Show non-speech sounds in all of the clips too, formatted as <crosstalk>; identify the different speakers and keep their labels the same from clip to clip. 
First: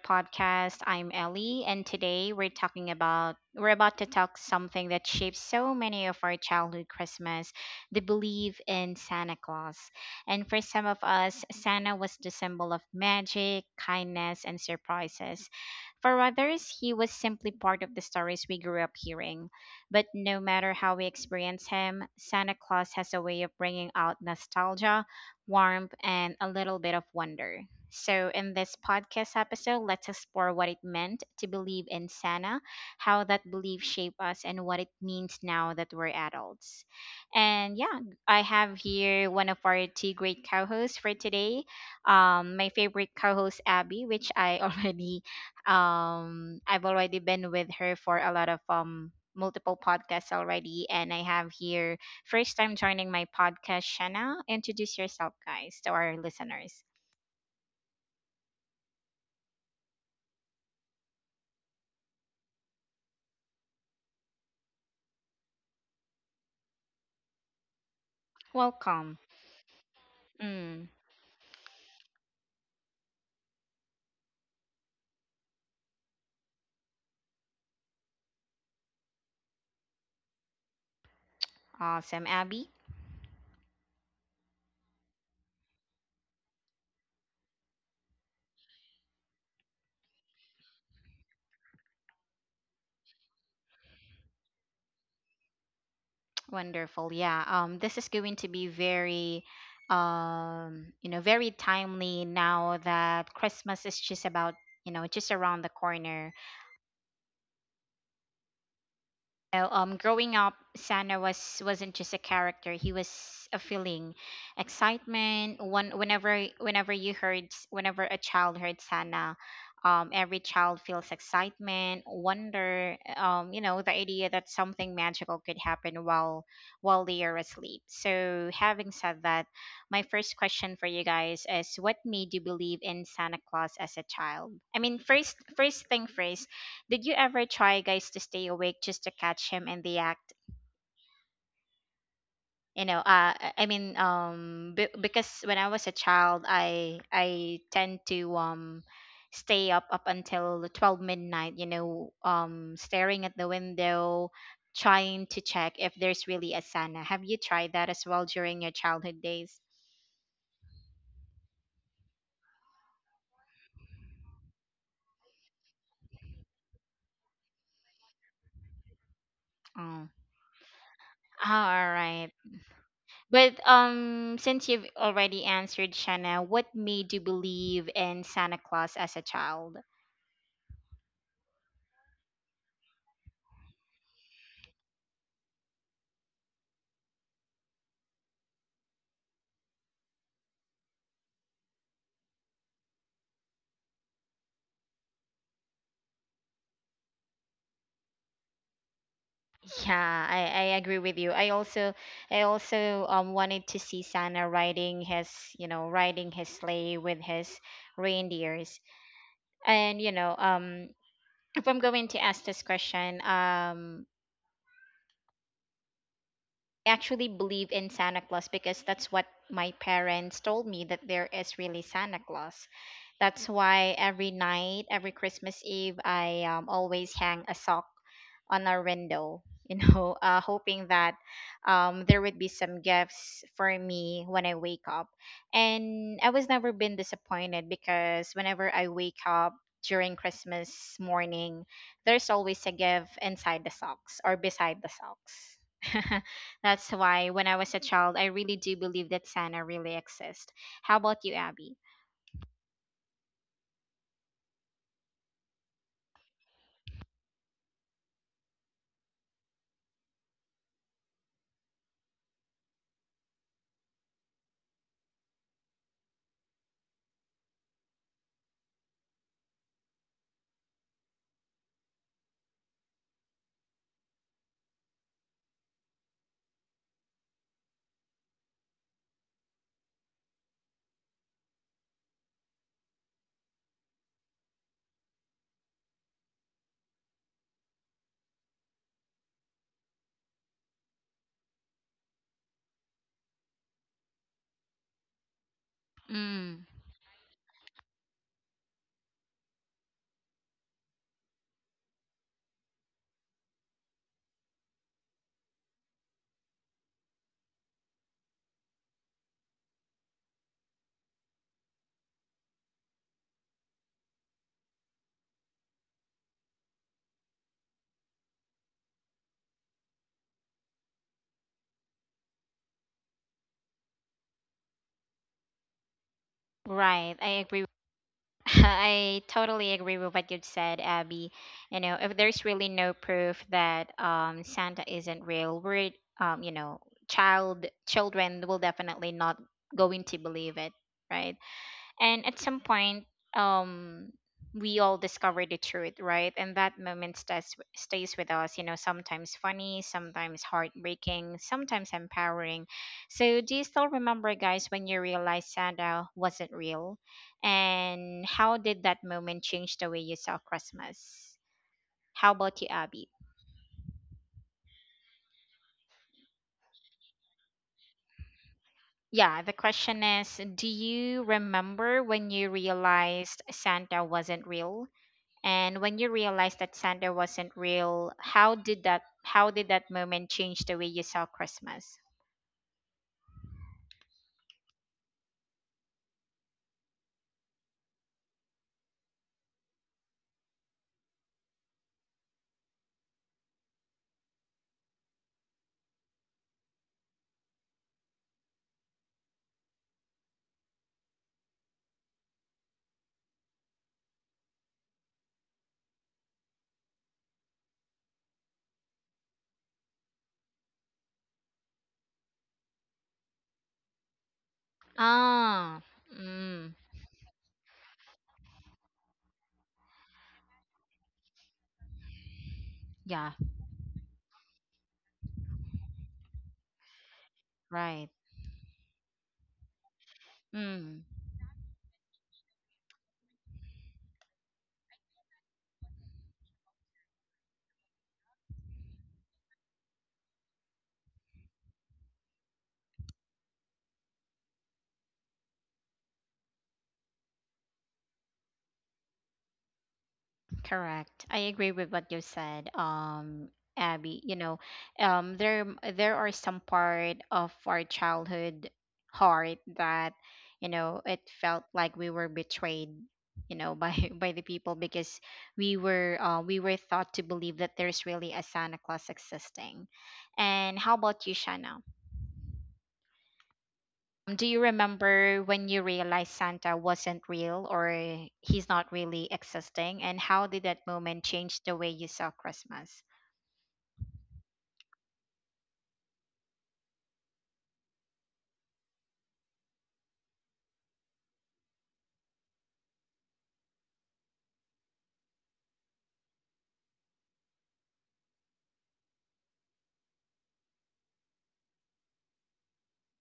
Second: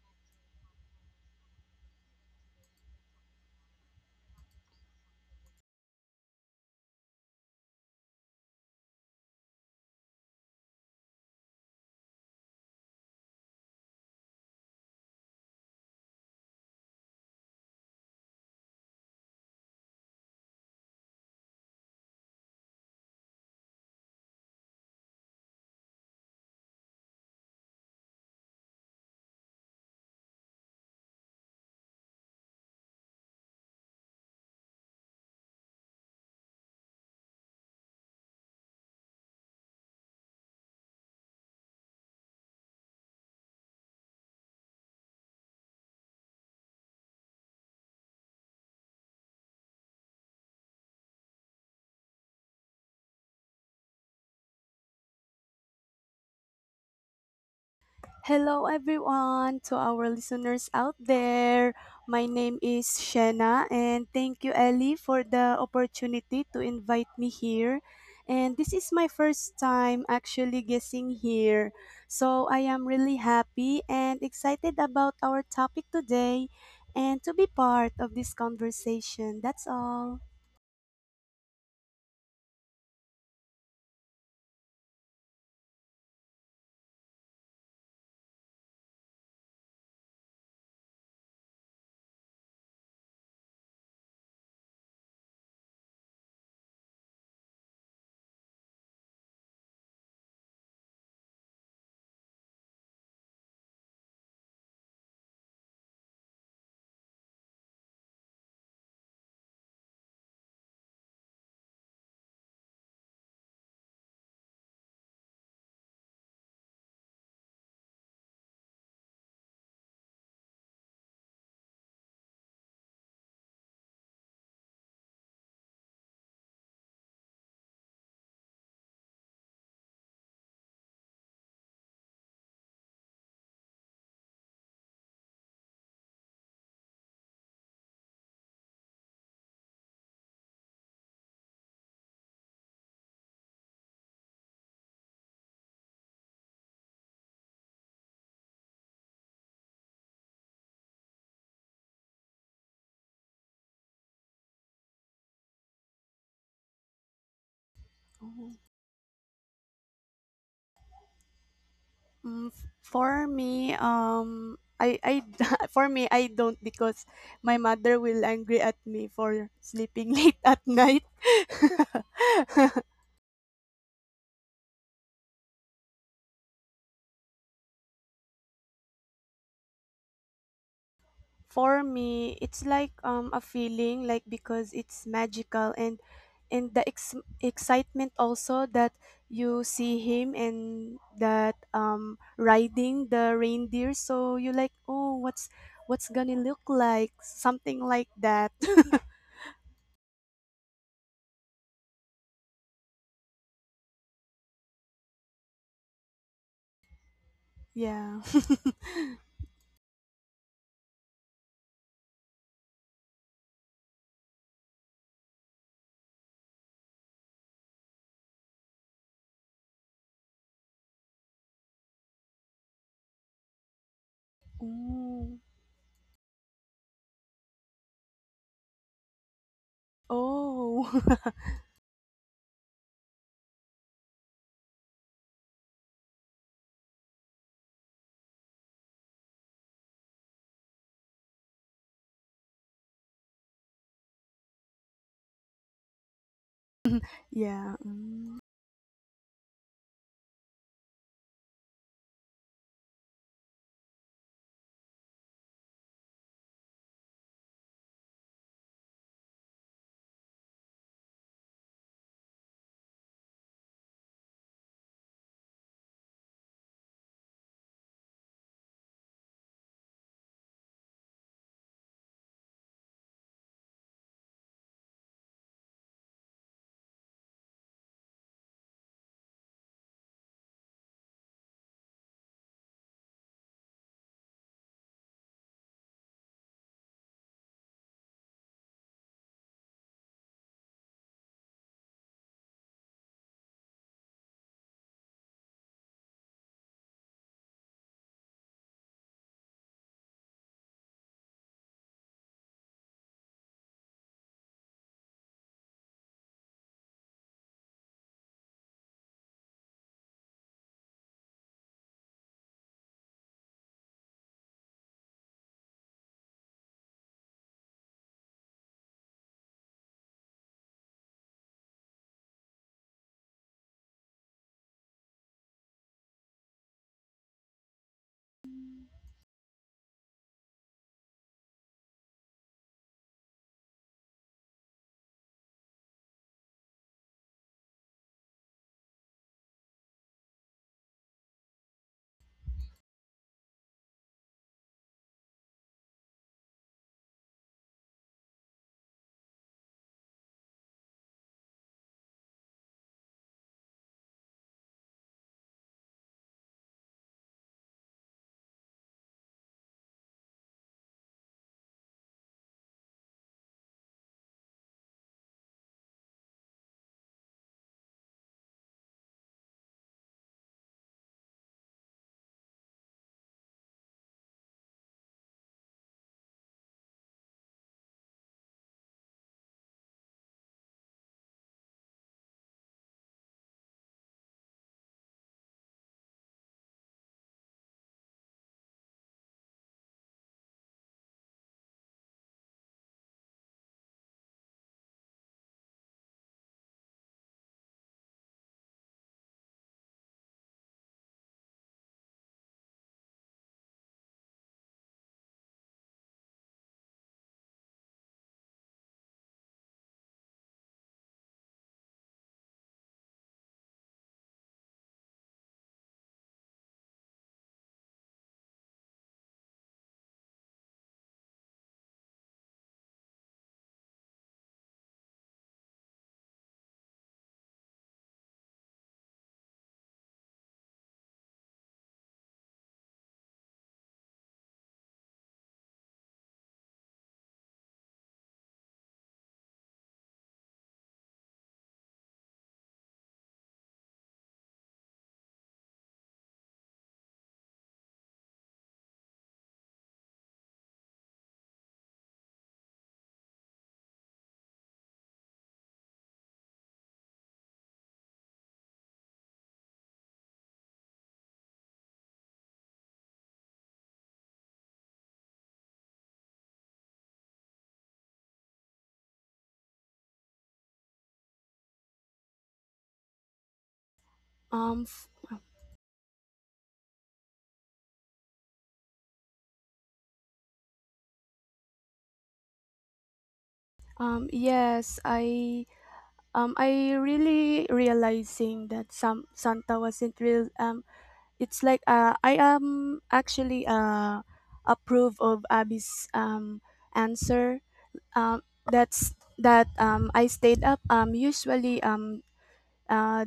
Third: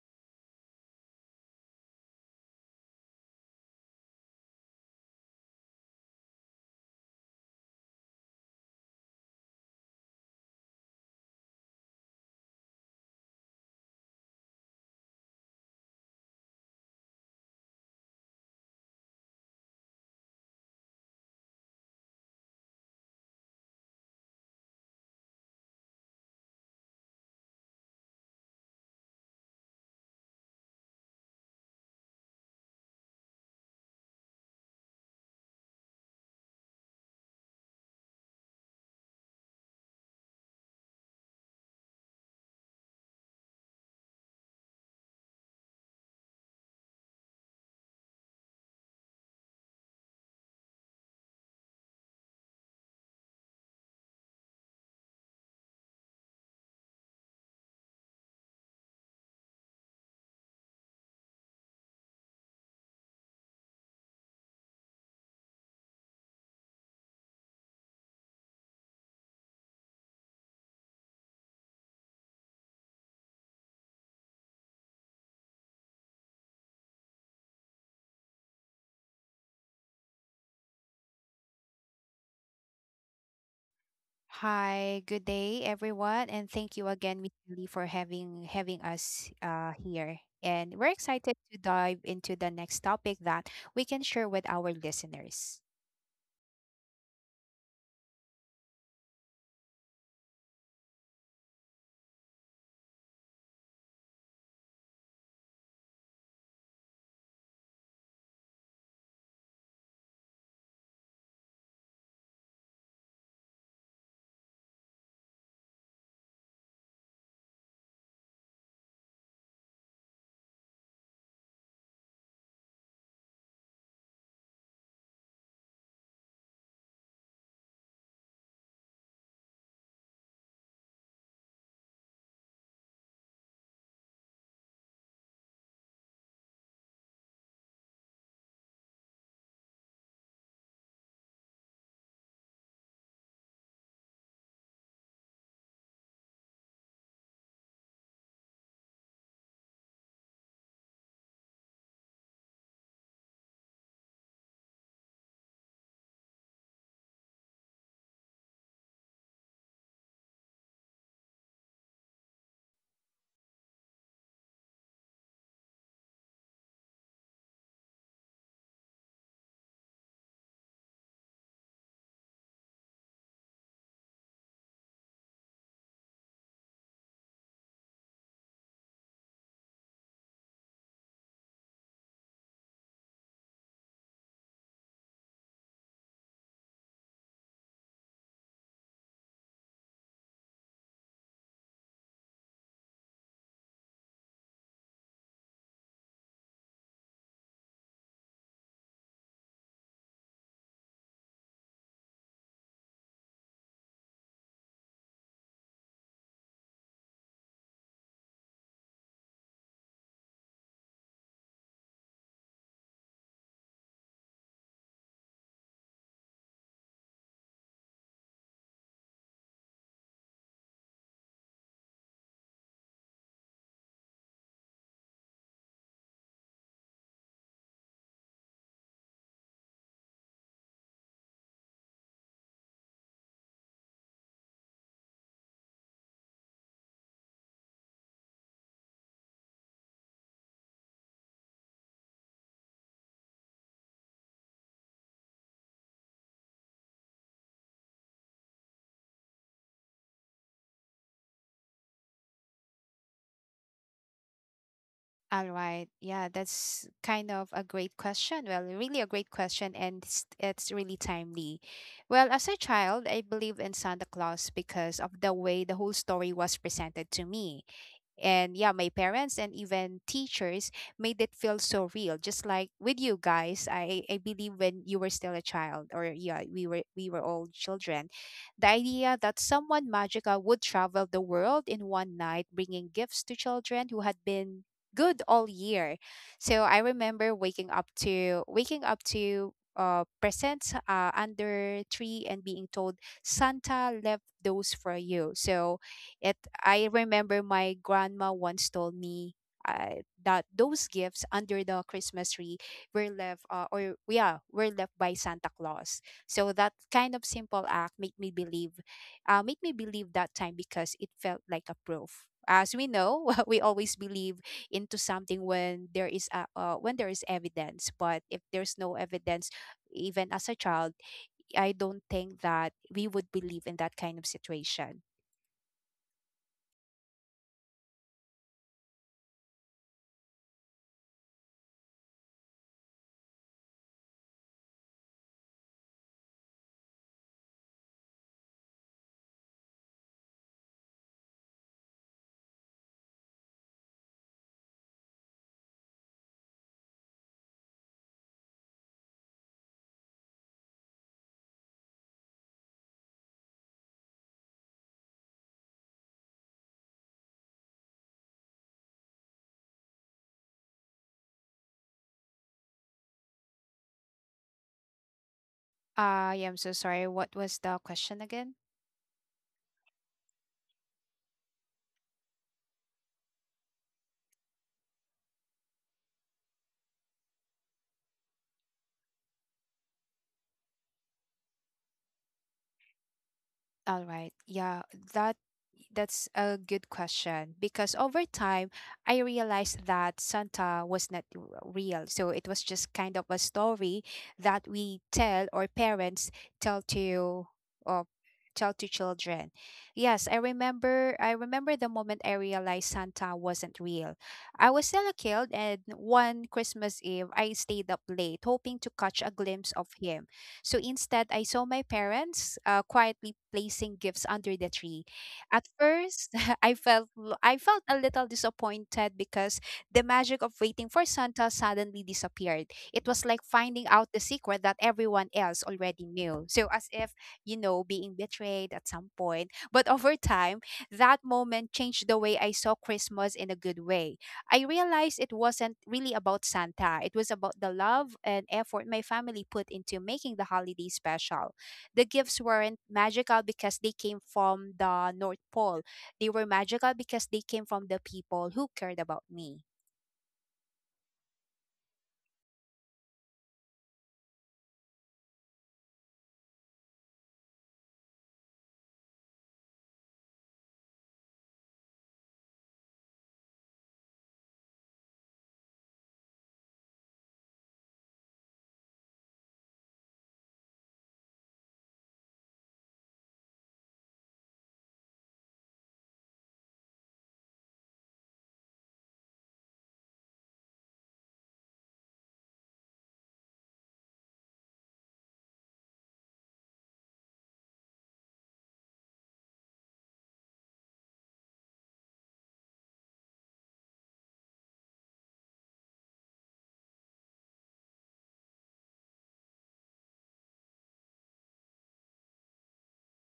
Speaker 1: podcast. I'm Ellie, and today we're about to talk something that shapes so many of our childhood Christmas, the belief in Santa Claus. And for some of us, Santa was the symbol of magic, kindness, and surprises. For others, he was simply part of the stories we grew up hearing. But no matter how we experience him, Santa Claus has a way of bringing out nostalgia, warmth, and a little bit of wonder. So, in this podcast episode, let's explore what it meant to believe in Santa, how that belief shaped us, and what it means now that we're adults. And yeah, I have here one of our two great co hosts for today. My favorite co host, Abby, which I <laughs> already, I've already been with her for a lot of, multiple podcasts already, and I have here, first time joining my podcast, Shanna. Introduce yourself guys to our listeners.
Speaker 2: Hello, everyone, to our listeners out there. My name is Shanna, and thank you, Ellie, for the opportunity to invite me here. And this is my
Speaker 1: Welcome.
Speaker 2: first time actually
Speaker 1: Mm,
Speaker 2: guessing here. So I am really happy and excited about our topic today and to be part of this conversation. That's all.
Speaker 1: awesome, Abby.
Speaker 3: Hi, good day everyone, and thank you again, Miss Lee, for having us here. And we're excited to dive into the next topic that we can share with our listeners.
Speaker 1: <tsk> Wonderful. Yeah. This is going to be very, very timely now that Christmas is just about, you know, just around the corner. Know, growing up, Santa wasn't just a character. He was a feeling, excitement. One whenever whenever you heard whenever a child heard Santa, every child feels excitement, wonder. You know, the idea that something magical could happen while they are asleep. So, having said that, my first question for you guys is: what made you believe in Santa Claus as a child? I mean, first thing first, did you ever try guys to stay awake just to catch him in the act? You know, because when I was a child, I tend to stay up until 12 midnight, you know, staring at the window, trying to check if there's really a Santa. Have you tried that as well during your childhood days?
Speaker 2: Mm, f- for me, I, <laughs> for me, I don't because my mother will angry at me for sleeping
Speaker 1: Oh,
Speaker 2: <laughs> late at night.
Speaker 1: all right.
Speaker 2: <laughs>
Speaker 1: But since you've already answered, Shanna, what made you believe in Santa Claus as a child?
Speaker 2: For me, it's like a feeling like because it's magical and and the ex- excitement also that you see him and that riding the reindeer. So you like, oh, what's gonna look like? Something like that. <laughs>
Speaker 1: Yeah, I agree with you. I also I also wanted to see Santa riding his, you know, riding his sleigh with his
Speaker 2: Yeah. <laughs>
Speaker 1: reindeers. And you know, if I'm going to ask this question, I actually believe in Santa Claus because that's what my parents told me, that there is really Santa Claus. That's why every night, every
Speaker 2: Mm.
Speaker 1: Christmas Eve, I always hang a sock on our window, you know, <laughs>
Speaker 2: Oh,
Speaker 1: hoping that
Speaker 2: <laughs>
Speaker 1: there would be some gifts for me when I wake up. And I was never been disappointed, because whenever I wake up during Christmas morning, there's always a gift inside the socks or beside the socks. <laughs> That's why when I
Speaker 2: yeah.
Speaker 1: was a child, I
Speaker 2: Mm.
Speaker 1: really do believe that Santa really exists. How about you, Abby?
Speaker 3: All right, yeah, that's kind of a great question. Well, really a great question, and it's really timely. Well, as a child, I believed in Santa Claus because of the way the whole story was presented to me. And yeah, my parents and even teachers made it feel so real, just like with you guys. I believe when you were still a child, or yeah, we were all children. The idea that someone magical would travel the world in one night bringing gifts to children who had been good all year. So I remember waking up to presents under tree and being told Santa left those for you. So it
Speaker 1: Mm.
Speaker 3: I remember my grandma once told me that those gifts under the Christmas tree were left or yeah were left by Santa Claus. So that kind of simple act made me believe that time because it felt like a proof. As we know, <laughs> we always believe into something when there is a, when there is evidence. But if there's no evidence, even as a child, I don't think that we would believe in that kind of situation.
Speaker 1: Right, I agree. <laughs> I totally agree with what you said, Abby. You know, if there's really no proof that Santa isn't real, we're you know, children will definitely not going to believe it, right? And at some point, um we all discover the truth, right? And that moment stays with us, you know, sometimes funny, sometimes heartbreaking, sometimes empowering. So do you still remember guys when you realized Santa wasn't real, and how did that moment change the way you saw Christmas? How about you, Abby?
Speaker 3: I am so sorry. What was the question again?
Speaker 1: Yeah, the question is, do you remember when you realized Santa wasn't real? And when you realized that Santa wasn't real, how did that moment change the way you saw Christmas?
Speaker 3: All right. Yeah, that that's a good question because over time I realized that Santa was not real. So it was just kind of a story that we tell, or parents tell to, or tell to children. Yes, I remember the moment I realized Santa wasn't real. I was still a kid, and one Christmas Eve I stayed up late hoping to catch a glimpse of him. So instead, I saw my parents quietly placing gifts under the tree. At
Speaker 1: Ah,
Speaker 3: first, <laughs> I
Speaker 1: mm,
Speaker 3: felt I felt a little disappointed because the magic of waiting for Santa suddenly disappeared. It was
Speaker 1: yeah,
Speaker 3: like finding out the secret that everyone else already knew. So as if, you know,
Speaker 1: right.
Speaker 3: being betrayed at some point. But over time,
Speaker 1: Mm.
Speaker 3: that moment changed the way I saw Christmas in a good way. I realized it wasn't really about Santa. It was about the love and effort my family put into making the holiday special. The gifts weren't magical because they came from the North Pole. They were magical because they came from the people who cared about me.
Speaker 1: Correct. I agree with what you said, Abby. You know, um, there there are some part of our childhood heart that, you know, it felt like we were betrayed, you know, by <laughs> by the people, because we were thought to believe that there's really a Santa Claus existing. And how about you, Shanna? Do you
Speaker 2: Um, f-
Speaker 1: remember when you realized Santa wasn't real, or he's not really existing? And how did that moment change the way you saw Christmas?
Speaker 2: yes, I really realizing that some Santa wasn't real. It's like I am actually approve of Abby's answer. Um, that's that I stayed up. Usually uh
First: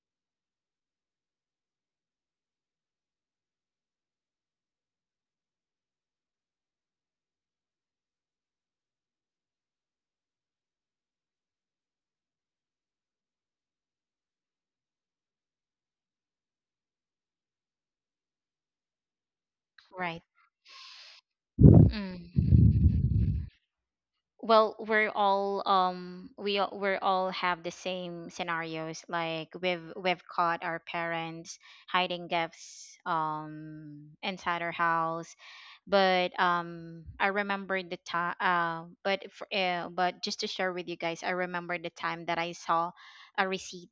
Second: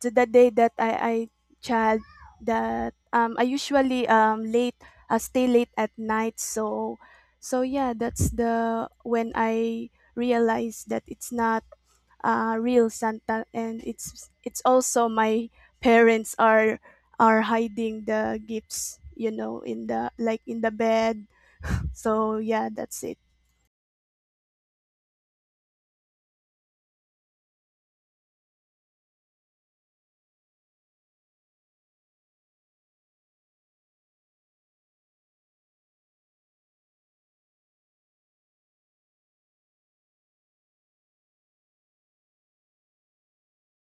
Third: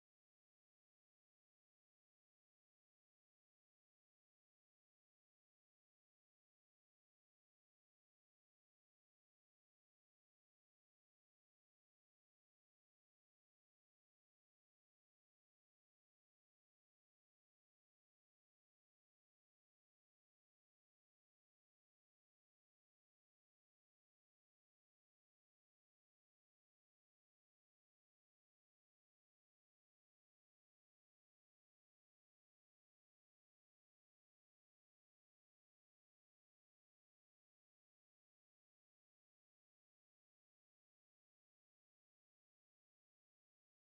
Speaker 2: to the day that I child that I usually late stay late at night, so so yeah, that's the when I realized that it's not real Santa, and it's also my parents are hiding the gifts, you know, in the
Speaker 1: Right.
Speaker 2: like in the bed. So yeah, that's it.
Speaker 1: Mm. Well, we're all have the same scenarios. Like, we've caught our parents hiding gifts inside our house. But I remember the time, but just to share with you guys, I remember the time that I saw a receipt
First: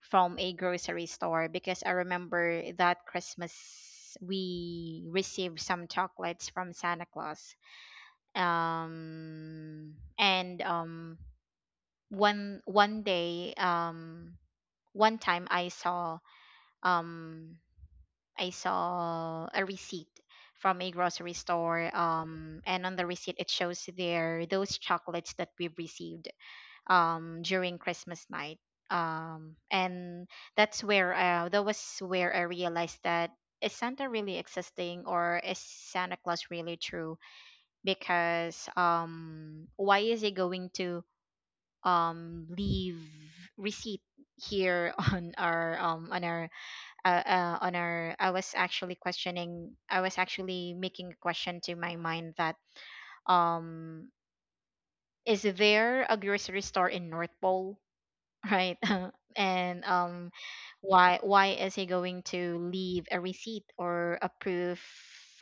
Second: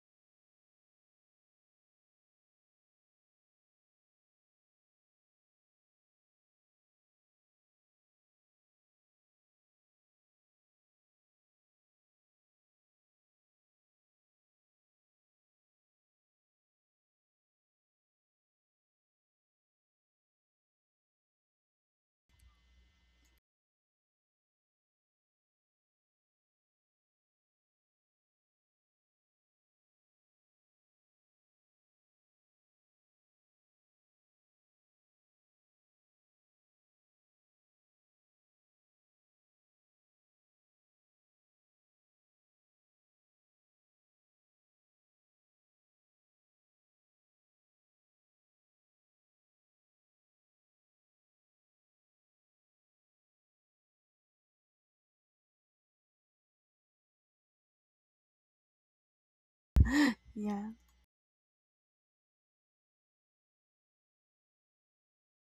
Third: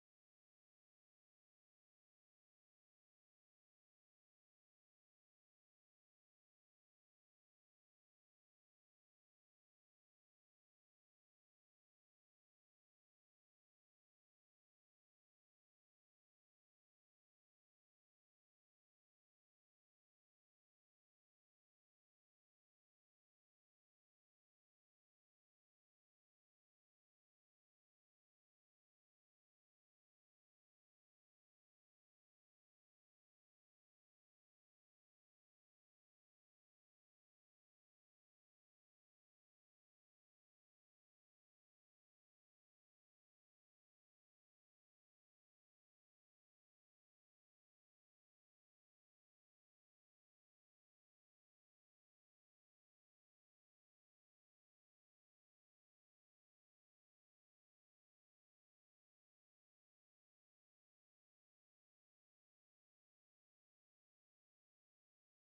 Speaker 1: from a grocery store, because I remember that Christmas we received some chocolates from Santa Claus. Um and One one day, one time, I saw, um I saw a receipt from a grocery store, and on the receipt it shows there those chocolates that we've received during Christmas night. And That's where, that was where I realized that, is Santa really existing, or is Santa Claus really true? Because why is he going to leave receipt here? <laughs> On our on our, on our, I was actually questioning, I was actually making a question to my mind, that um is there a grocery store in North Pole? <laughs> Right. <laughs> And
Speaker 2: Yeah.
Speaker 1: why is he going to leave a receipt or a proof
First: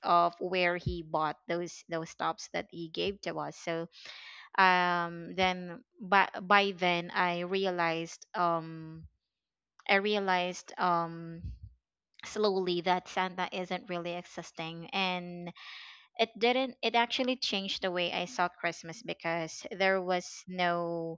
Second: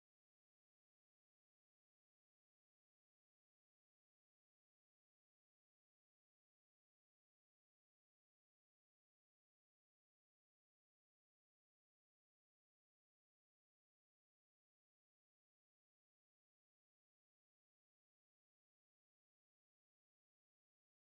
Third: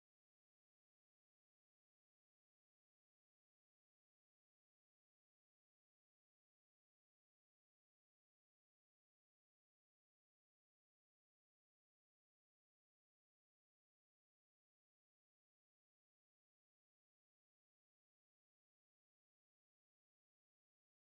Speaker 1: of where he bought those stops that he gave to us? So then by then I realized, I realized, slowly, that Santa isn't really existing. And it didn't, it actually changed the way I saw Christmas, because there was no,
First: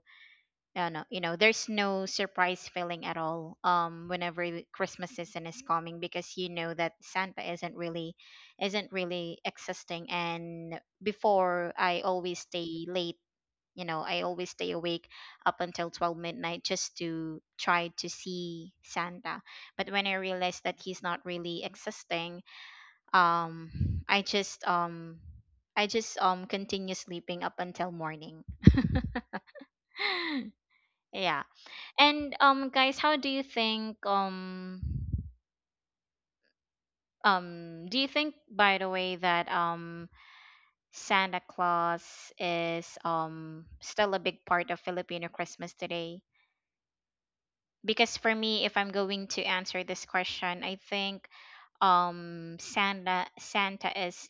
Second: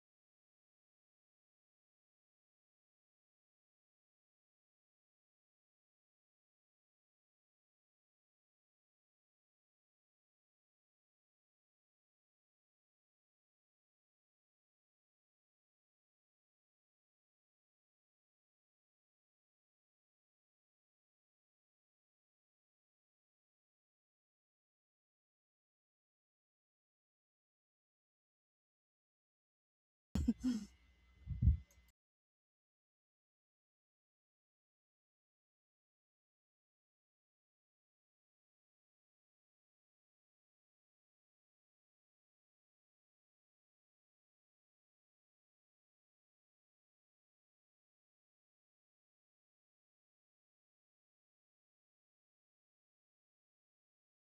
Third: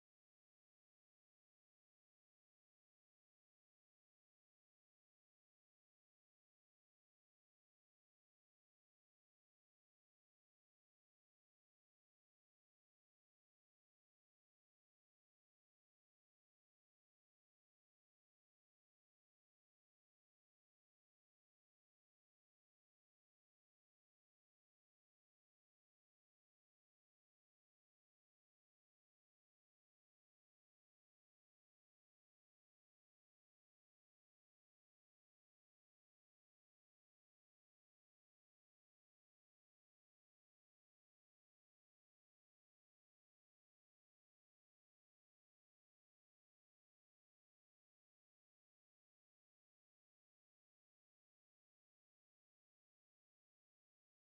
Speaker 1: no, you know, there's no surprise feeling at all whenever the Christmas season is coming, because you know that Santa isn't really existing. And before, I always stay late, you know, I always stay awake up until 12 midnight just to try to see Santa. But when I realized that he's not really existing, um I just, I just continue sleeping up until morning. <laughs> Yeah. And guys, how do you think do you think, by the way, that Santa Claus is still a big part of Filipino Christmas today? Because for me, if I'm going to answer this question, I think, Santa is,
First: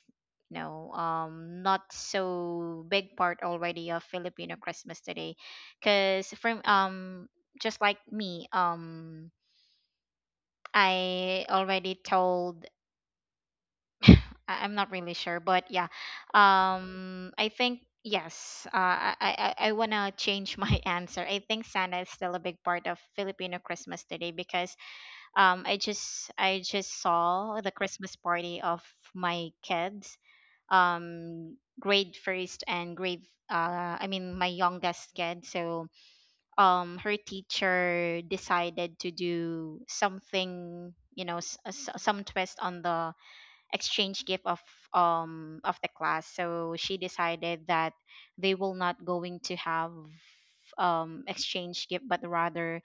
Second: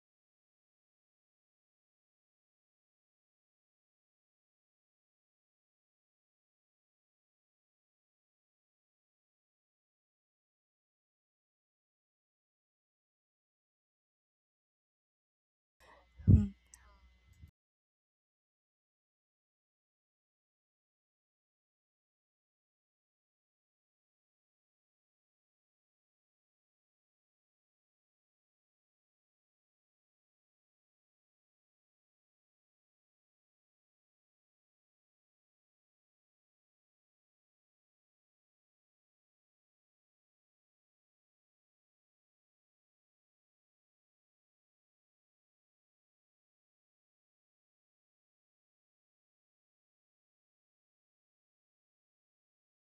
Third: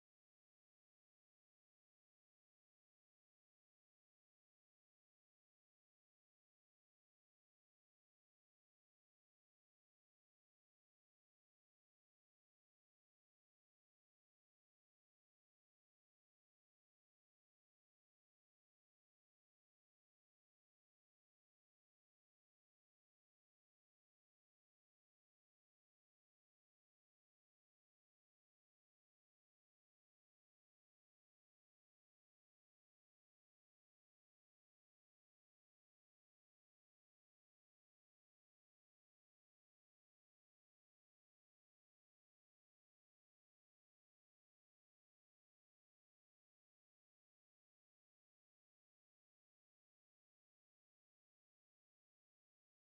Speaker 1: you know, not so big part already of Filipino Christmas today, because from, just like me, I already told, <laughs> I'm not really sure. But yeah,
Speaker 2: Mm.
Speaker 1: I think yes, I want to change my <laughs> answer. I think Santa is still a big part of Filipino Christmas today, because I just saw the Christmas party of my kids, grade first and grade, I mean my youngest kid. So her teacher decided to do something, you know, some twist on the exchange gift of the class. So she decided that they will not going to have exchange gift, but rather,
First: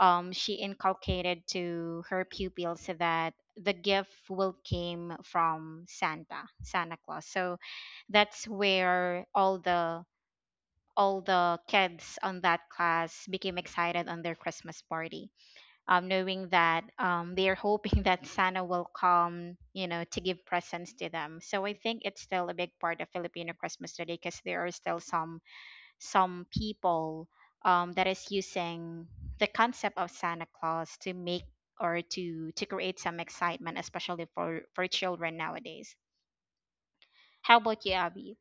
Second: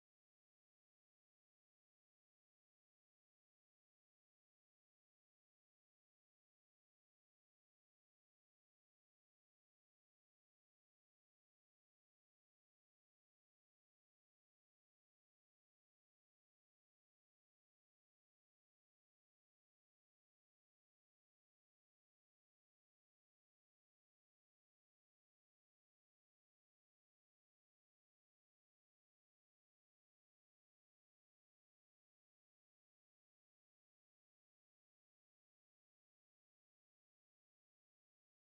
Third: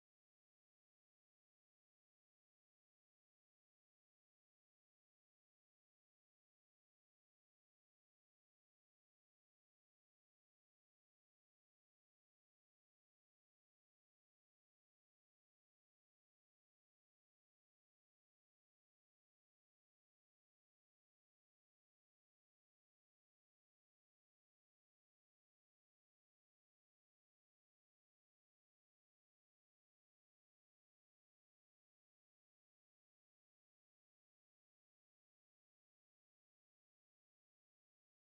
Speaker 1: she inculcated to her pupils that the gift will came from Santa, Santa Claus. So that's where all the, all the kids on that class became excited on their Christmas party, knowing that they are hoping <laughs> that Santa will come, you know, to give presents to them. So I think it's still a big part of Filipino Christmas today, because there are still some people that is using the concept of Santa Claus to make, or to create some excitement, especially for children nowadays. How about you, Abby?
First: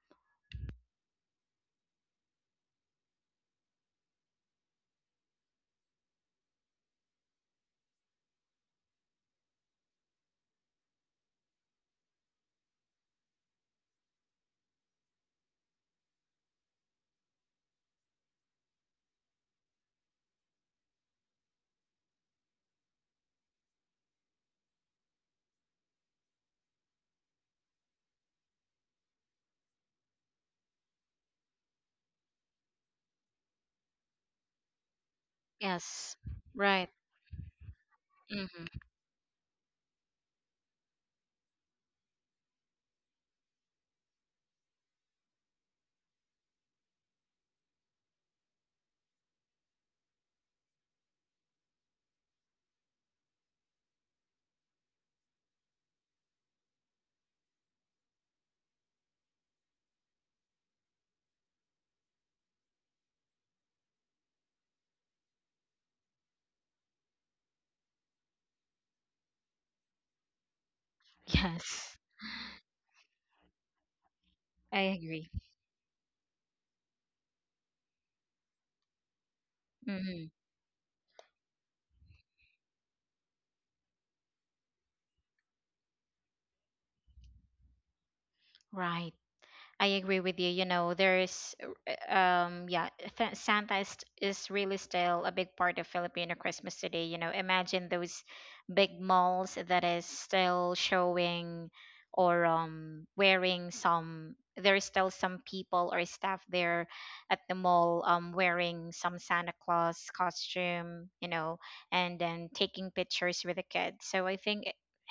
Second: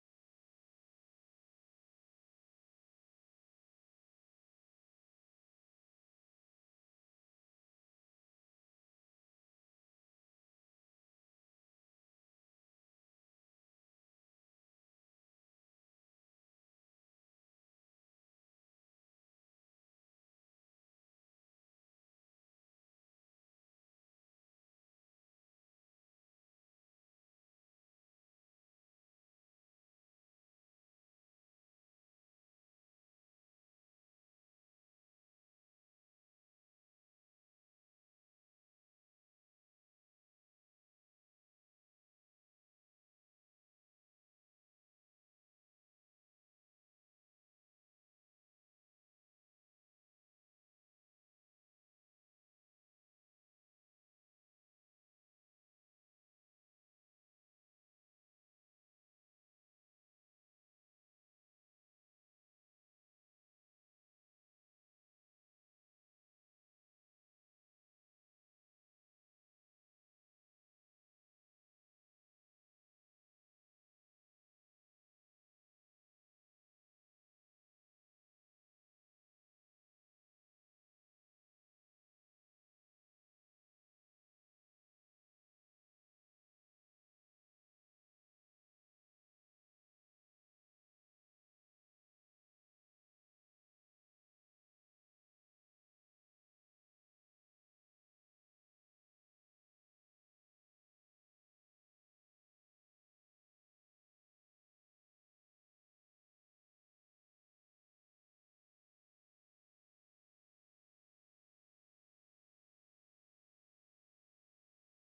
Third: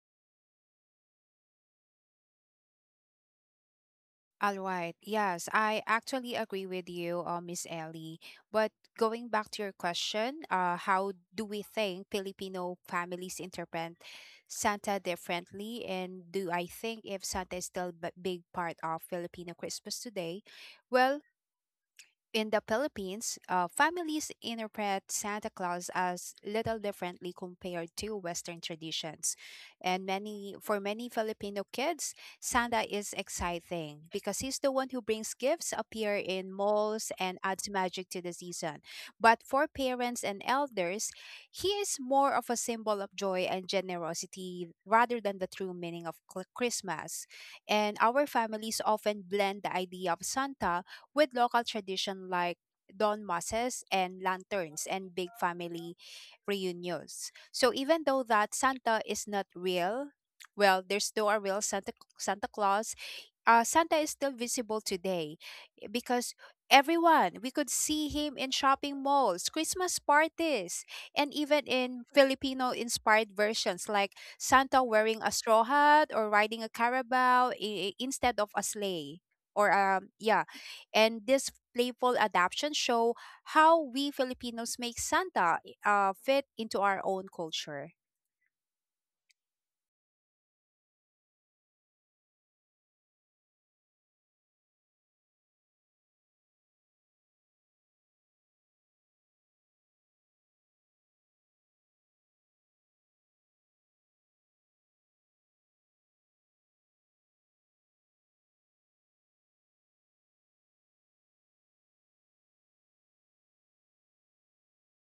Speaker 3: All right. Yes, I actually agree with you, Miss Ellie. But going back to your question, how do we think Filipino families interpret Santa differently? And do I think if Santa is still a big part of Filipino Christmas today? Well, in the Philippines, families interpret Santa Claus as little differently compared to Western traditions. And many for many Filipino kids, Santa is exciting because he's the one who brings gifts,
Speaker 1: Yes.
Speaker 3: appear in
Speaker 1: Right.
Speaker 3: malls, and adds magic to the
Speaker 1: Hmm. <laughs>
Speaker 3: season. But for parents and elders, he is more of a symbol of joy and generosity rather than the true meaning of Christmas. And our families often blend the idea of Santa with local tradition like dawn masses and lanterns and big family reunions. So even though that Santa is not real, well, there's still a real Santa Claus, Santa is still visible today because everyone, we could see him in shopping malls, Christmas parties, and even
Speaker 1: Yes.
Speaker 3: in Filipino inspired versions like
Speaker 1: I
Speaker 3: Santa wearing
Speaker 1: agree.
Speaker 3: a straw hat or riding a carabao instead of a sleigh. Or,
Speaker 1: Hmm.
Speaker 3: yeah. And this playful adaptation show how we Filipinos make Santa fit into our own culture.
Speaker 1: Right. I agree with you. You know, there's, yeah, Santa is really still a big part of Filipino Christmas today. You know, imagine those big malls that is still showing or wearing some. There's still some people or staff there at the mall wearing some Santa Claus costume. You know, and then taking pictures with the kids. So I think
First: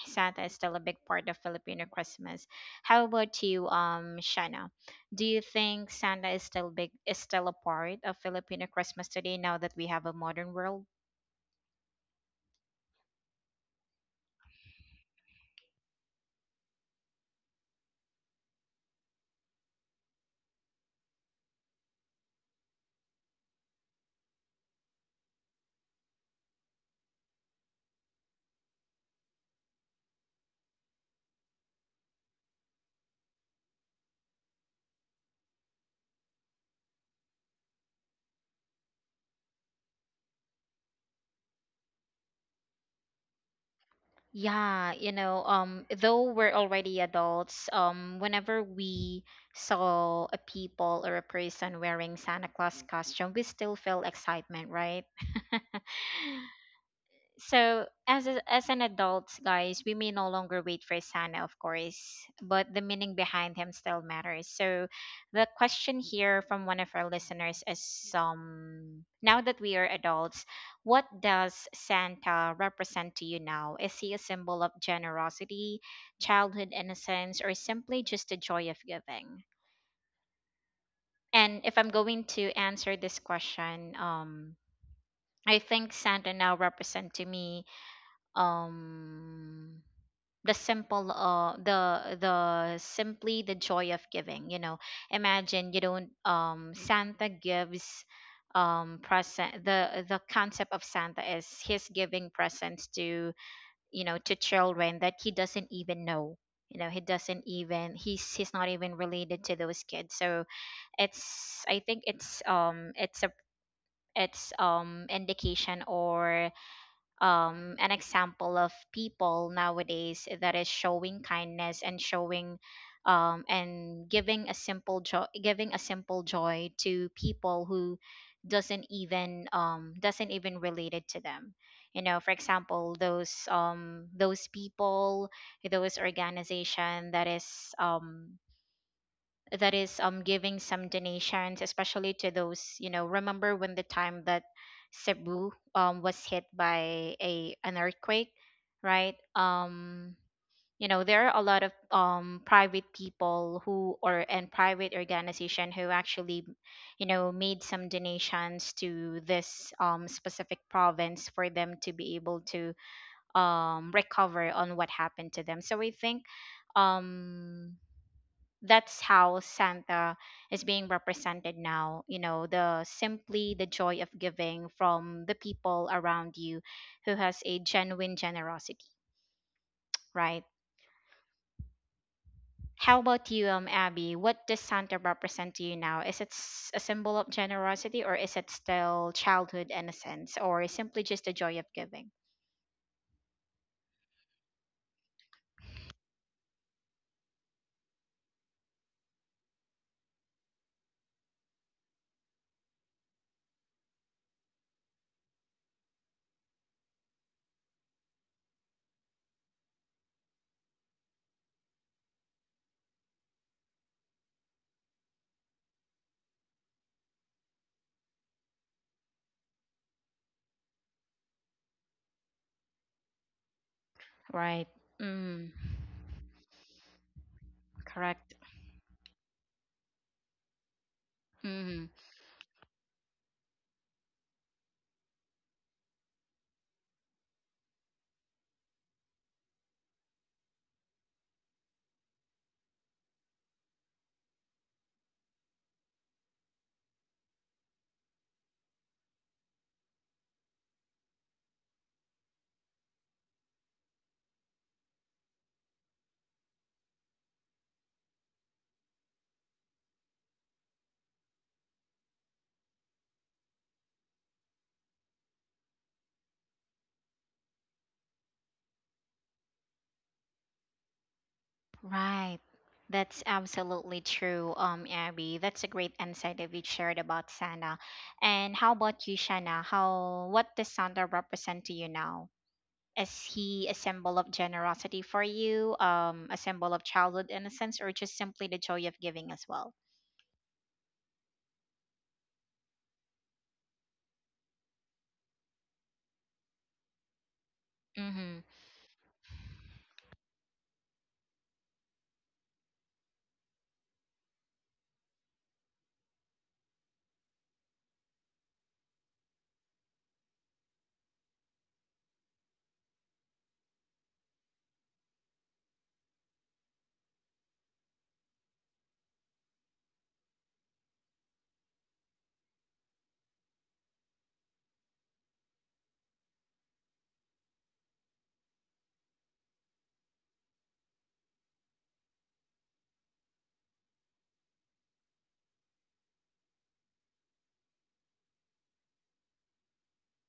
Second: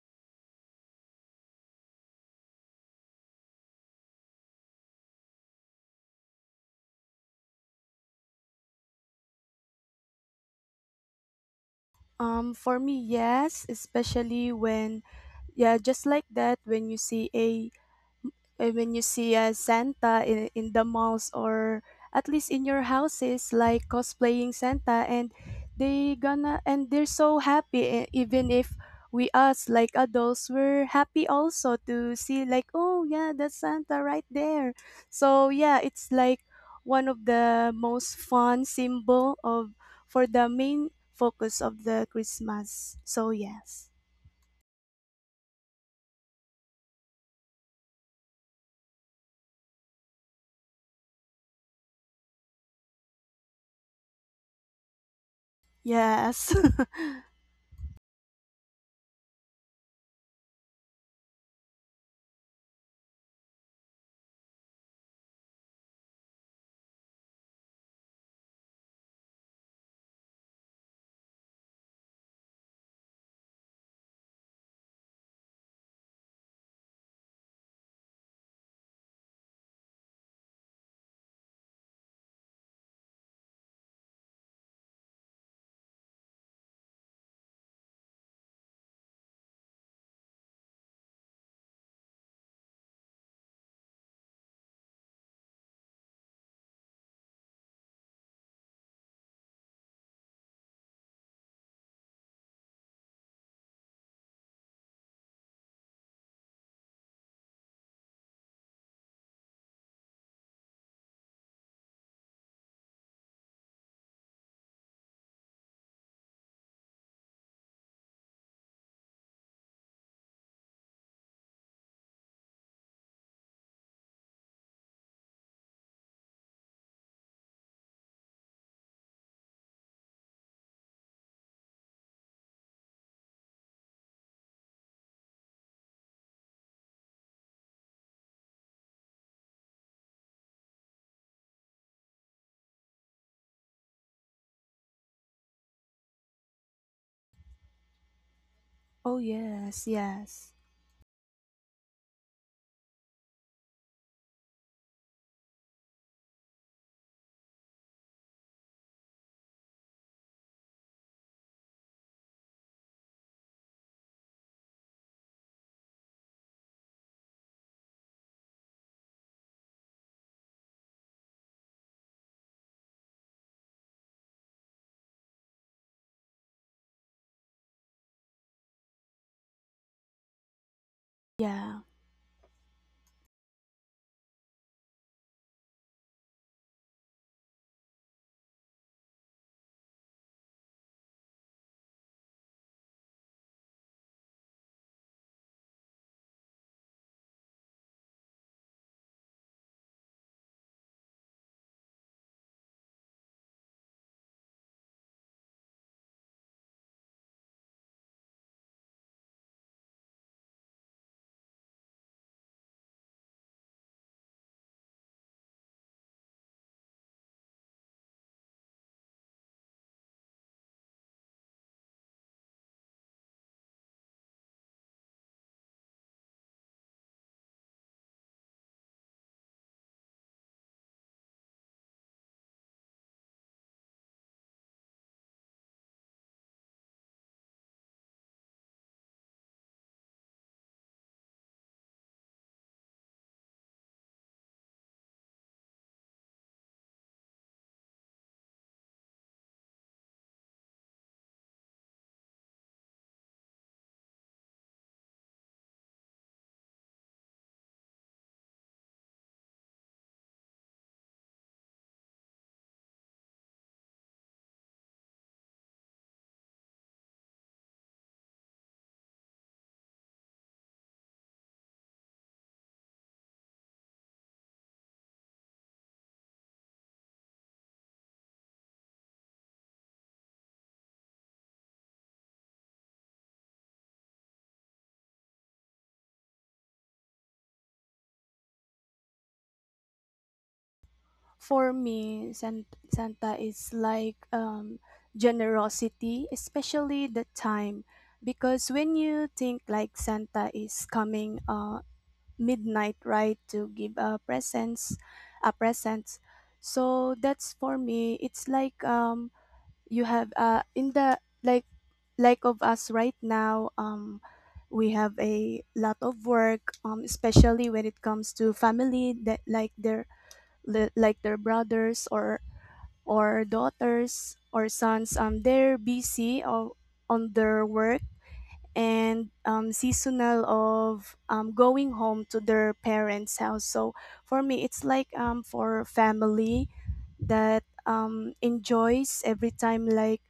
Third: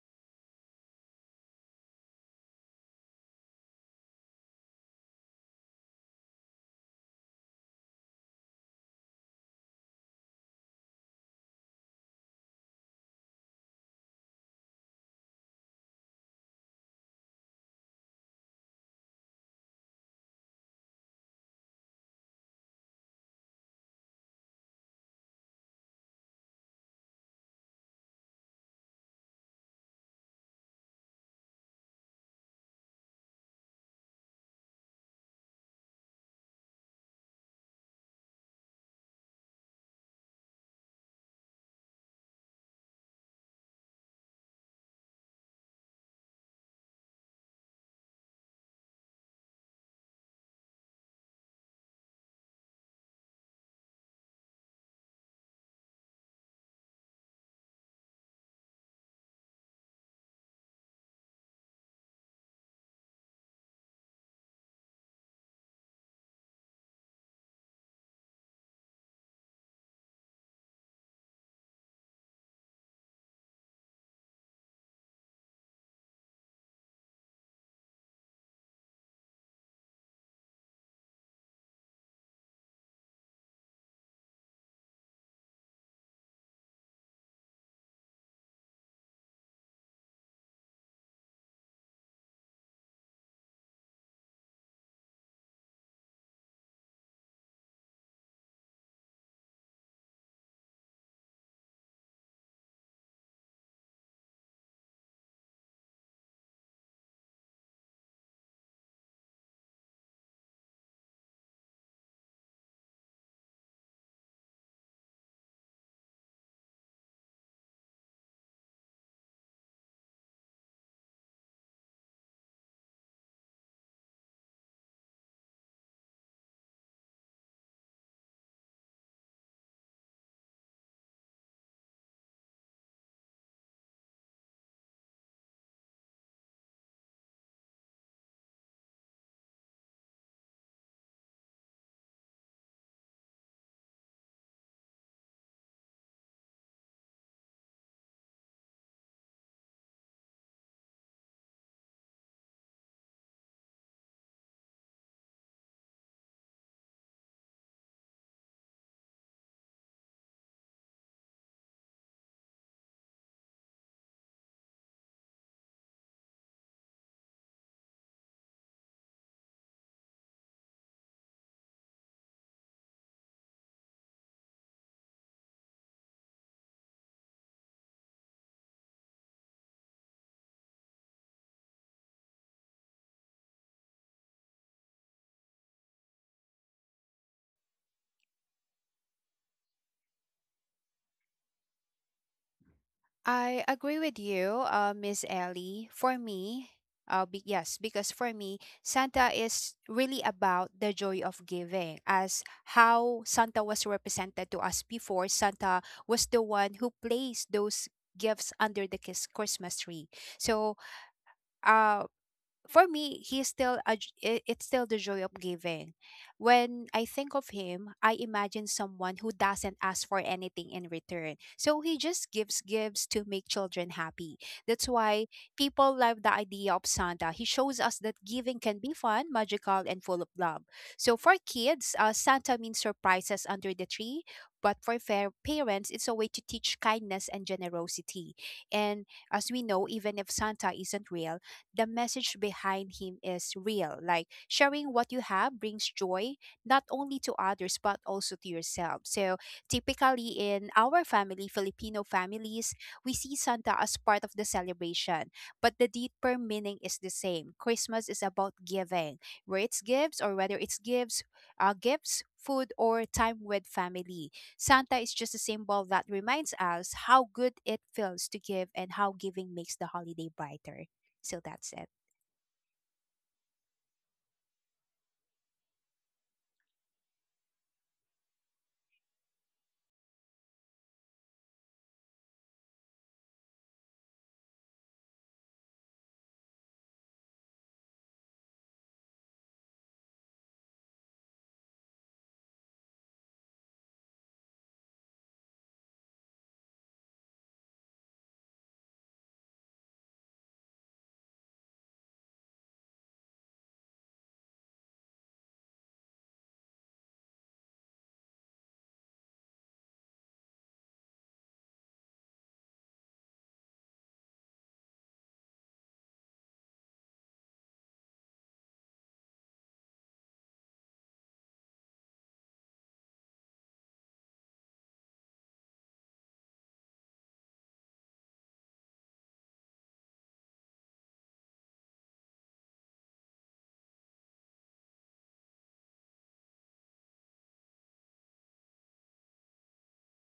Speaker 1: Santa is still a big part of Filipino Christmas. How about you, Shana? Do you think Santa is still a part of Filipino Christmas today, now that we have a modern world?
Speaker 2: For me, yes, especially when yeah, just like that when you see a and when you see a Santa in the malls or at least in your houses, like cosplaying Santa, and they gonna and they're so happy. Even if we us like adults, we're happy also to see like, oh yeah, that's Santa right there. So yeah, it's like one of the most fun symbol of for the main focus of the Christmas. So yes.
Speaker 1: Yeah, you know, though we're already adults, whenever we saw a people or a person wearing Santa Claus costume, we still feel excitement, right? <laughs>
Speaker 2: Yes.
Speaker 1: So as a, as an adult, guys, we may no longer wait for Santa, of course, but the meaning behind him still matters. So the question here from one of our listeners is, now that we are adults, what does Santa represent to you now? Is he a symbol of generosity, childhood innocence, or simply just the joy of giving? And if I'm going to answer this question, I think Santa now represent to me, um the simply the joy of giving. Imagine you don't, Santa gives, present, the concept of Santa is he's giving presents to, to children that he doesn't even know. He doesn't even, he's not even related to those kids, so it's, I think it's, it's a, it's indication, or an example of people nowadays that is showing kindness and showing, and giving a simple joy, giving a simple joy to people who doesn't even, doesn't even relate it to them. For example, those, those people, those organization that is, that is giving some donations, especially to those, remember when the time that Cebu was hit by a an earthquake,
Speaker 2: <laughs>
Speaker 1: right?
Speaker 2: Oh yes, yes,
Speaker 1: There are a lot of private people who, or and private organization who actually, made some donations to this specific province for them to be able to recover on what happened to them, so I think, um that's how Santa is being represented now. The simply the joy of giving from the people around you who has a genuine generosity, right?
Speaker 2: yeah.
Speaker 1: How about you, Abby? What does Santa represent to you now? Is it a symbol of generosity, or is it still childhood innocence, or simply just the joy of giving?
Speaker 3: I agree with you, Miss Ellie. For me, yes, because for me, Santa is really about the joy of giving. As how Santa was represented to us before, Santa was the one who placed those gifts under the Christmas tree. So, uh, for me, he's still it's still the joy of giving. When I think of him, I imagine someone who doesn't ask for anything in return. So he just gives to make children happy.
Speaker 1: Right.
Speaker 3: That's why
Speaker 1: Mm,
Speaker 3: people love the idea of Santa. He shows us that
Speaker 1: correct.
Speaker 3: giving can be fun, magical, and full of love. So for
Speaker 1: Mm-hmm.
Speaker 3: kids, Santa means surprises under the tree. But for fair parents, it's a way to teach kindness and generosity. And as we know, even if Santa isn't real, the message behind him is real. Like sharing what you have brings joy not only to others but also to yourself. So typically in our family, Filipino families, we see Santa as part of the celebration, but the deeper meaning is the same. Christmas is about giving, where it's gifts or whether it's gifts, food, or time with family. Santa is just a symbol that reminds us how good it feels to give and how giving makes the holiday brighter. So that's it.
Speaker 1: Right. That's absolutely true, Abby. That's a great insight that we shared about Santa. And how about you, Shanna? How What does Santa represent to you now? Is he a symbol of generosity for you, a symbol of childhood innocence, or just simply the joy of giving as well?
Speaker 2: For me, Santa is like generosity, especially the time
Speaker 1: Mm-hmm.
Speaker 2: because when you think like Santa is coming midnight, right, to give a presents. So that's for me. It's like you have in the like like of us right now. We have a lot of work, especially when it comes to family that like their like their brothers or daughters or sons. They're busy of, on their work, and seasonal of going home to their parents house. So for me, it's like for family that enjoys every time like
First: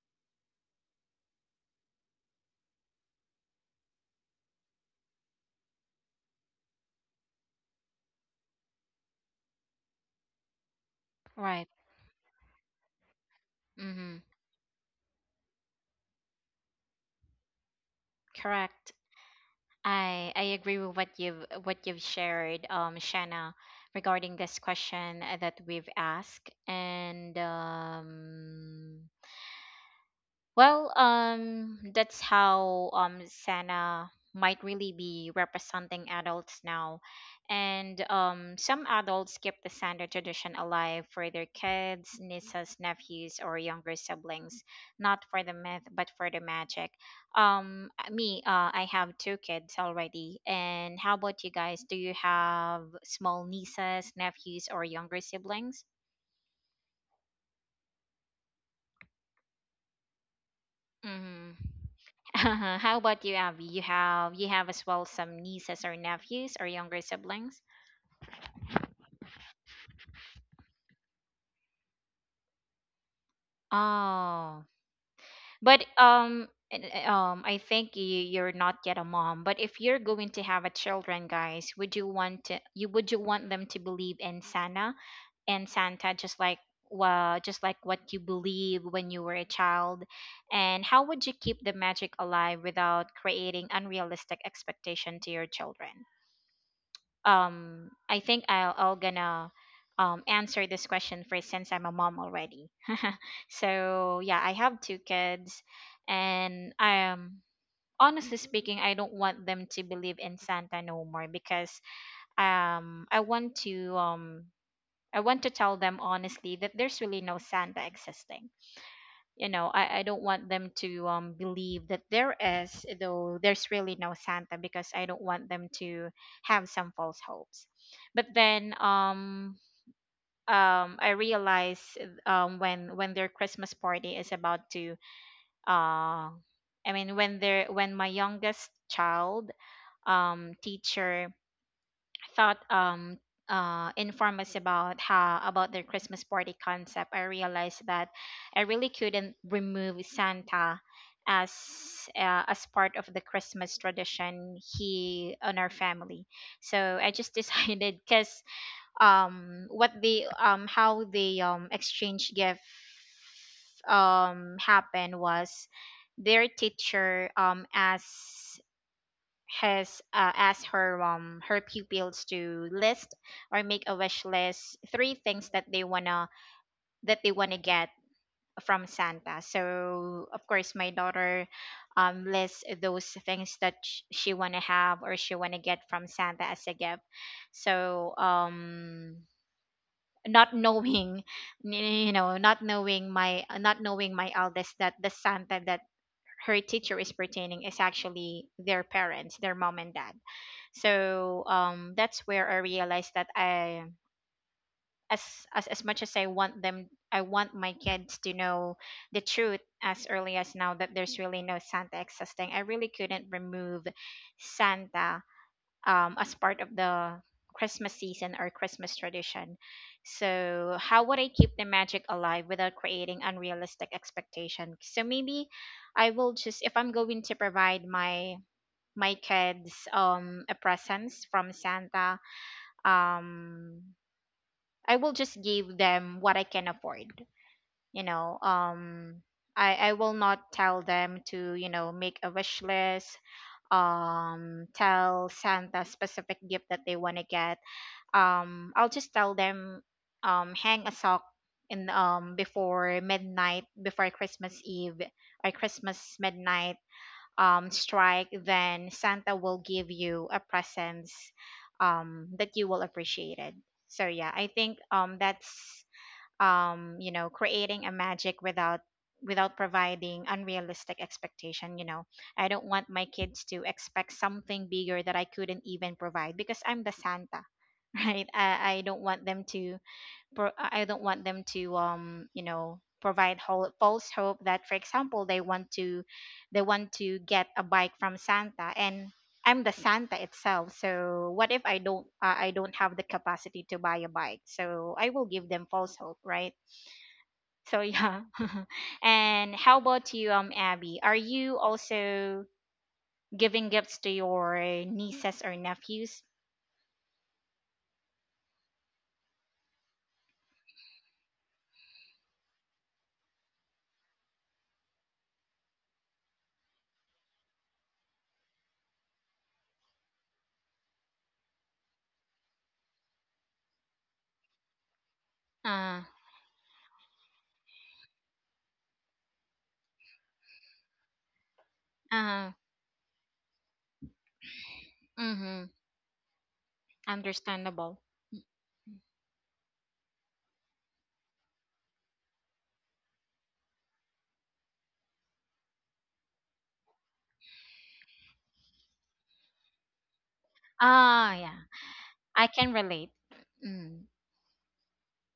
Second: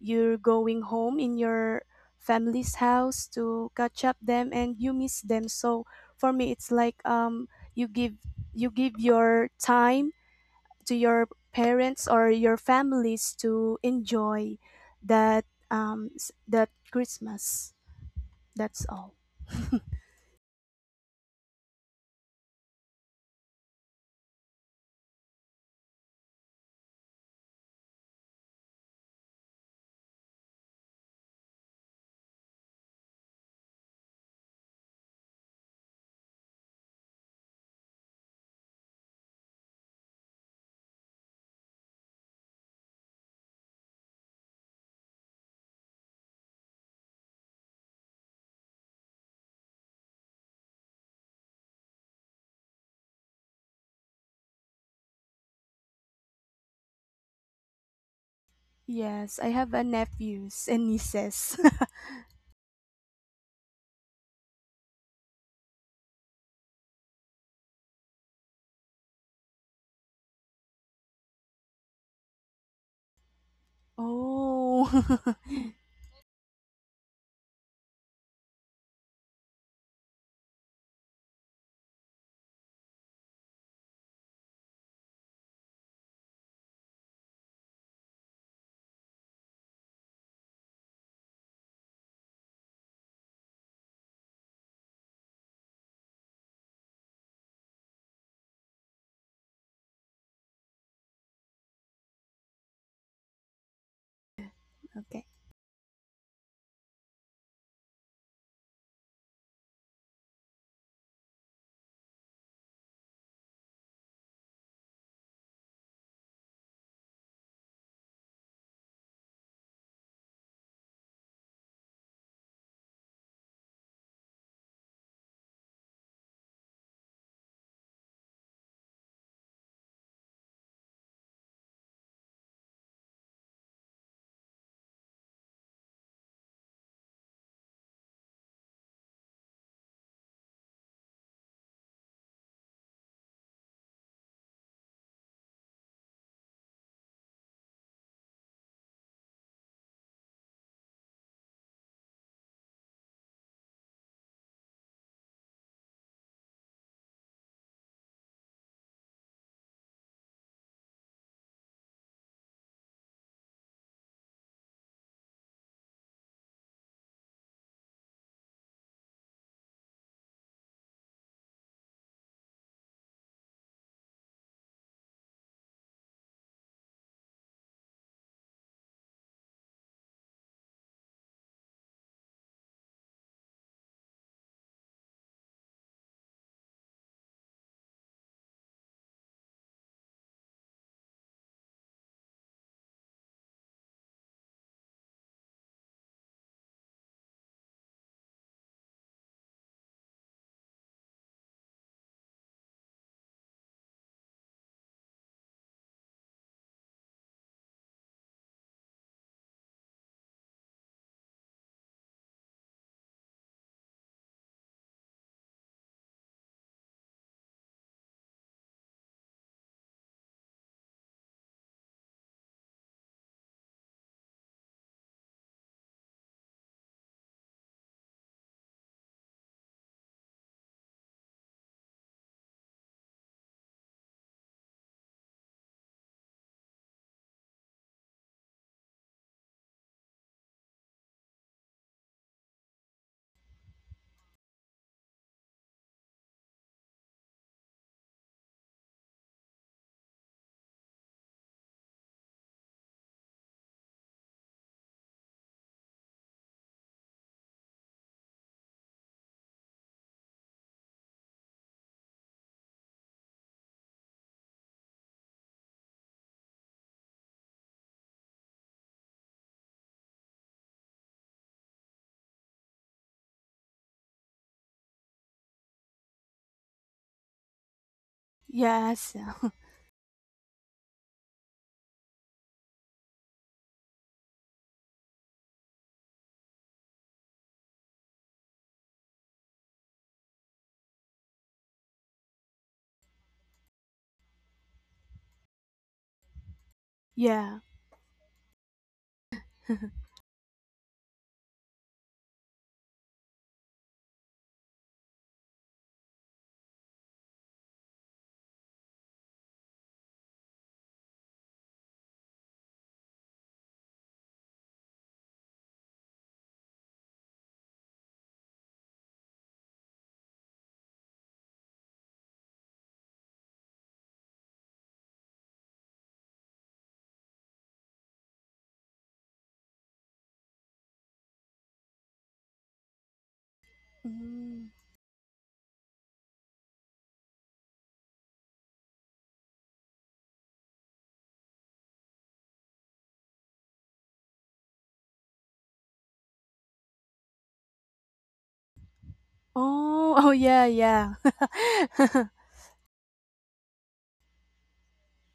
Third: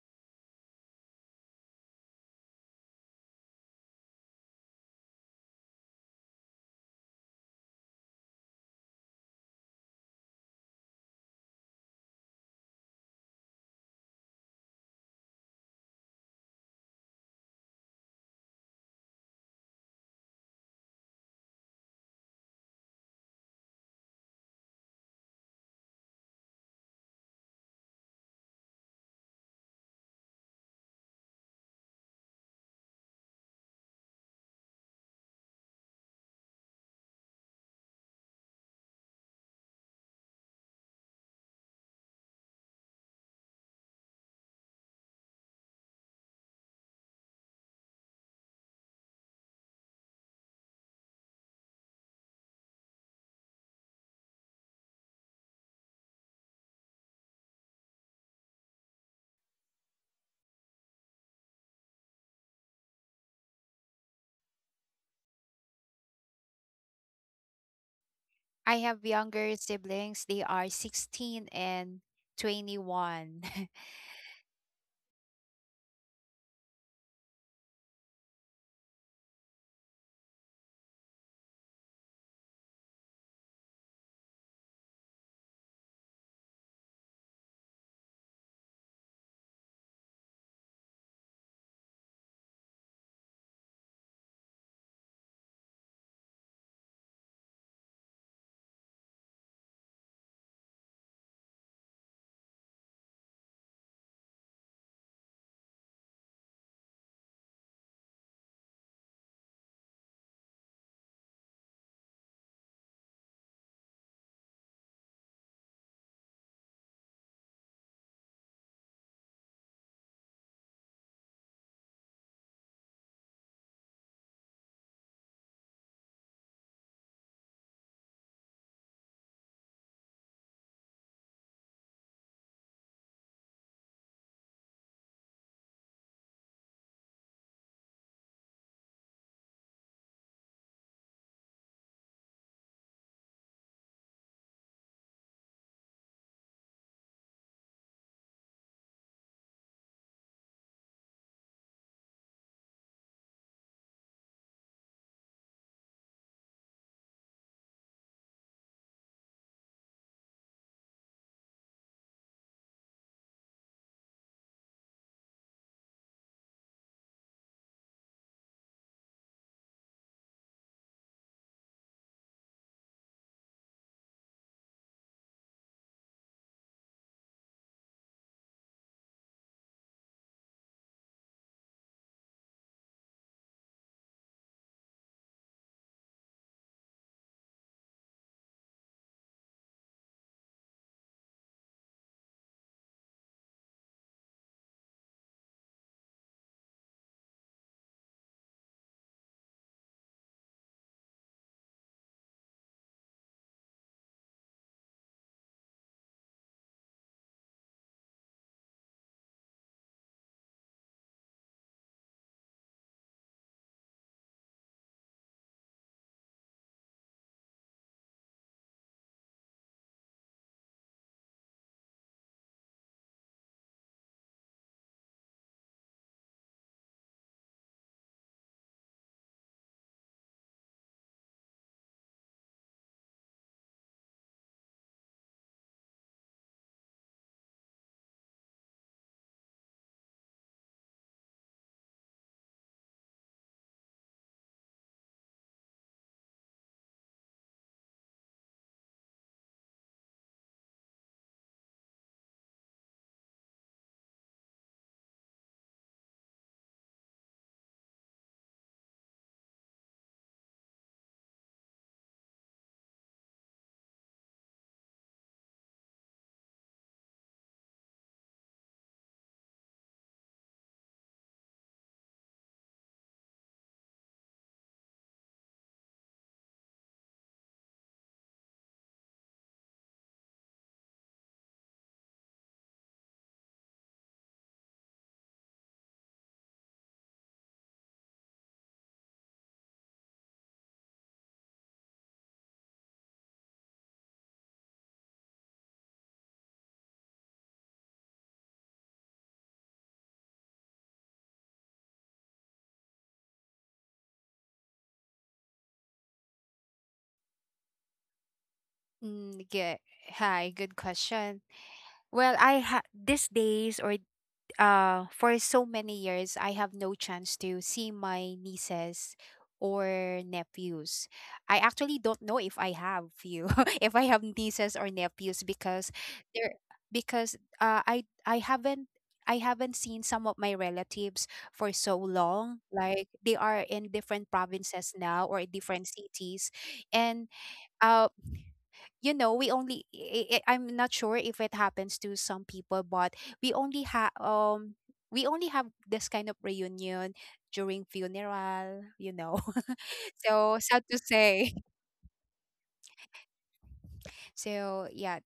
Speaker 2: you're going home in your family's house to catch up them and you miss them. So for me, it's like you give you give your time to your
Speaker 1: Right.
Speaker 2: parents or your families to
Speaker 1: Mm-hmm.
Speaker 2: enjoy that that Christmas. That's
Speaker 1: Correct.
Speaker 2: all. <laughs>
Speaker 1: I agree with what you've shared, Shanna, regarding this question, that we've asked. And, well, that's how Santa might really be representing adults now, and, some adults keep the Santa tradition alive for their kids, nieces, nephews, or younger siblings, not for the myth but for the magic. Me, I have two kids already, and how about you guys? Do you have small nieces, nephews, or younger siblings?
Speaker 2: Yes, I have a nephews and
Speaker 1: Mm-hmm.
Speaker 2: nieces.
Speaker 1: Uh-huh. How about you, Abby? You have as well some nieces or nephews or younger siblings?
Speaker 3: I have younger siblings. They are 16 and 21.
Speaker 2: <laughs>
Speaker 1: Oh,
Speaker 2: Oh, <laughs>
Speaker 1: but, I think you're not yet a mom. But if you're going to have a children, guys, would you want to, you would you want them to believe in Santa and Santa, just like, well, just like what you believe when you were a child? And how would you keep the magic alive without creating unrealistic expectation to your children? I think I'll gonna answer this question first since I'm a mom already. <laughs> So yeah, I have two
Speaker 2: okay.
Speaker 1: kids, and, honestly speaking, I don't want them to believe in Santa no more, because um I want to um I want to tell them honestly that there's really no Santa existing. I don't want them to believe that there is, though there's really no Santa, because I don't want them to have some false hopes. But then, I realize, when their Christmas party is about to, uh I mean, when they're, when my youngest child teacher thought, informed us about how about their Christmas party concept, I realized that I really couldn't remove Santa as, as part of the Christmas tradition he on our family. So I just <laughs> decided, because what the, how the exchange gift happened was, their teacher asked, has, asked her, her pupils to list or make a wish list, three things that they wanna get from Santa. So of course my daughter lists those things that she wanna have or she wanna get from Santa as a gift. So, not knowing, <laughs> not knowing my eldest that the Santa that her teacher is pertaining is actually their parents, their mom and dad. So, that's where I realized that I, as, as much as I want them, I want my kids to know the truth as early as now that there's really no Santa existing. I really couldn't remove Santa, as part of the Christmas season or Christmas tradition. So, how would I keep the magic alive without creating unrealistic expectation? So maybe I will just, if I'm going to provide my kids a presents from Santa, um I will just give them what I can afford. You know, um I will not tell them to, make a wish list, tell Santa specific gift that they want to get. I'll just tell them, hang a sock in, before midnight, before Christmas Eve or Christmas midnight, strike, then Santa will give you a presents, that you will appreciate it. So yeah, I think that's, creating a magic without providing unrealistic expectation. I don't want my kids to expect something bigger that I couldn't even provide, because I'm the Santa. <laughs> Right? I don't
Speaker 2: Yes.
Speaker 1: want them to, I don't want them to, provide whole, false hope that, for example, they want to, get a bike from Santa, and I'm the Santa itself, so what if I don't, I don't have the capacity to buy a bike, so I will give them false hope, right?
Speaker 2: Yeah.
Speaker 1: So yeah. <laughs> And how
Speaker 2: <laughs>
Speaker 1: about you, Abby? Are you also giving gifts to your nieces or nephews?
Speaker 3: <laughs> mm, good. Hi, good question. Well, these days, or for so many years, I have no chance to see my nieces or nephews. I actually don't know if I have few, <laughs> if I have nieces or nephews because
Speaker 1: Uh,
Speaker 3: they're because I haven't I haven't seen some of my relatives for so
Speaker 1: uh,
Speaker 3: long. Like they are in different
Speaker 2: Mm.
Speaker 3: provinces now or
Speaker 1: mm-hmm.
Speaker 3: different cities, and
Speaker 1: Understandable.
Speaker 3: uh, you know, we only I'm not sure if it happens to some people, but we only have um we only have this kind of reunion during funeral, you know.
Speaker 2: Oh, oh
Speaker 3: <laughs>
Speaker 2: yeah,
Speaker 3: So sad to
Speaker 2: yeah.
Speaker 1: Ah, yeah.
Speaker 3: say.
Speaker 2: <laughs>
Speaker 1: I can relate. Mm,
Speaker 3: <laughs> So yeah,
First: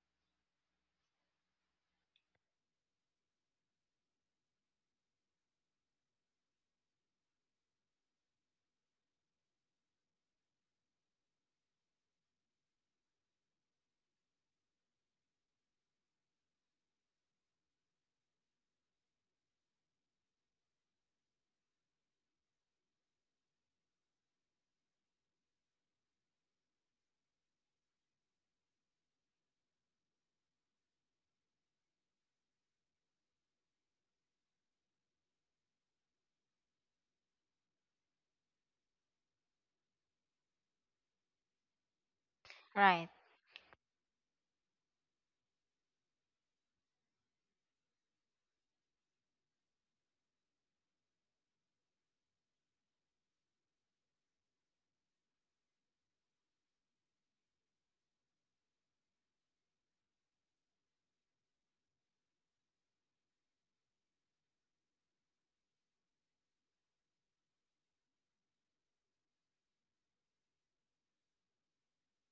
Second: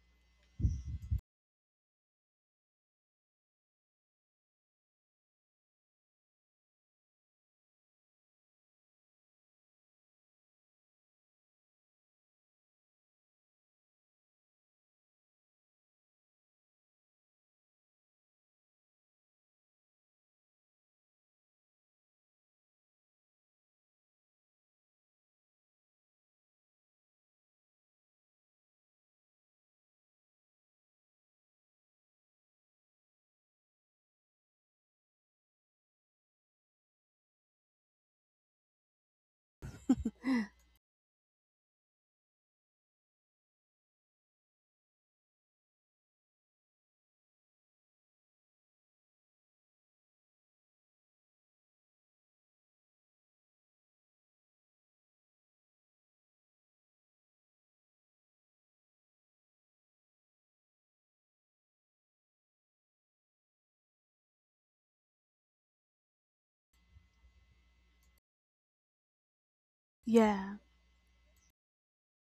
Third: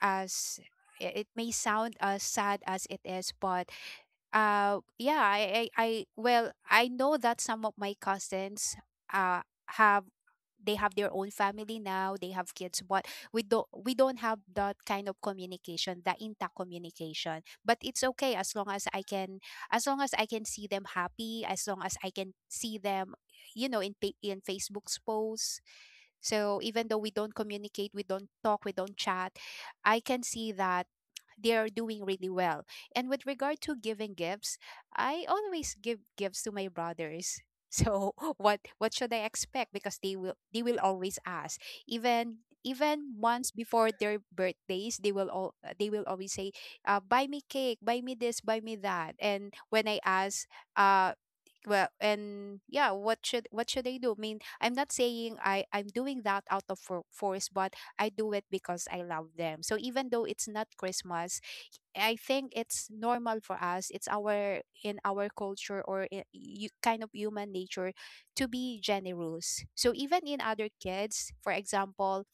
Speaker 3: as it may sound as sad as it is, but I well, I know that some of my cousins uh have they have their own family now, they have kids, but we don't have that kind of communication, the intact communication. But it's okay. As long as I can, see them happy, as long as I can see them, you know, in Facebook's posts. So even though we don't communicate, we don't talk, we don't chat, I can see that they are doing really well. And with regard to giving gifts, I always give gifts to my brothers. <laughs> So what should I expect? Because they will always ask. Even
Speaker 1: right,
Speaker 3: even months before their birthdays, they will always say, "Buy me cake, buy me this, buy me that." And when I ask, uh, well, and yeah, what should I do? I mean, I'm not saying I'm doing that out of force, but I do it because I love them. So even though it's not Christmas, I think it's normal for us. It's our in our culture, or you, kind of human nature to be generous. So even in
Speaker 2: Yeah.
Speaker 3: other kids, for example,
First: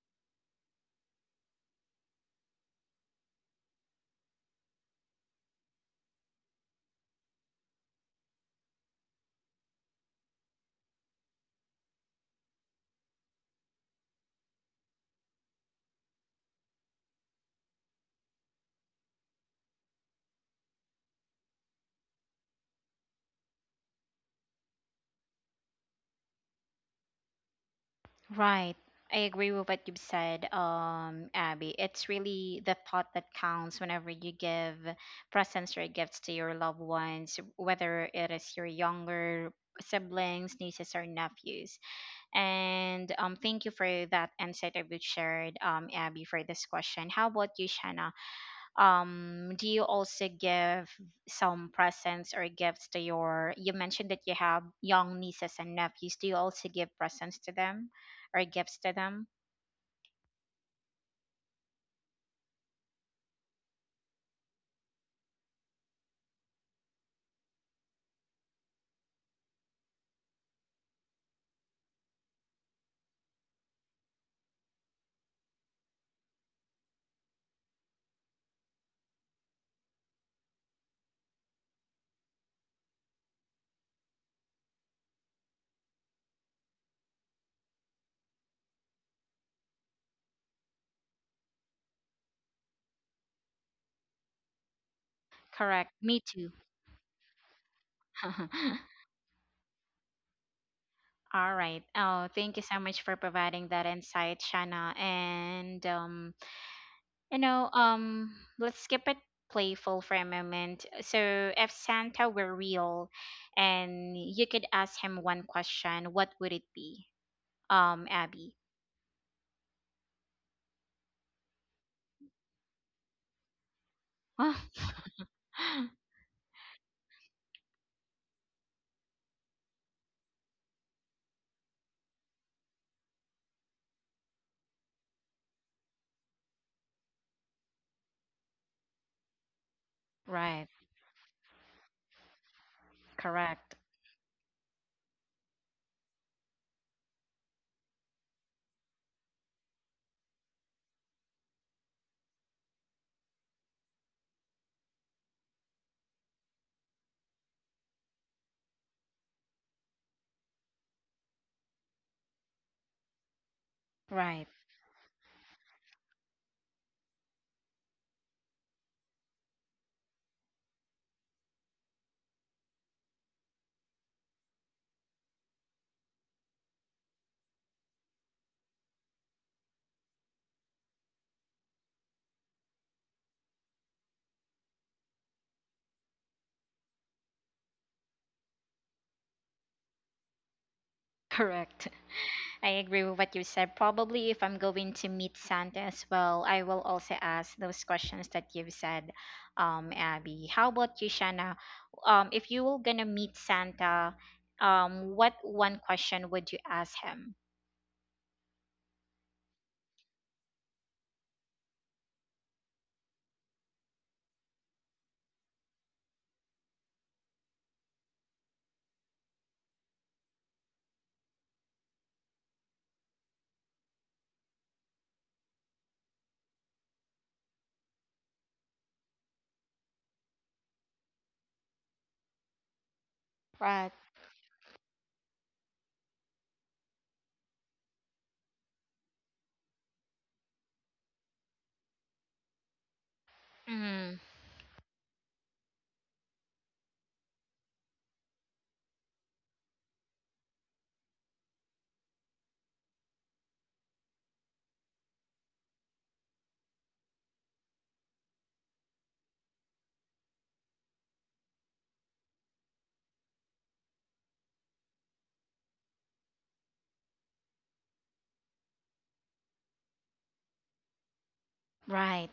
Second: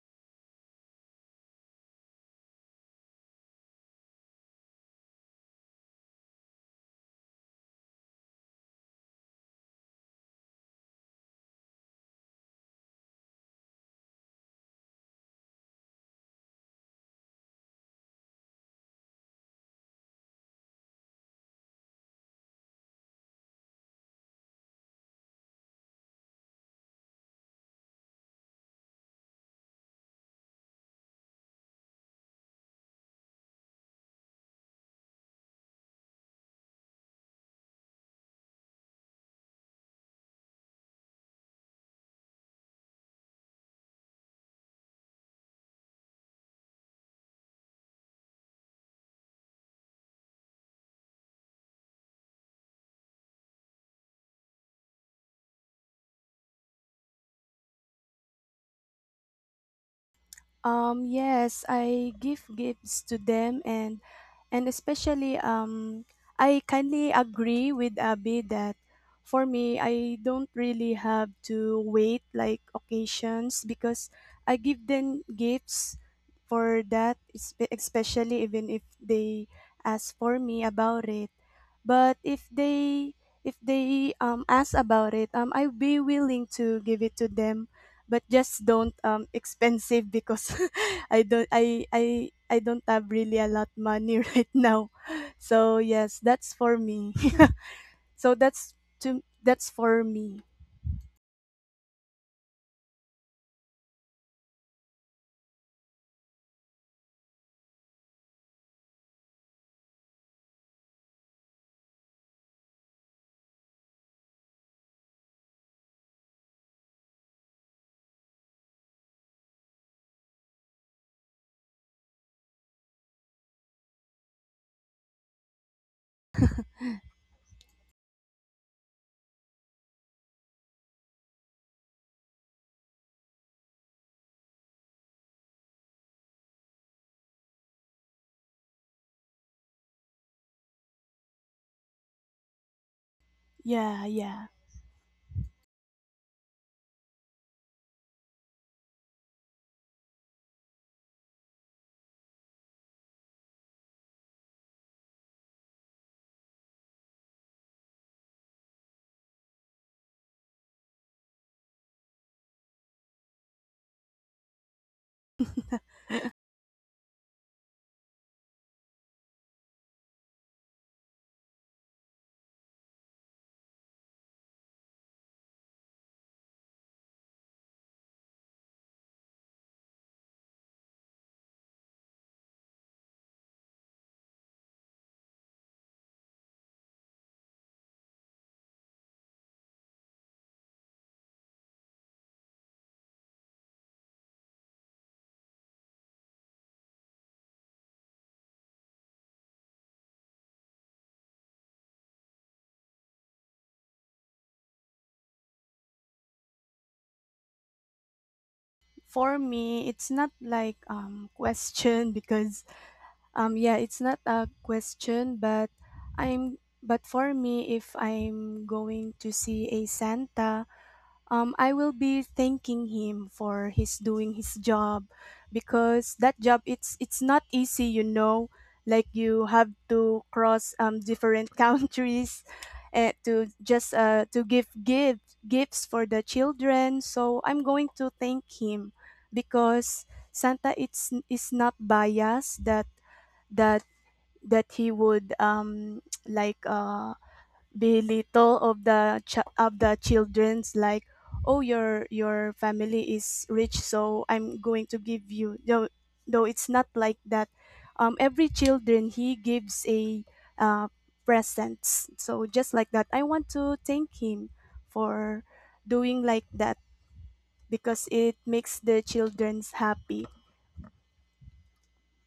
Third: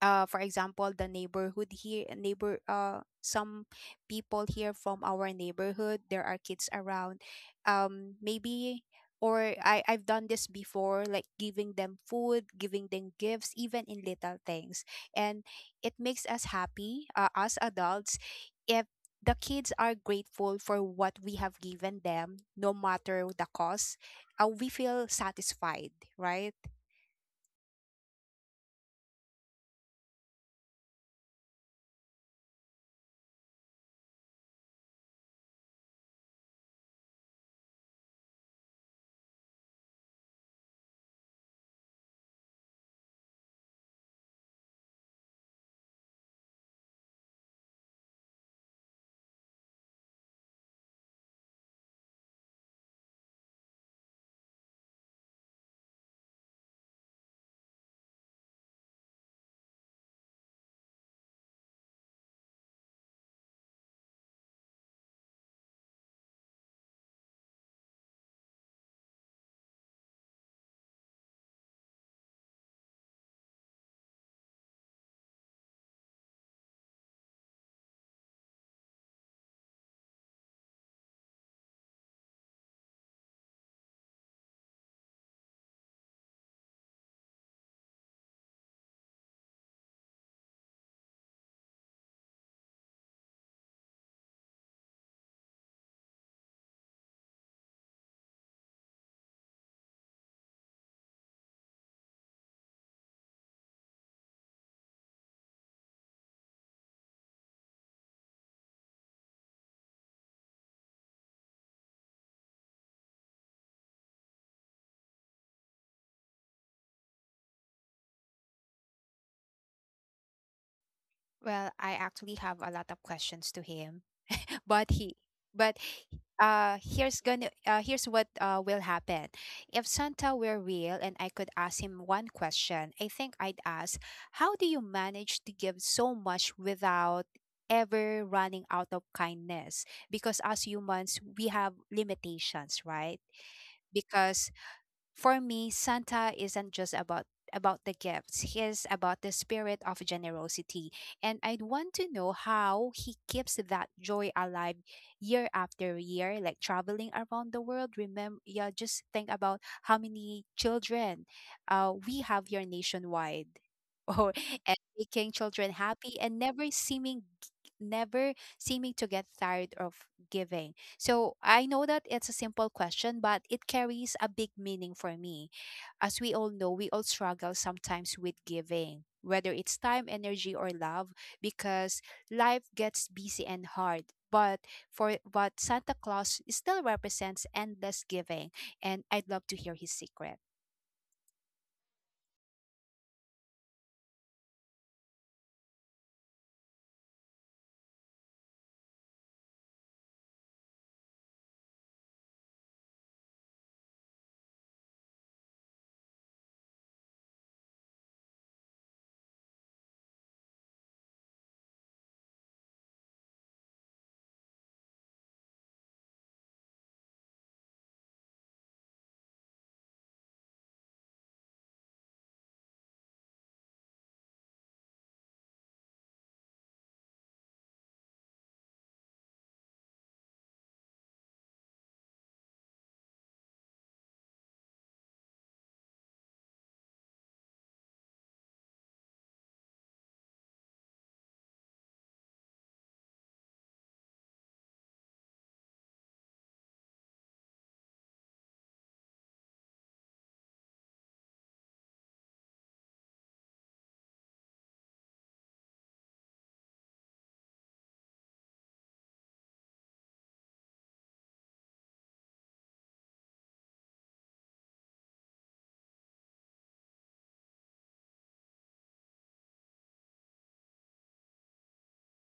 Speaker 3: the neighborhood here, neighbor, some people here from our neighborhood, there are kids around, maybe or I've done this before, like giving them food, giving them gifts, even in little things. And it makes us happy, us adults, if the kids are grateful for what we have given them, no matter the cost, we feel satisfied, right?
Speaker 1: right. I agree with what you've said, Abby. It's really the thought that counts whenever you give presents or gifts to your loved ones, whether it is your younger siblings, nieces, or nephews. And, thank you for that insight that you shared, Abby, for this question. How about you, Shanna? Do you also give some presents or gifts to your? You mentioned that you have young nieces and nephews. Do you also give presents to them or gifts to them?
Speaker 2: Yes, I give gifts to them, and especially um, I kindly agree with Abby that for me, I don't really have to wait like occasions because I give them gifts for that especially, even if they ask for me about it. But if they um, ask about it, um, I'll be willing to give it to them, but just don't um, expensive because <laughs> I don't have really a lot money <laughs> right now. So
Speaker 1: Correct.
Speaker 2: yes,
Speaker 1: Me
Speaker 2: that's
Speaker 1: too.
Speaker 2: for me. <laughs> So
Speaker 1: <laughs>
Speaker 2: that's for me.
Speaker 1: All right. Oh, thank you so much for providing that insight, Shanna. And, you know, let's skip it playful for a moment. So, if Santa were real and you could ask him one question, what would it be? Abby.
Speaker 3: Well, I actually have a lot of questions to him. But he
Speaker 1: <laughs>
Speaker 3: but here's gonna Here's what will happen. If Santa were real and I could ask him one question, I think I'd ask, how do you manage to give so much without ever running out of kindness? Because as
Speaker 1: Right.
Speaker 3: humans we have limitations, right?
Speaker 1: Correct.
Speaker 2: Yeah, yeah.
Speaker 3: Because for me, Santa isn't just about the gifts. He is about the spirit of generosity, and I'd want to know how he keeps that joy alive year after year, like traveling around the world. Remember, yeah, just think about how many children we have here nationwide, <laughs> or
Speaker 1: Right.
Speaker 3: and making children happy and never seeming, never seeming to get tired of giving. So I know that it's a simple question, but it carries a big meaning for me. As we all know, we all struggle sometimes with giving, whether it's time, energy, or love, because life gets busy and hard. But for but Santa Claus still represents endless giving, and I'd love to hear his secret.
Speaker 1: Correct. I agree with what you said. Probably if I'm going to meet Santa as well, I will also ask those questions that you've said, Abby. How about you, Shanna? If you were gonna meet Santa, what one question would you ask him?
Speaker 2: For me, it's not like um, question because um, yeah, it's not a question, but I'm but for me, if I'm going to see a Santa I will be thanking him for his doing his job because that job, it's not easy, you know. Like you have to cross different <laughs> countries
Speaker 1: Right.
Speaker 2: to give gifts for the children. So I'm going to thank him because Santa it's is not biased that
Speaker 1: Mm,
Speaker 2: that he would um, <tsk> like uh, belittle of the of the children's like, oh, your family is rich, so I'm going to give you. Though it's not like that, um, every children he gives a uh presents. So just like that, I want to thank him for doing like that because it makes the children's happy.
Speaker 1: right.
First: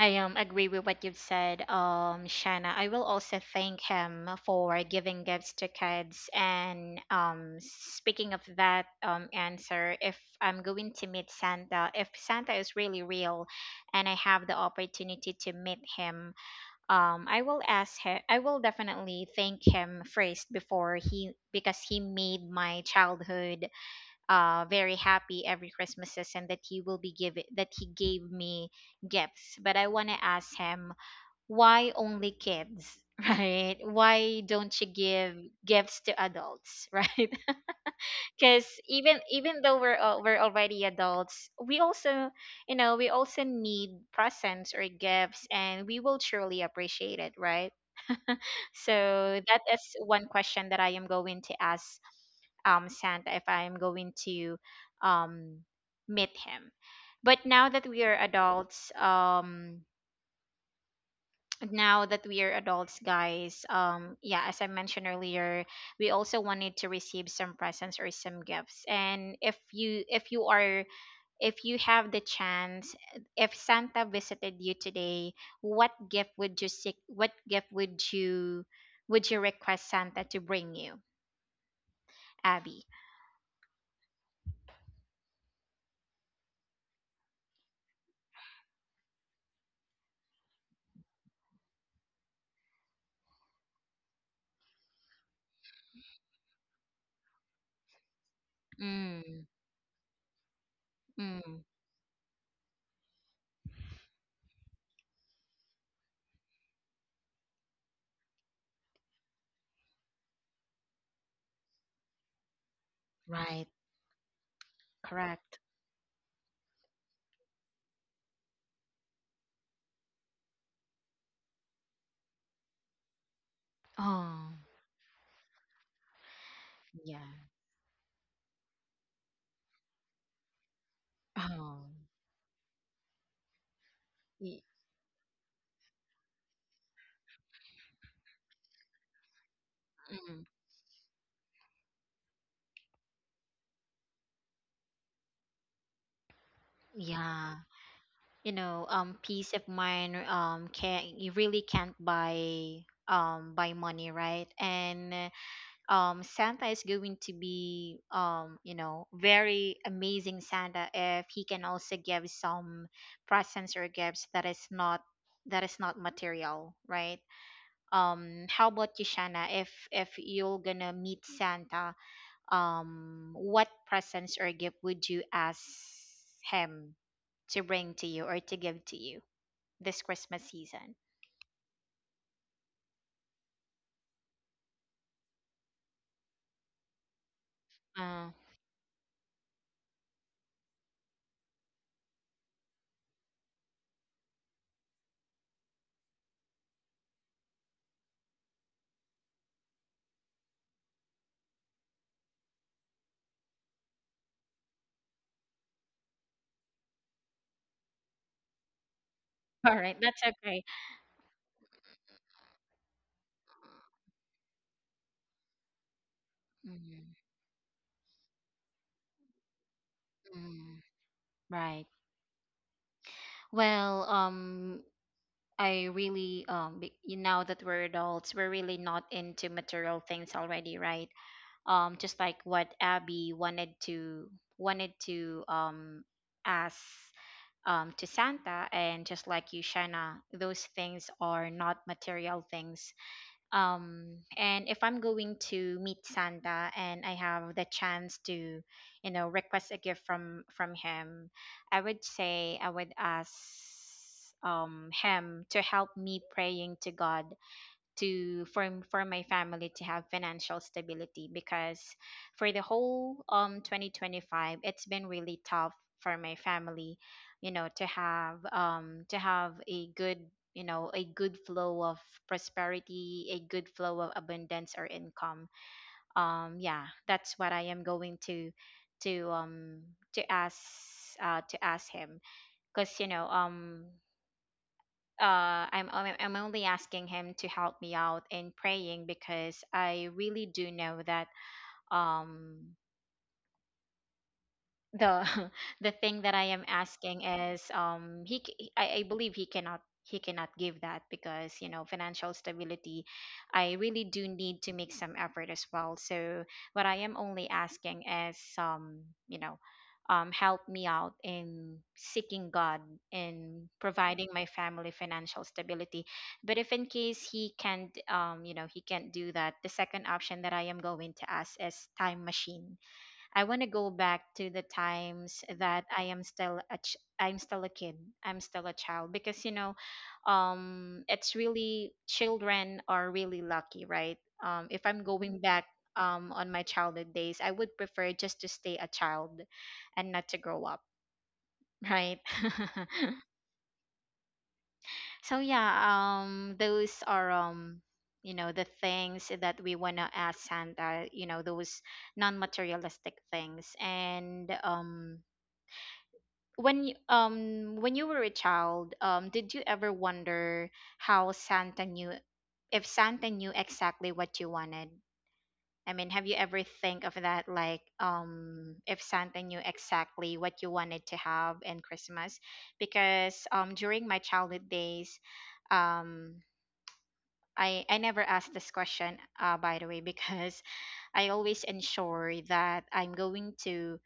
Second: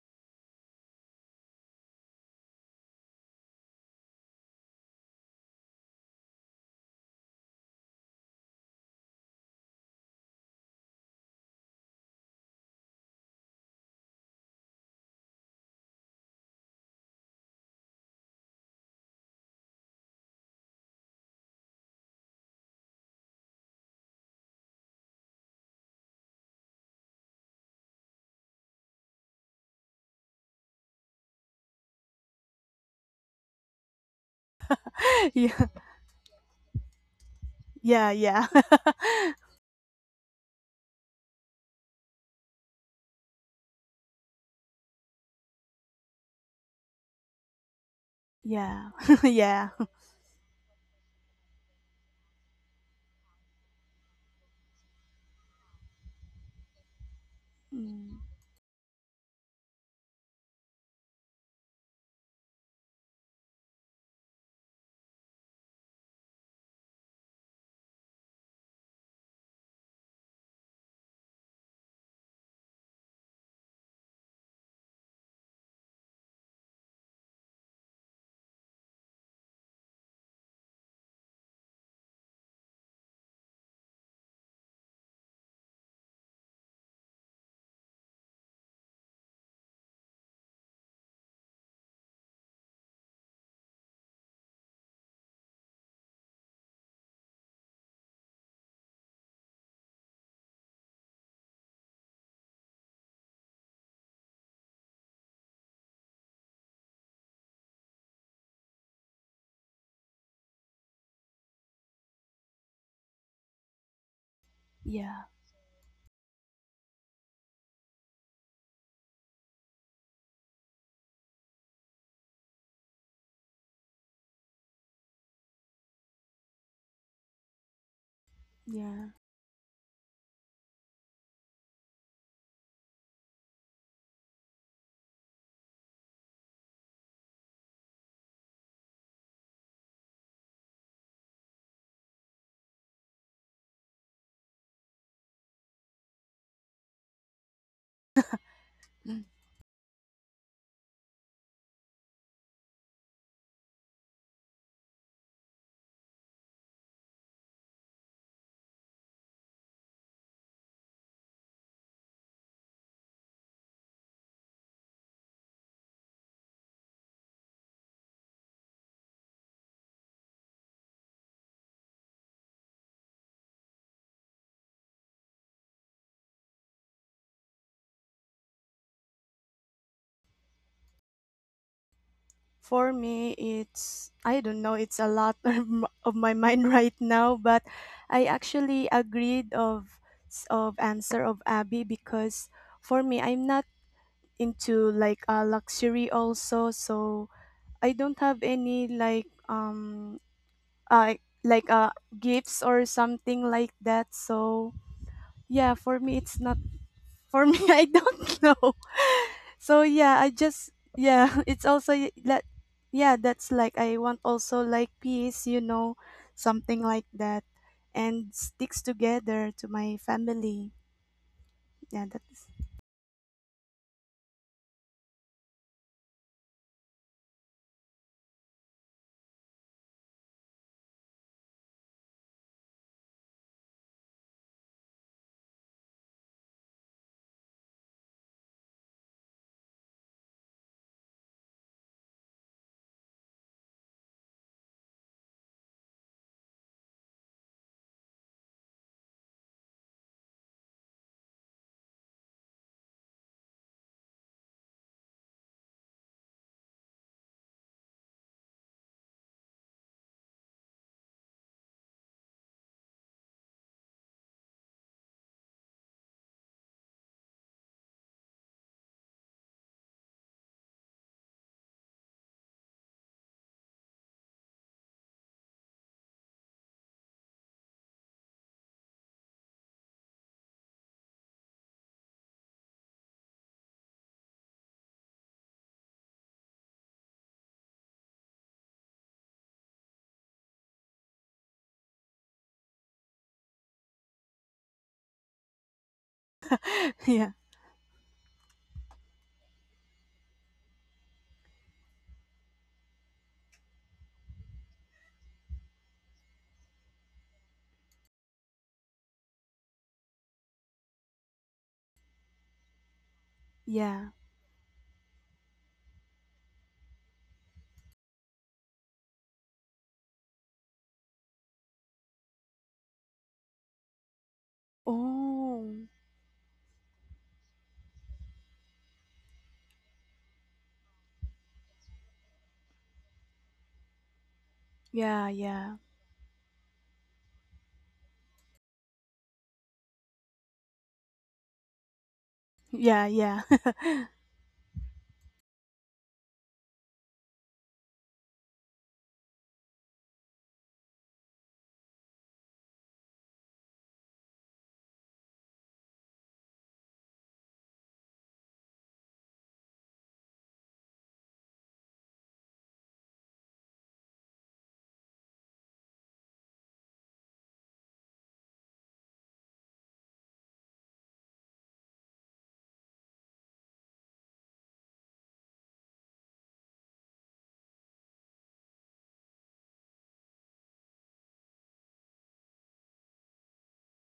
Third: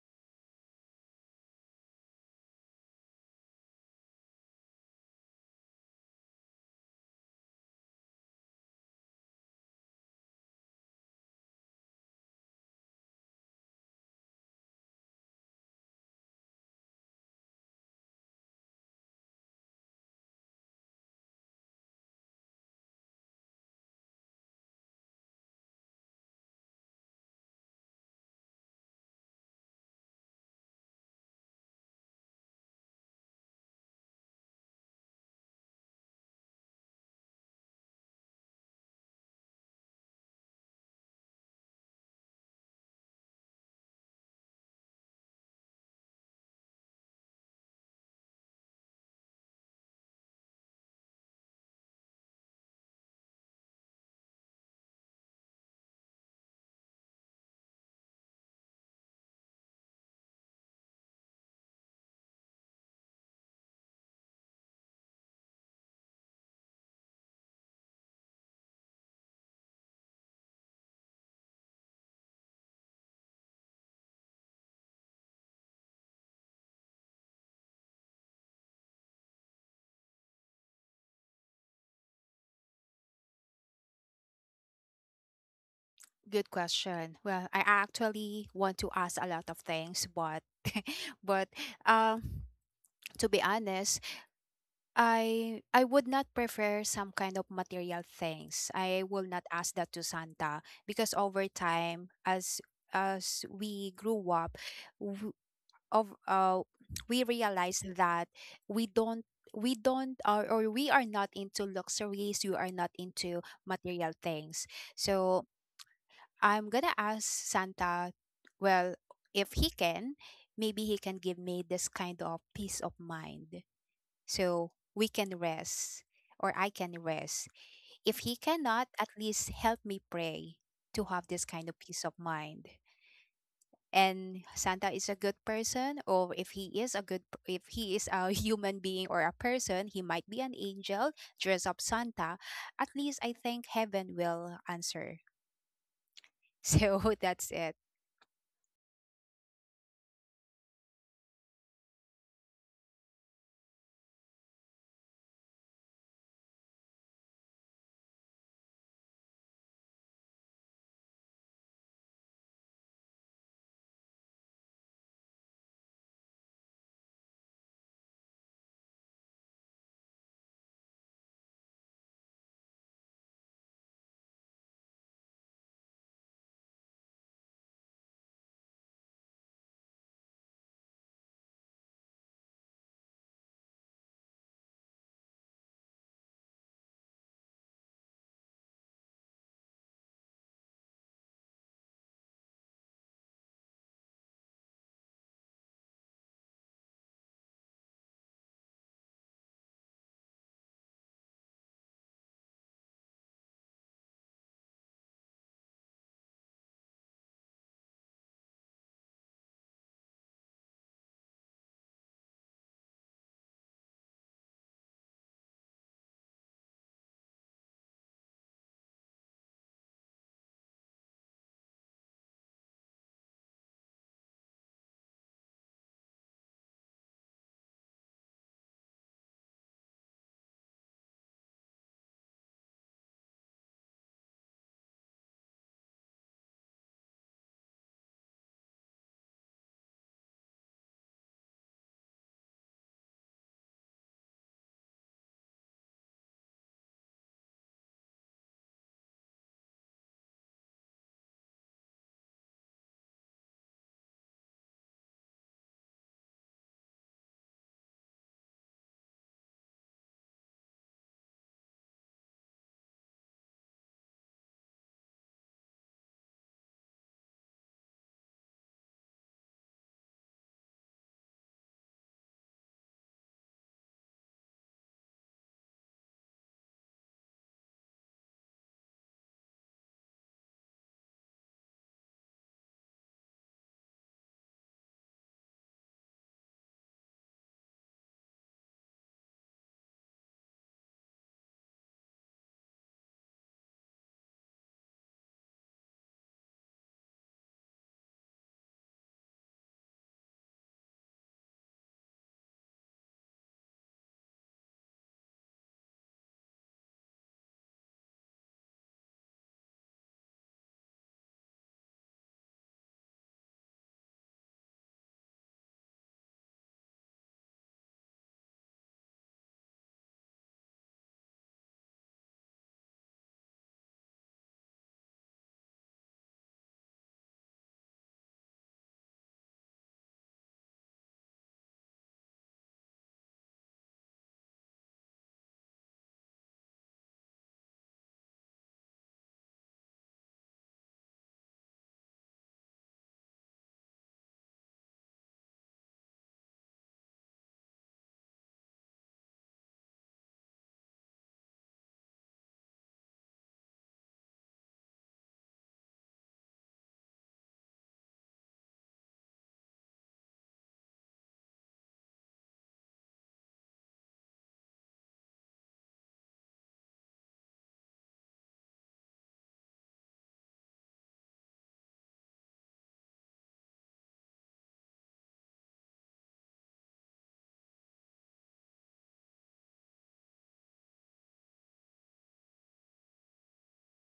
Speaker 1: I agree with what you've said, Shanna. I will also thank him for giving gifts to kids. And, speaking of that answer, if I'm going to meet Santa, if Santa is really real, and I have the opportunity to meet him, I will ask him. I will definitely thank him first before he, because he made my childhood, very happy every Christmases, and that he will be giving, that he gave me gifts. But I want to ask him, why only kids? <laughs> Right? Why don't you
Speaker 2: <laughs>
Speaker 1: give
Speaker 2: Yeah.
Speaker 1: gifts to adults? <laughs> Right?
Speaker 2: Yeah. Yeah.
Speaker 1: Because even
Speaker 2: <laughs>
Speaker 1: even though, we're already adults, we also, we also need presents or gifts, and we will truly appreciate it, right? <laughs>
Speaker 2: Yeah. <laughs>
Speaker 1: So that
Speaker 2: Yeah.
Speaker 1: is one question that I am going to ask, Santa, if I am going to, um, meet him. But now that we
Speaker 2: Mm.
Speaker 1: are adults, <tsk> now that we are adults, guys, yeah, as I mentioned earlier, we also wanted to receive some presents or some gifts. And if you have the chance, if Santa visited you today, what gift would you seek? What gift would you request Santa to bring you, Abby?
Speaker 3: Good question. Well, I actually want to ask a lot of things, but But um, to be honest, I would not prefer some kind of material things. I will
Speaker 1: Mm,
Speaker 3: not ask that to Santa because over
Speaker 1: mm,
Speaker 3: time, as we grew up, w- of we realized that we don't we don't or we are not into luxuries. We are not into
Speaker 1: right,
Speaker 3: material things.
Speaker 2: Yeah,
Speaker 3: So
Speaker 1: correct.
Speaker 3: I'm gonna ask Santa, well, if he can, maybe he can give me this kind of peace of mind
Speaker 1: Oh,
Speaker 3: so we can rest or I can
Speaker 1: yeah.
Speaker 3: rest. If he cannot,
Speaker 2: yeah.
Speaker 3: at least help me pray to have this kind of
Speaker 1: Oh,
Speaker 3: peace of mind. And
Speaker 1: y-
Speaker 3: Santa is a good person, or if he is a good, if he is a <laughs> human being or a person, he might be
Speaker 1: mm,
Speaker 3: an angel dress up Santa. At least I think heaven will answer. <laughs> So that's
Speaker 1: yeah.
Speaker 3: it.
Speaker 1: Peace of mind. Can you really can't buy buy money, right? And Santa is going to be, very amazing Santa if he can also give some presents or gifts that is not, material, right? How about you, Shana? If you're gonna meet Santa, what presents or gift would you ask him to bring to you or to give to you this Christmas season?
Speaker 2: For me, it's I don't know. It's a lot <laughs> of my mind right now, but I
Speaker 1: uh,
Speaker 2: actually agreed of answer of Abby because for me, I'm not into like luxury also. So I don't have any like um, uh, like uh, gifts or something like that. So yeah, for me, it's not. For me, <laughs> I don't know. <laughs>
Speaker 1: <laughs>
Speaker 2: So
Speaker 1: all right,
Speaker 2: yeah, I
Speaker 1: that's okay.
Speaker 2: just yeah, <laughs> it's also that. Yeah, that's like I want also like peace, you know, something like
Speaker 1: Mm,
Speaker 2: that, and sticks together to my family.
Speaker 1: mm, right.
Speaker 2: Yeah, that's
Speaker 1: Well, I really you know that we're adults, we're really not into material things already, right? Just like what Abby wanted to wanted to um ask to Santa, and just like you Shanna, those things are not material things. um and if I'm going to meet Santa and I have the chance to, you know, request a gift from him, I would say I would ask him to help me praying to God to for my family to have financial stability, because for the whole 2025 it's been really tough for my family, you know, to have a good, you know, a good flow of prosperity, a good flow of abundance or income. Yeah, that's what I am going to to um to ask, to ask him. Because you know, I'm only asking him to help me out in praying, because I really do know that um the <laughs> the thing that I am
Speaker 2: <laughs> yeah.
Speaker 1: asking is, I believe he cannot give that, because you know, financial stability, I really do need to make some effort as well. So what I am only asking is, you know, help me out in seeking God in
Speaker 2: Yeah.
Speaker 1: providing my family financial stability. But if in case he can't, you know, he can't do that, the second option that I am going to ask is time machine. I want to go back to the times
Speaker 2: Oh.
Speaker 1: that I'm still a kid. I'm still a child, because you know, it's really children are really lucky, right? If I'm
Speaker 2: Yeah,
Speaker 1: going back
Speaker 2: yeah.
Speaker 1: on my childhood days, I would prefer just to stay a child and not to grow up, right?
Speaker 2: Yeah,
Speaker 1: <laughs>
Speaker 2: yeah.
Speaker 1: So yeah, those are. You know, the things that we want to ask Santa, you know, those non materialistic things. And When you, when you were a child, did you ever wonder how Santa knew, if Santa knew exactly what you wanted? I mean, have you ever think of that, like if Santa knew exactly what you wanted to have in Christmas? Because during my childhood days, um I never asked this question, by the way, because <laughs> I always ensure that I'm going to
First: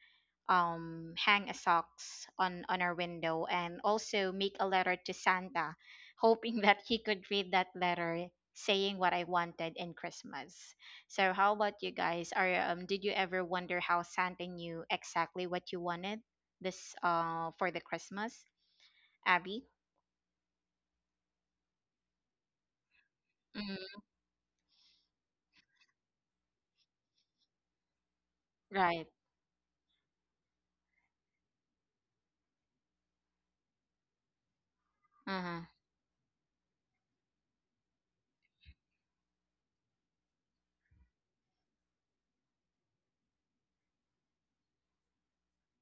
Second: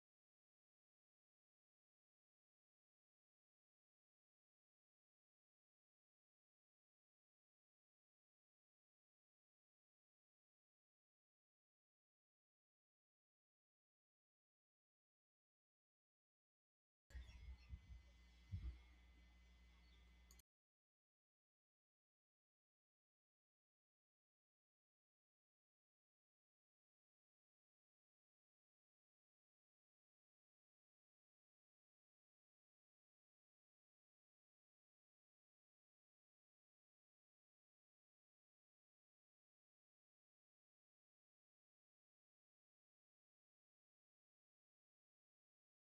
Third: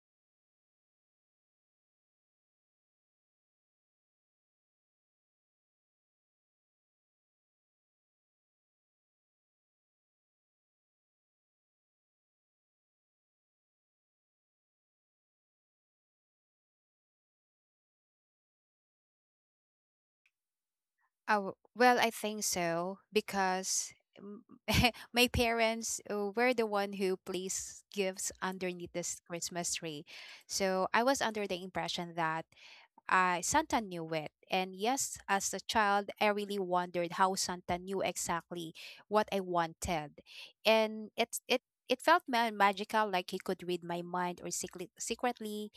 Speaker 1: hang a socks on our window, and also make a letter to Santa, <laughs> hoping that he could read that letter saying what I wanted in Christmas. So how about you guys? Are Did you ever wonder how Santa knew exactly what you wanted this for the Christmas, Abby?
Speaker 3: Oh, well, I think so because
Speaker 1: Mm,
Speaker 3: m- <laughs> my parents were the one who placed gifts underneath
Speaker 1: right.
Speaker 3: this Christmas tree. So I was under the impression that Santa knew it. And yes, as a
Speaker 1: Uh-huh.
Speaker 3: child, I really wondered how Santa knew exactly what I wanted. And it felt magical, like he could read my mind or secretly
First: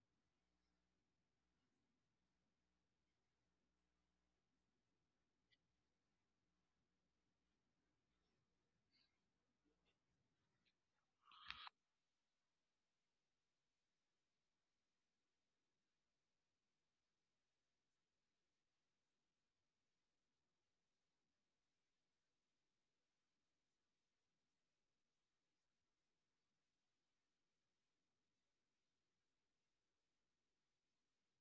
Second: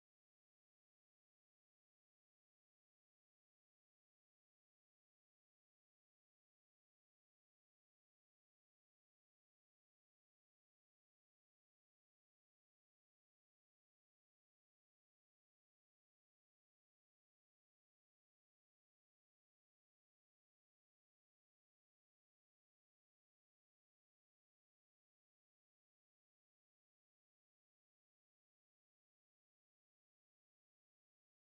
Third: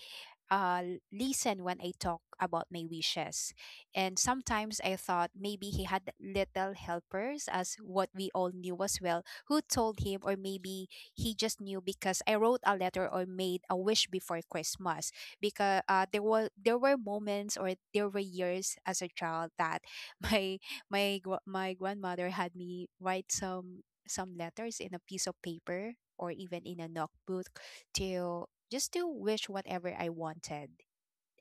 Speaker 3: uh, listen when I talk about my wishes. And sometimes I thought maybe he had little helpers, as what we all knew as well, who told him, or maybe he just knew because I wrote a letter or made a wish before Christmas. Because there were moments or there were years as a child that <laughs> my my grandmother had me write some letters in a piece of paper or even in a notebook to just to wish whatever I wanted.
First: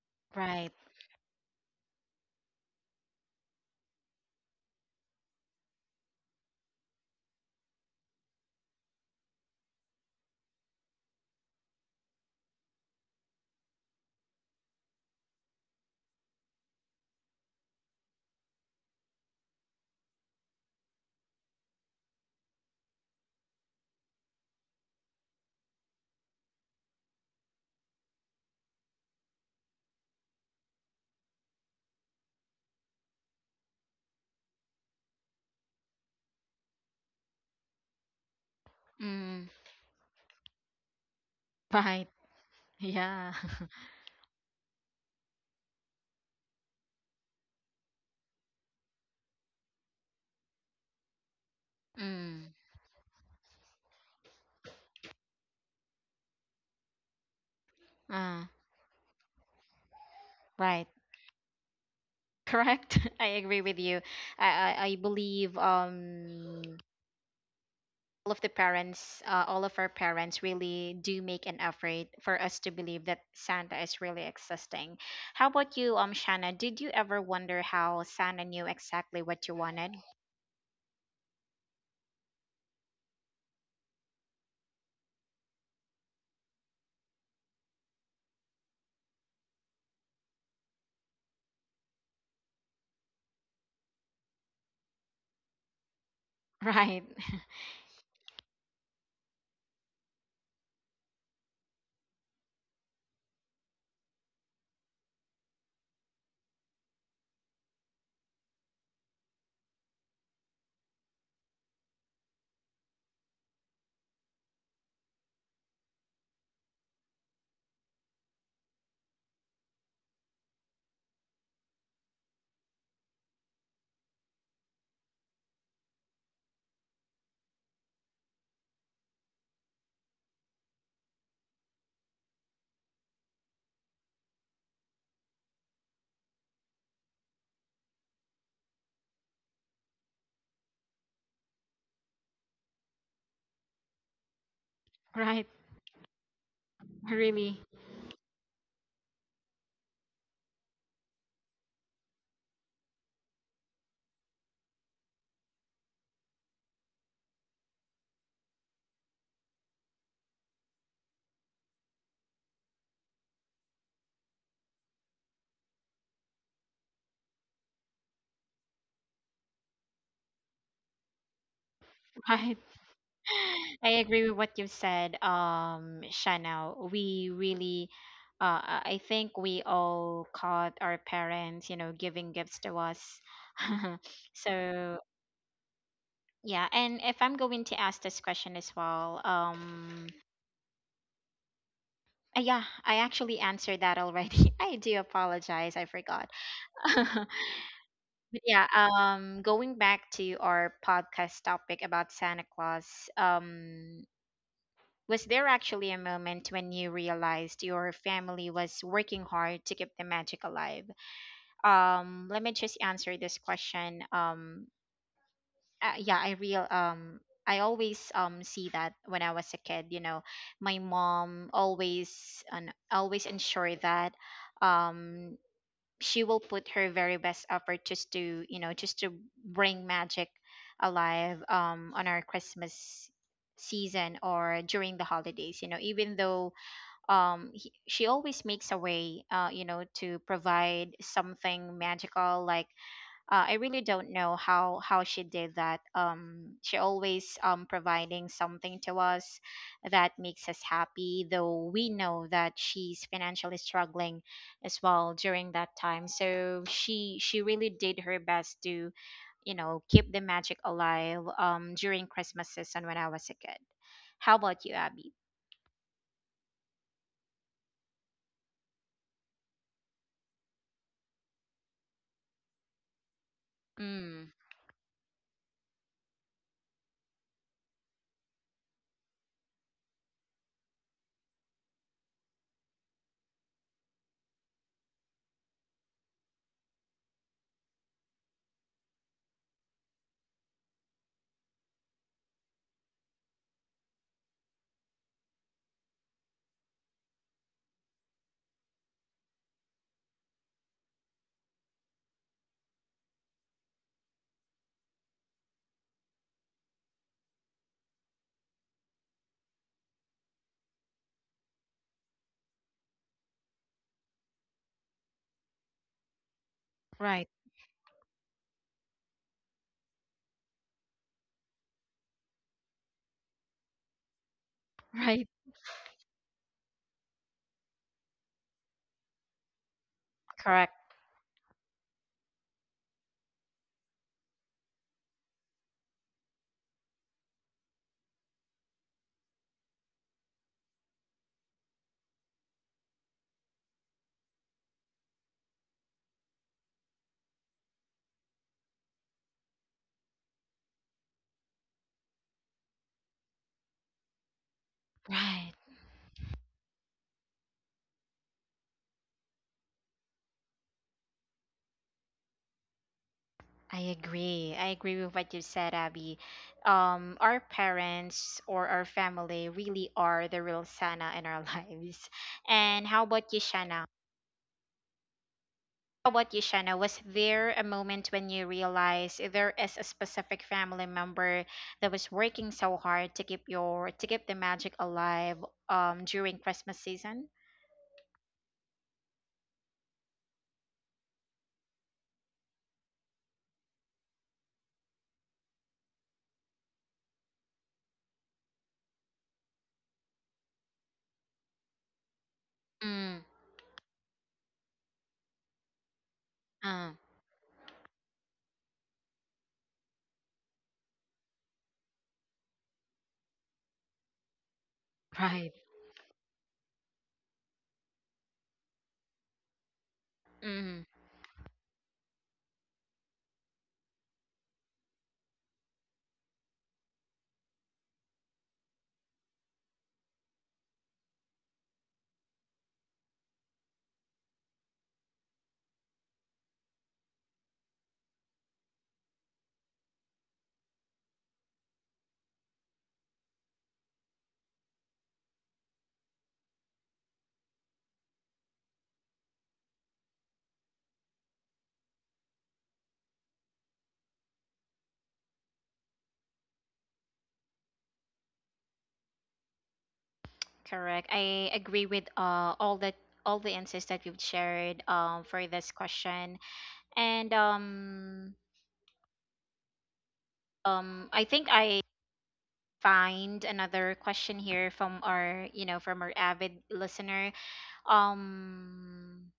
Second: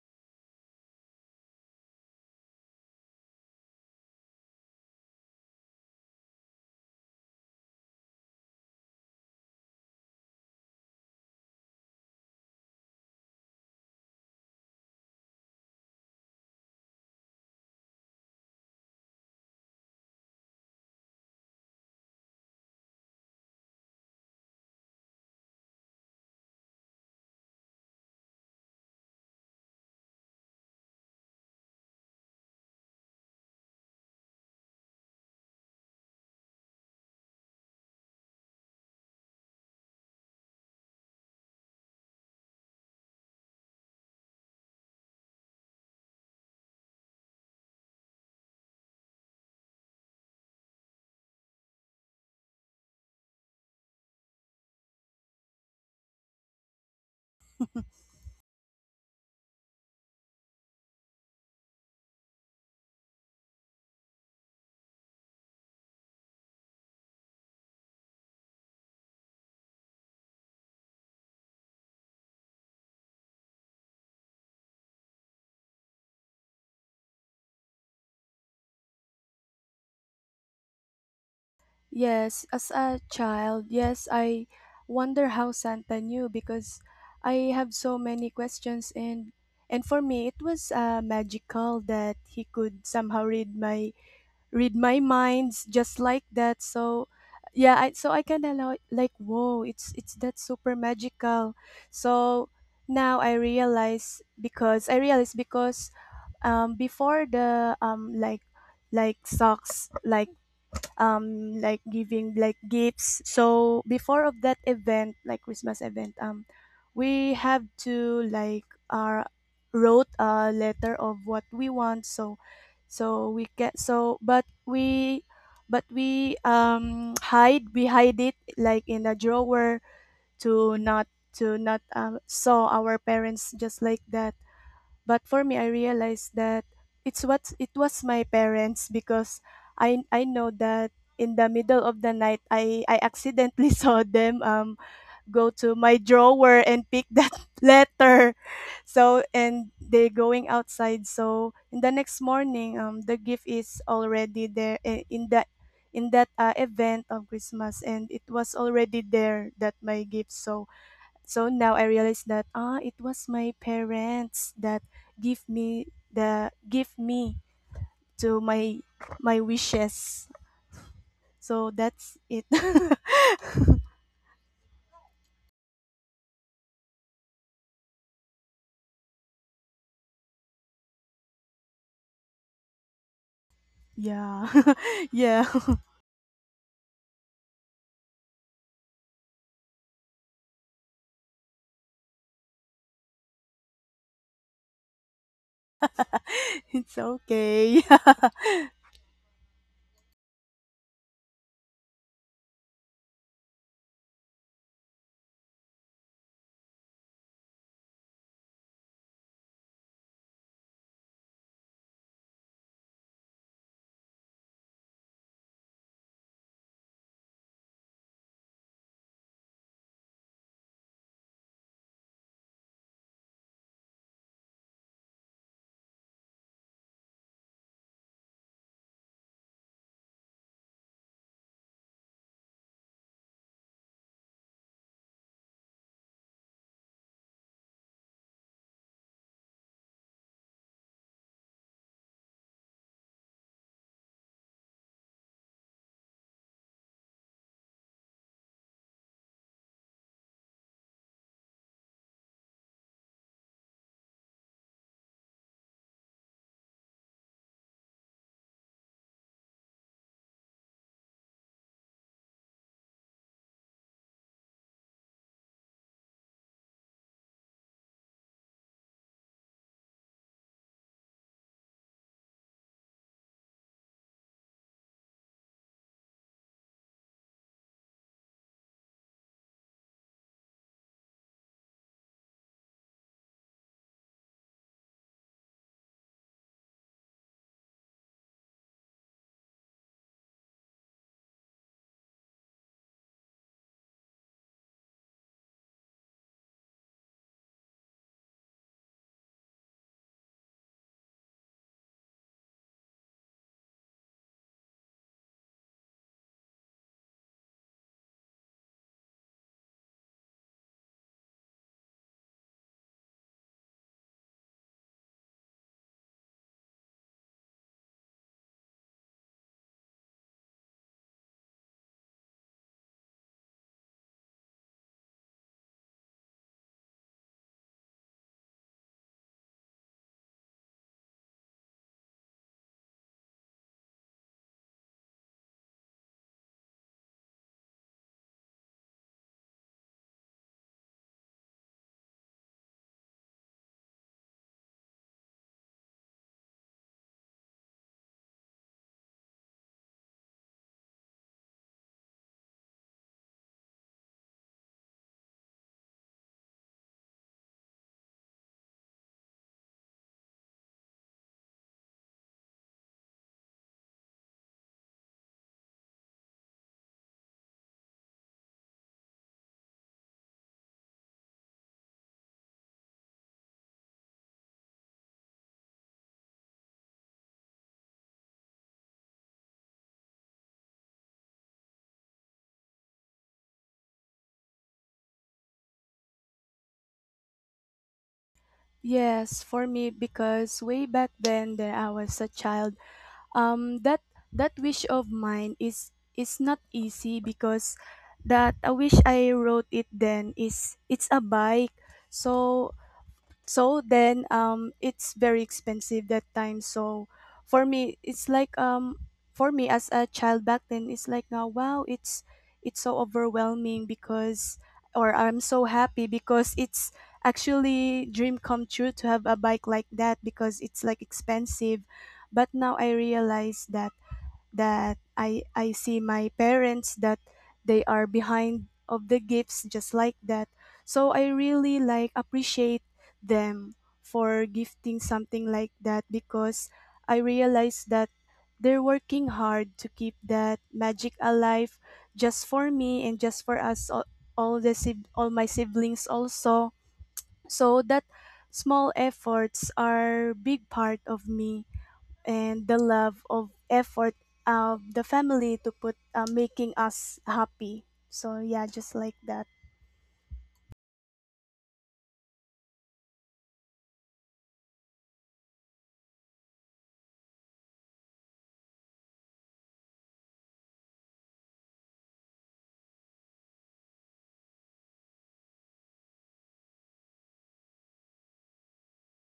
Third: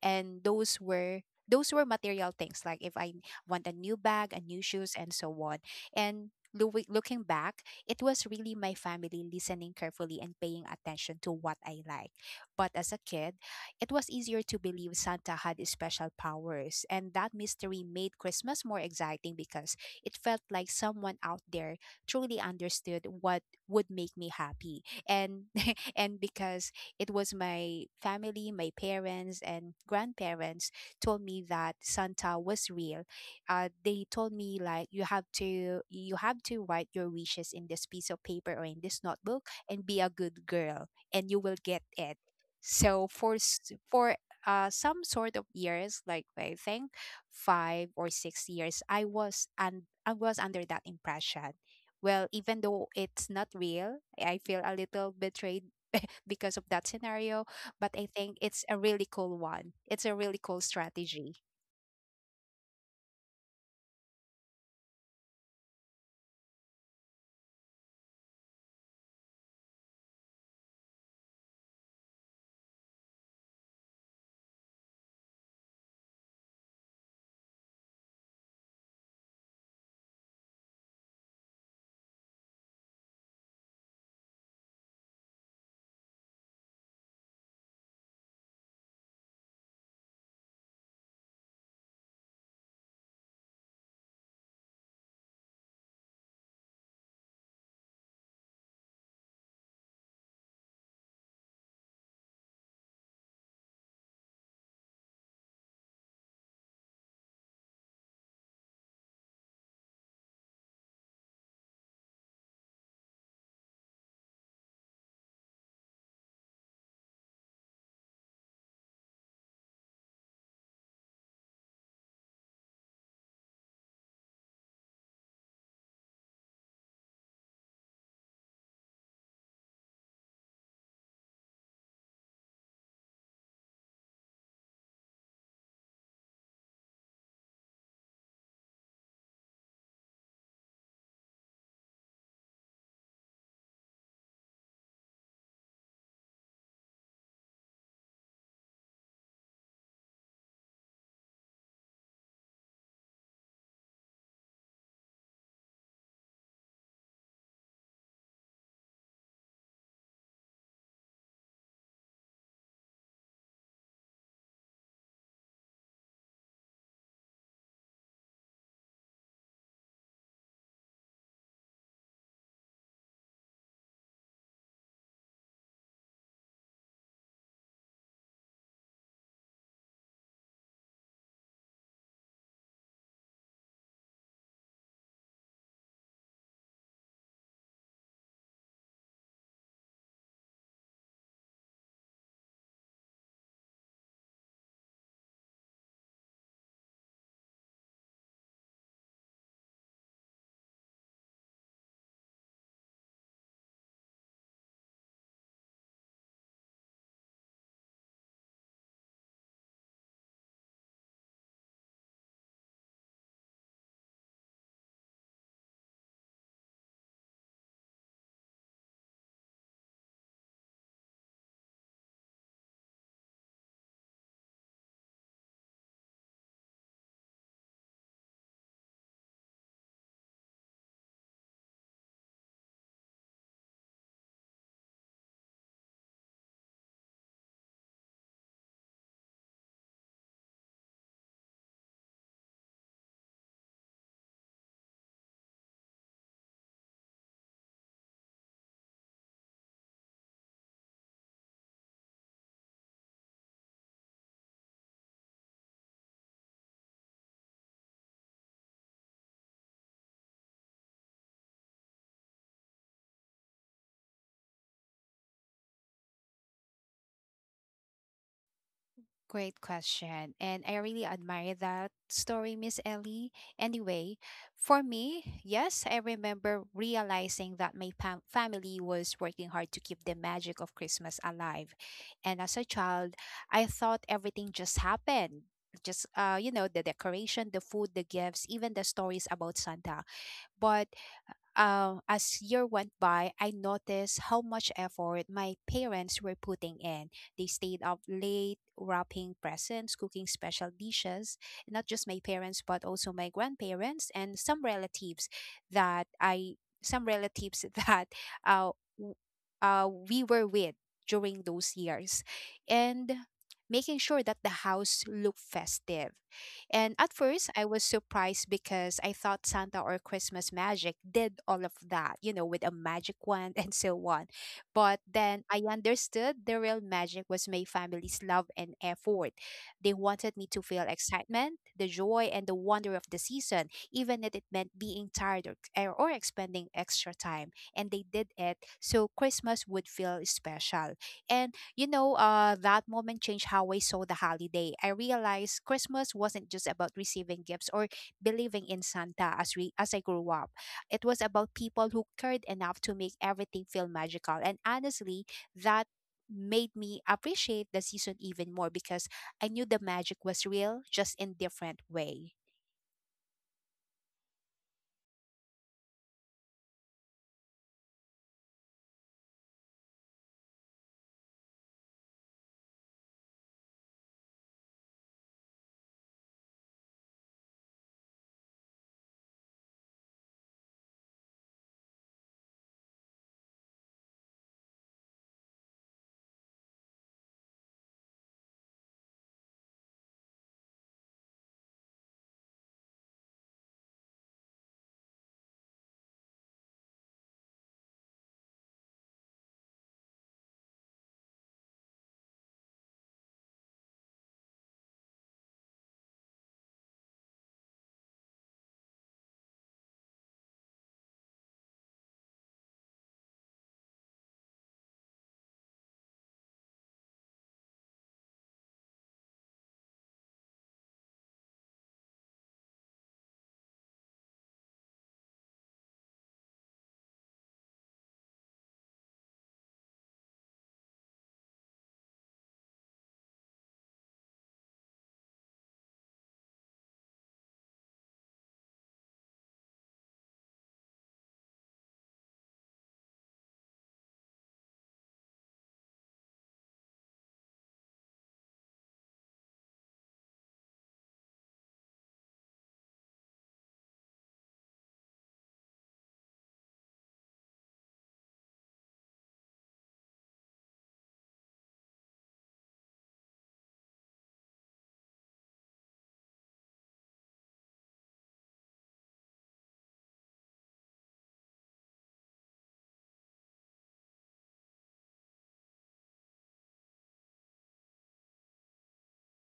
Speaker 3: And
Speaker 1: Right.
Speaker 3: those were material things like if I want a new bag, a new shoes and so on. And looking back, it was really my family listening carefully and paying attention to what I like. But as a kid, it was easier to believe Santa had special powers, and that mystery made Christmas more exciting because it felt like someone out there truly understood what would make me happy. And <laughs> and because it was my family, my parents, and grandparents told me that Santa was real. They told me like you have to write your wishes in this piece of paper or in this notebook
Speaker 1: Mm,
Speaker 3: and be a good girl, and you will get
Speaker 1: right.
Speaker 3: it. So
Speaker 1: Yeah. <laughs>
Speaker 3: for some sort of years, like I think five or six years, I was under that impression, well,
Speaker 1: Mm,
Speaker 3: even though it's not real, I feel a little betrayed because of that scenario, but I think
Speaker 1: uh,
Speaker 3: it's a really cool one. It's a really cool
Speaker 1: right.
Speaker 3: strategy.
Speaker 1: Correct. <laughs> I agree with you. I I believe all of the parents, all of our parents really do make an effort for us to believe that Santa is really existing. How about you, Shanna? Did you ever wonder how Santa knew exactly what you wanted? <laughs>
Speaker 2: Yes, as a child, yes, I wonder how Santa knew because I have so many questions, and for me, it was magical that he could somehow read my minds just like that.
Speaker 1: Right.
Speaker 2: So yeah, I so I kind of like whoa, it's that super magical. So now I realize because um, before the um, like socks like um, like giving like gifts. So before of that event, like Christmas event um, we have to like uh, wrote a letter of what we want. So so we get so but we um, hide we hide it like in a drawer to not saw our parents just like that. But for me, I realized that it's what it was my parents because I know that in the middle of the night, I accidentally <laughs> saw them um,
Speaker 1: Right.
Speaker 2: go to my drawer and pick that
Speaker 1: Really.
Speaker 2: <laughs> letter. So and they going outside. So in the next morning, um, the gift is already there eh, in that event of Christmas, and it was already there that my gift. So so now I realize that ah, it was my parents that give me give me to my my wishes. So that's it.
Speaker 1: Right. <laughs> I
Speaker 2: <laughs>
Speaker 1: agree with what you said, Shana. We really, I think we all caught our parents, you know, giving gifts to us. <laughs>
Speaker 2: Yeah.
Speaker 1: So
Speaker 2: <laughs> Yeah. <laughs>
Speaker 1: yeah, and if I'm going to ask this question as well, yeah, I actually answered that already. <laughs> I do apologize, I forgot. <laughs>
Speaker 2: It's
Speaker 1: But
Speaker 2: okay.
Speaker 1: yeah, going back to our podcast topic about Santa Claus, um, was there actually a moment when you realized your family was working hard to keep the magic alive? Let me just answer this question. Yeah, I always see that when I was a kid, you know, my mom always and always ensure that um she will put her very best effort just to, you know, just to bring magic alive on our Christmas season or during the holidays. You know, even though, she always makes a way, you know, to provide something magical, like, I really don't know how she did that. She always providing something to us that makes us happy, though we know that she's financially struggling as well during that time. So she really did her best to, you know, keep the magic alive during Christmas season when I was a kid. How about you, Abby?
Speaker 3: Great question. And I really admire that story, Miss Ellie. Anyway,
Speaker 1: Mm,
Speaker 3: for me, yes, I remember realizing that my family was working hard to keep the magic of Christmas alive. And as a child, I thought everything just happened. Just, you know, the decoration, the food, the gifts, even the stories about Santa. But as year went by, I noticed how much effort my parents were putting in. They stayed up late, wrapping presents, cooking special dishes. Not just my parents, but also my grandparents and some relatives that I some relatives <laughs> that uh, w- we were with during those years, and making sure that the house looked festive. And at
Speaker 1: right,
Speaker 3: first, I was surprised because I thought Santa or Christmas magic did all of that, you know, with a magic wand <laughs> and so on.
Speaker 1: <laughs>
Speaker 3: But
Speaker 1: right.
Speaker 3: then I understood the real magic was my family's love and effort. They wanted me to feel
Speaker 1: Correct.
Speaker 3: excitement, the joy, and the wonder of the season, even if it meant being tired or, or expending extra time. And they did it so Christmas would feel special. And you know, that moment changed how I saw the holiday. I realized Christmas wasn't just about receiving gifts or believing in Santa as I grew up. It was about people who cared enough to make everything feel magical. And honestly,
Speaker 1: Right.
Speaker 3: that made me appreciate the season even more because I knew the magic was real, just in different way.
Speaker 1: I agree. I agree with what you said, Abby. Our parents or our family really are the real Sana in our <laughs> lives. And how about you, Shana? How about you, Shanna? Was there a moment when you realized there is a specific family member that was working so hard to keep the magic alive during Christmas season?
Speaker 2: <laughs> Yes, for me because way back then that I was a child um, that that wish of mine is not easy because that a wish I wrote it then is it's a bike. So
Speaker 1: Mm,
Speaker 2: so then um, it's very expensive that time.
Speaker 1: uh,
Speaker 2: So for me, it's like um, for me, as a child back then, it's like, now wow, it's so overwhelming because or I'm
Speaker 1: right.
Speaker 2: so happy because it's actually dream come true to have a bike like that because
Speaker 1: Mm,
Speaker 2: it's like expensive. But now I realize that that I see my parents that they are behind of the gifts just like that. So I really like appreciate them for gifting something like that because I realize that they're working hard to keep that magic alive just for me and just for us all, all my siblings also. So that small efforts are big part of me and the love of effort of the family to put making us happy. So yeah, just like that.
Speaker 1: correct. I agree with all the insights that you've shared for this question. And I think I find another question here from our, you know, from our avid listener. um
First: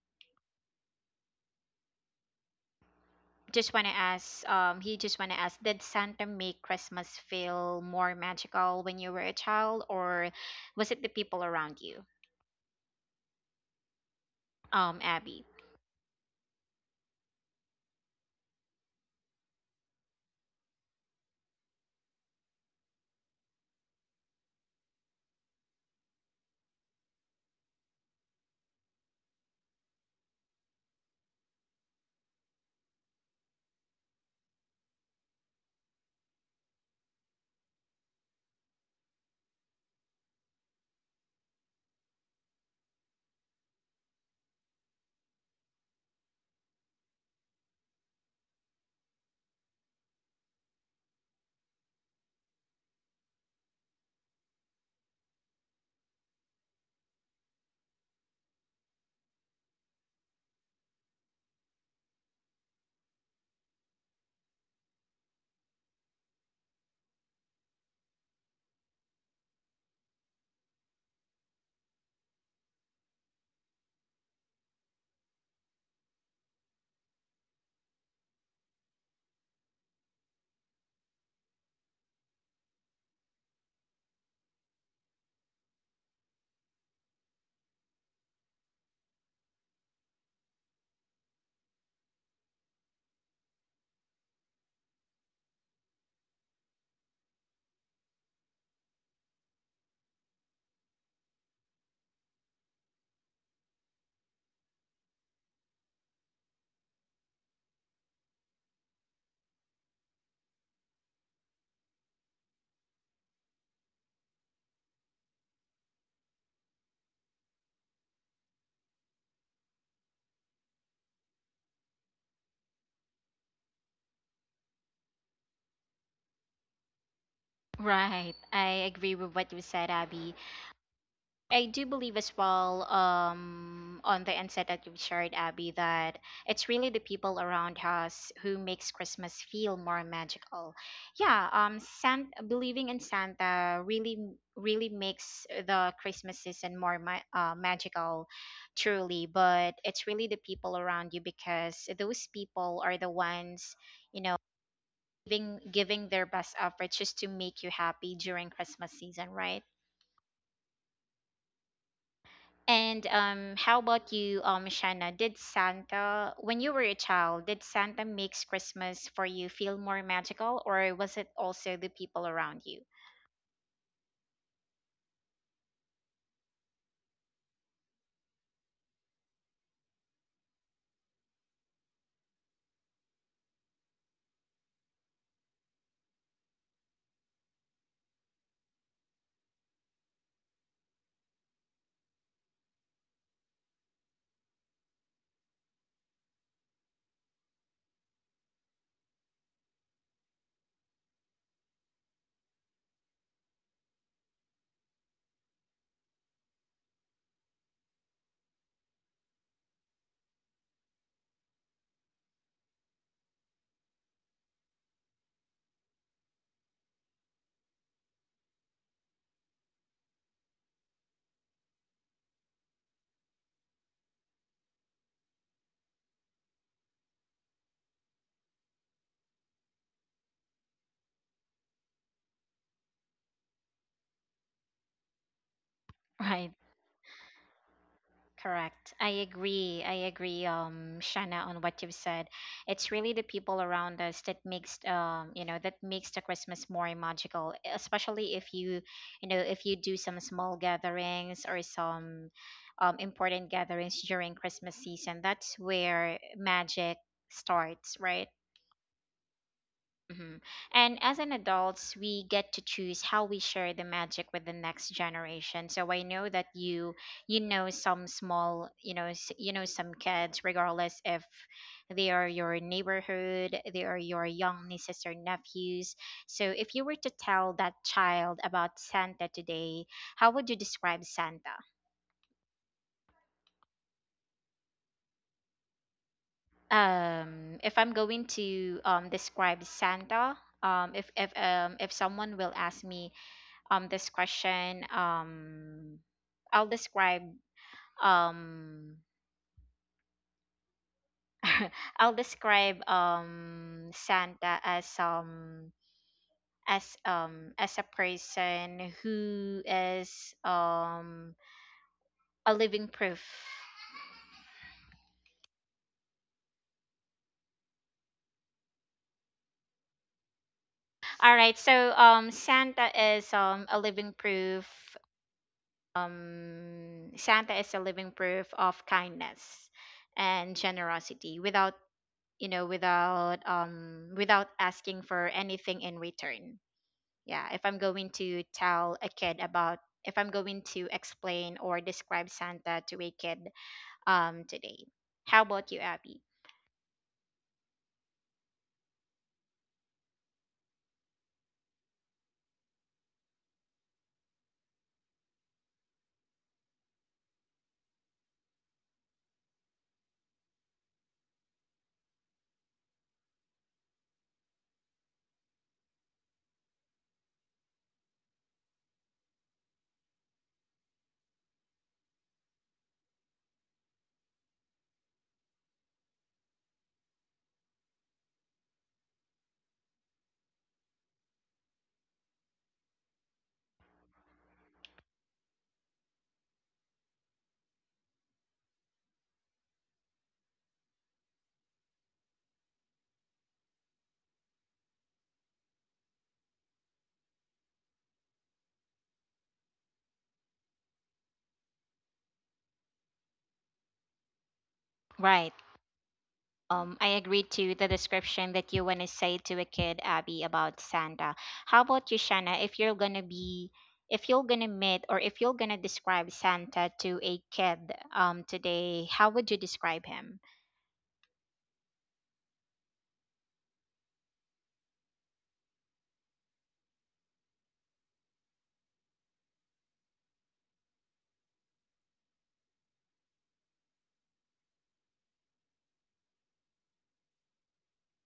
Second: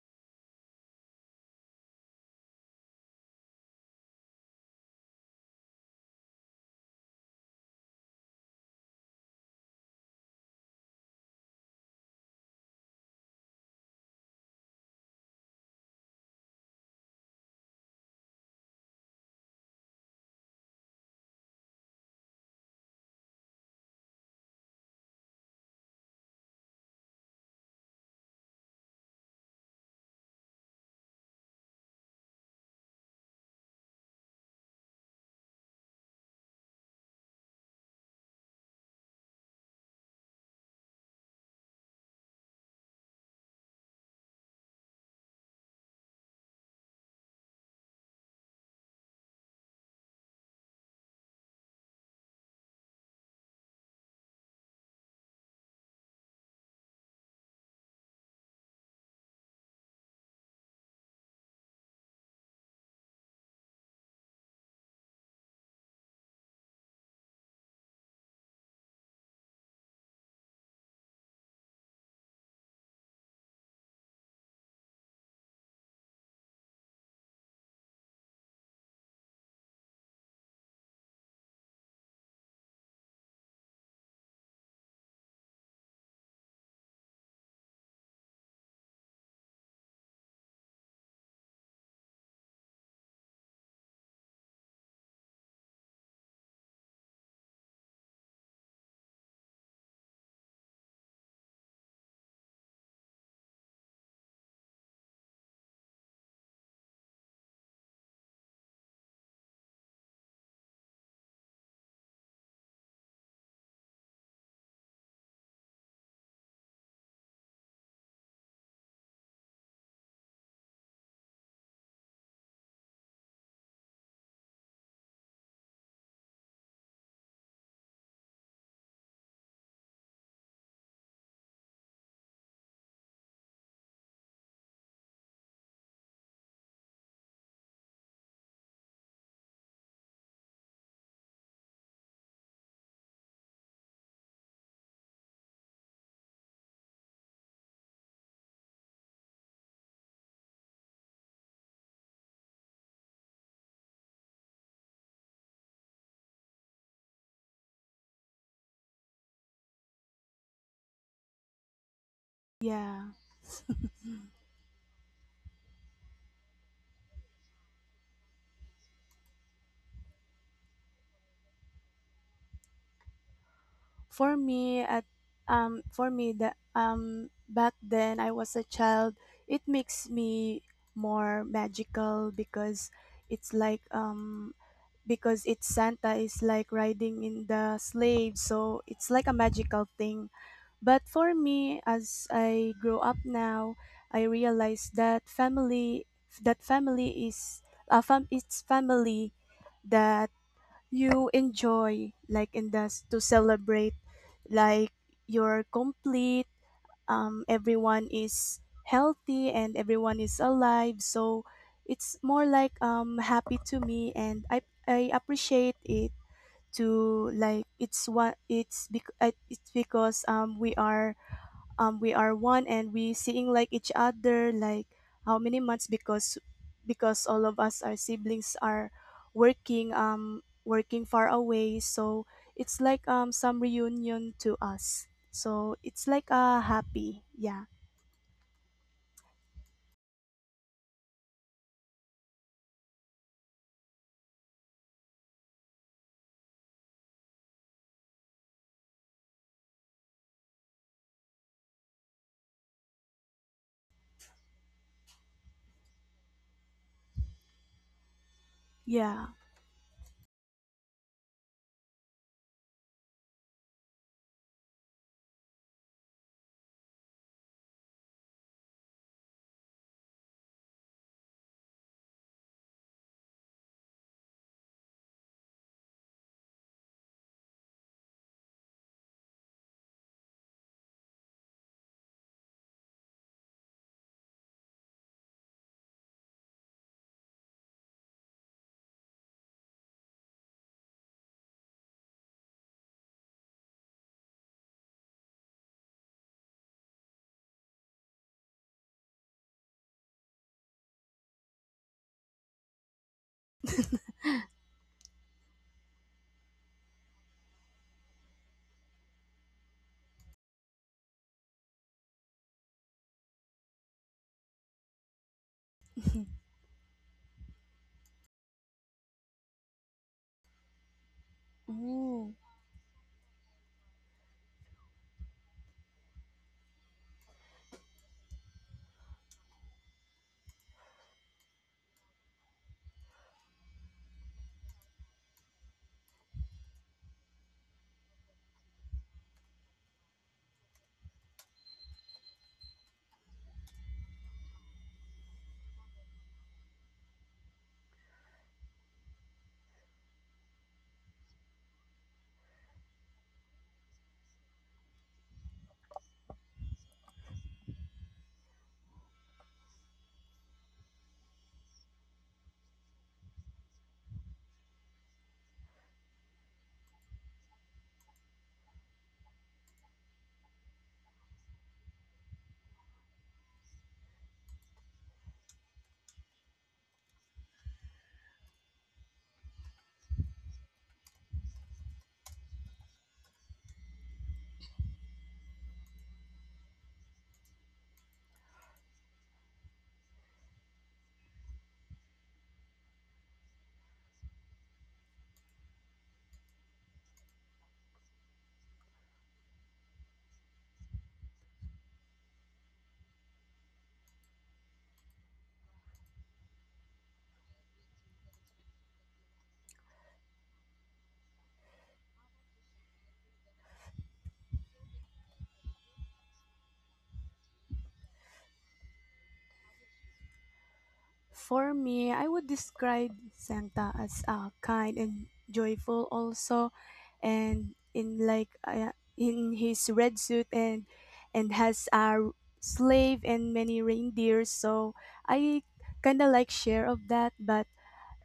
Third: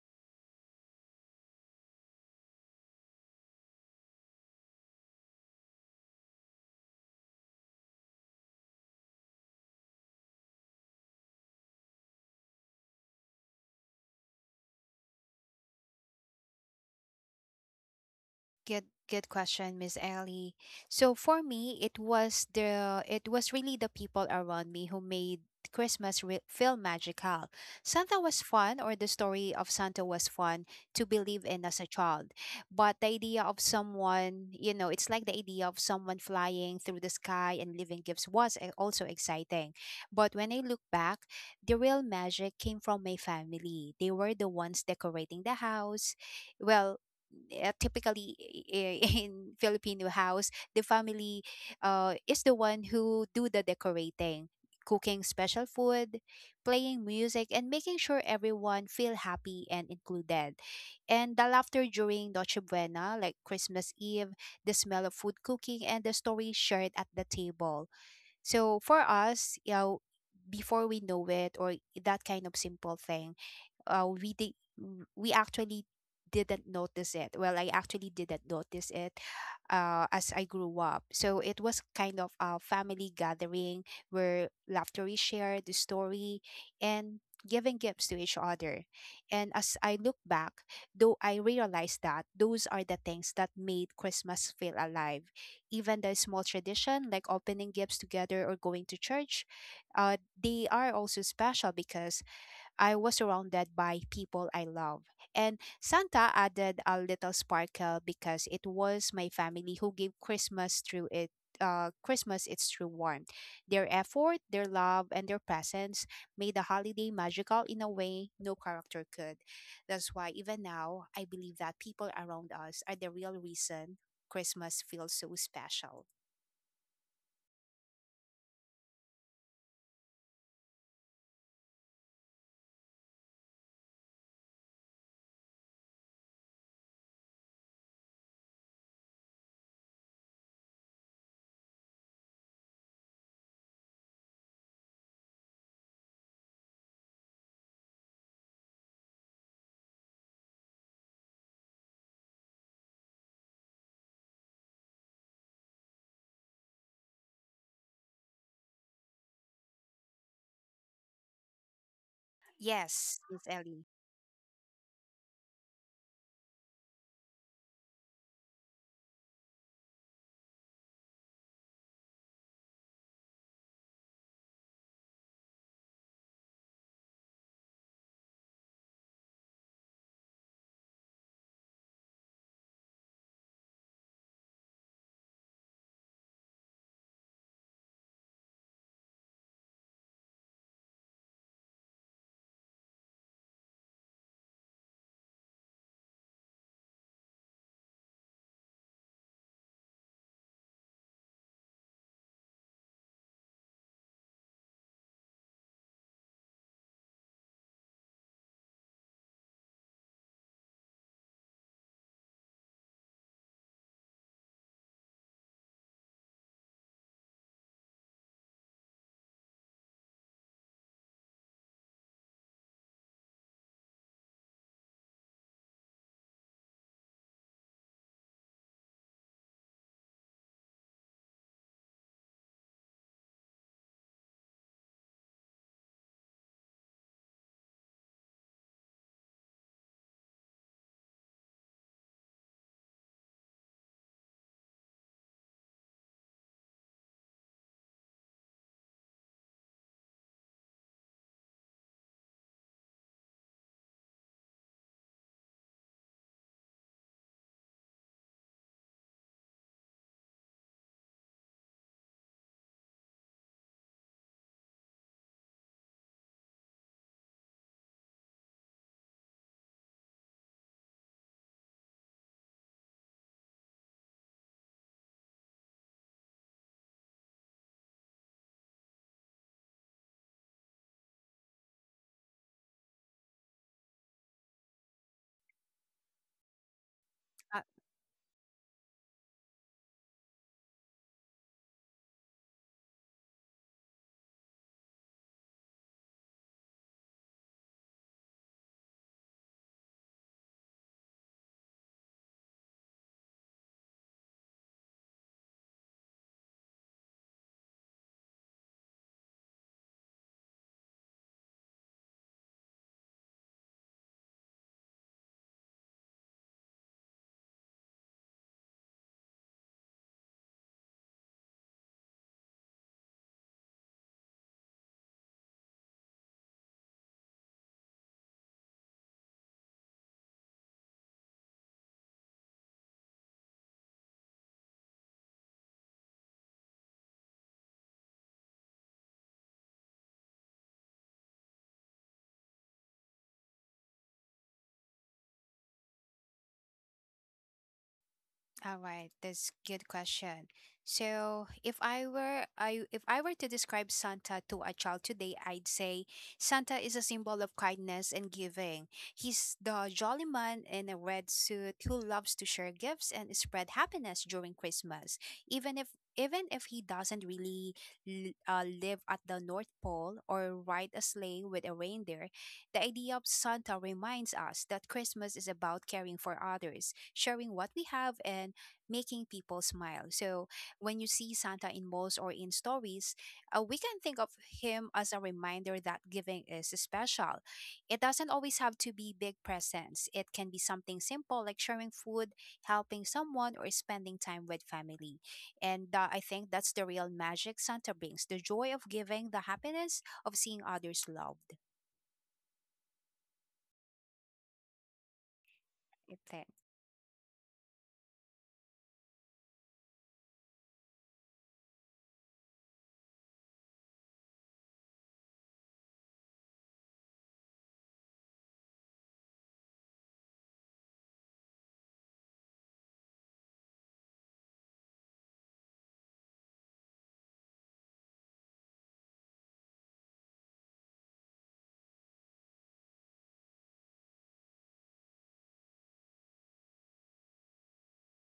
Speaker 1: just want to ask, he just want to ask, did Santa make Christmas feel more magical when you were a child, or was it the people around you? Abby?
Speaker 3: Good good question, Miss Ellie. So for me, it was really the people around me who made Christmas feel magical. Santa was fun or the story of Santa was fun to believe in as a child. But the idea of someone, you know, it's like the idea of someone flying through the sky and leaving gifts was also exciting. But when I look back, the real magic came from my family. They were the ones decorating the house, well, typically, <laughs> in Filipino house, the family is the one who do the decorating, cooking special food, playing music, and making sure everyone feel happy and included. And the laughter during Noche Buena, like Christmas Eve, the smell of food cooking, and the stories shared at the table. So for us, you know, before we know it, or that kind of simple thing uh, we did we actually didn't notice it. Well, I actually didn't notice it as I grew up. So it was kind of a family gathering where laughter is shared, the story, and giving gifts to each other. And as I look back, though I realized that those are the things that made Christmas feel alive. Even the small tradition like opening gifts together or going to church, uh, they are also special because I was surrounded by people I love. And Santa added a little sparkle because it was my family who gave Christmas through it Christmas its true warmth. Their effort, their love, and their presence made the holiday magical in a way no character could. That's why even now I believe that people around us are the real reason Christmas feels so special.
Speaker 1: Right. I agree with what you said, Abby. I do believe as well, on the insight that you've shared, Abby, that it's really the people around us who makes Christmas feel more magical. Yeah, believing in Santa really, really makes the Christmas season more magical, truly. But it's really the people around you, because those people are the ones, you know, giving their best effort just to make you happy during Christmas season, right?
Speaker 2: Yeah.
Speaker 1: And
Speaker 3: Yes, Miss
Speaker 1: how
Speaker 3: Ellie.
Speaker 2: <laughs>
Speaker 1: about you, Shanna? Did Santa, when you were a child, did Santa makes Christmas for you feel more magical, or was it also the people around you?
Speaker 2: For me at um, for me the um, back then I was a child, it makes me more magical because it's like um, because it's Santa is like riding in the sleigh, so it's like a magical thing. But for me, as I grow up now, I realize that family is it's family that you enjoy like in thus to celebrate like you're complete um, everyone is healthy and everyone is alive. So it's more like um, happy to me, and I appreciate it to like. It's what it's it's because um, we are um, we are one and we seeing like each other like how many months because all of us our siblings are working um, working far away. So it's like um, some reunion to us, so it's like
Speaker 1: Right.
Speaker 2: a happy. Yeah.
Speaker 1: Correct. I agree. I agree, Shana, on what you've said. It's really the people around us that makes, you know, that makes the Christmas more magical. Especially if you, you know, if you do some small gatherings or some, important gatherings during Christmas season. That's where magic starts, right?
Speaker 2: Yeah.
Speaker 1: Mhm. And as an adults, we get to choose how we share the magic with the next generation. So I know that you, know some small, you know, you know, some kids, regardless if they are your neighborhood, they are your young nieces or nephews. So if you were to tell that child about Santa today, how would you describe Santa?
Speaker 3: Uh,
Speaker 1: If I'm going to describe Santa, if someone will ask me this question, I'll describe um <laughs> I'll describe Santa as as a person who is a living proof.
Speaker 2: <laughs>
Speaker 1: All right. So
Speaker 2: Ooh.
Speaker 1: Santa is a living proof. Santa is a living proof of kindness and generosity without, you know, without without asking for anything in return. Yeah, if I'm going to tell a kid about, if I'm going to explain or describe Santa to a kid, today. How about you, Abby?
Speaker 3: All right, that's good question. So, if I were to describe Santa to a child today, I'd say Santa is a symbol of kindness and giving. He's the jolly man in a red suit who loves to share gifts and spread happiness during Christmas, even if he doesn't really live at the North Pole or ride a sleigh with a reindeer, the idea of Santa reminds us that Christmas is about caring for others, sharing what we have, and making people smile. So when you see Santa in malls or in stories, we can think of him as a reminder that giving is special. It doesn't always have to be big presents, it can be something simple like sharing food, helping someone, or spending time with family. And I think that's the real magic Santa brings the joy of giving, the happiness of seeing others loved.
Speaker 1: Right.
Speaker 3: I think.
Speaker 1: I agree to the description that you want to say to a kid, Abby, about Santa. How about you, Shanna? If you're gonna be, if you're gonna meet, or if you're gonna describe Santa to a kid, today, how would you describe him?
Speaker 2: For me, I would describe Santa as kind and joyful also, and in like in his red suit and has a slave and many reindeers. So I kind of like share of that,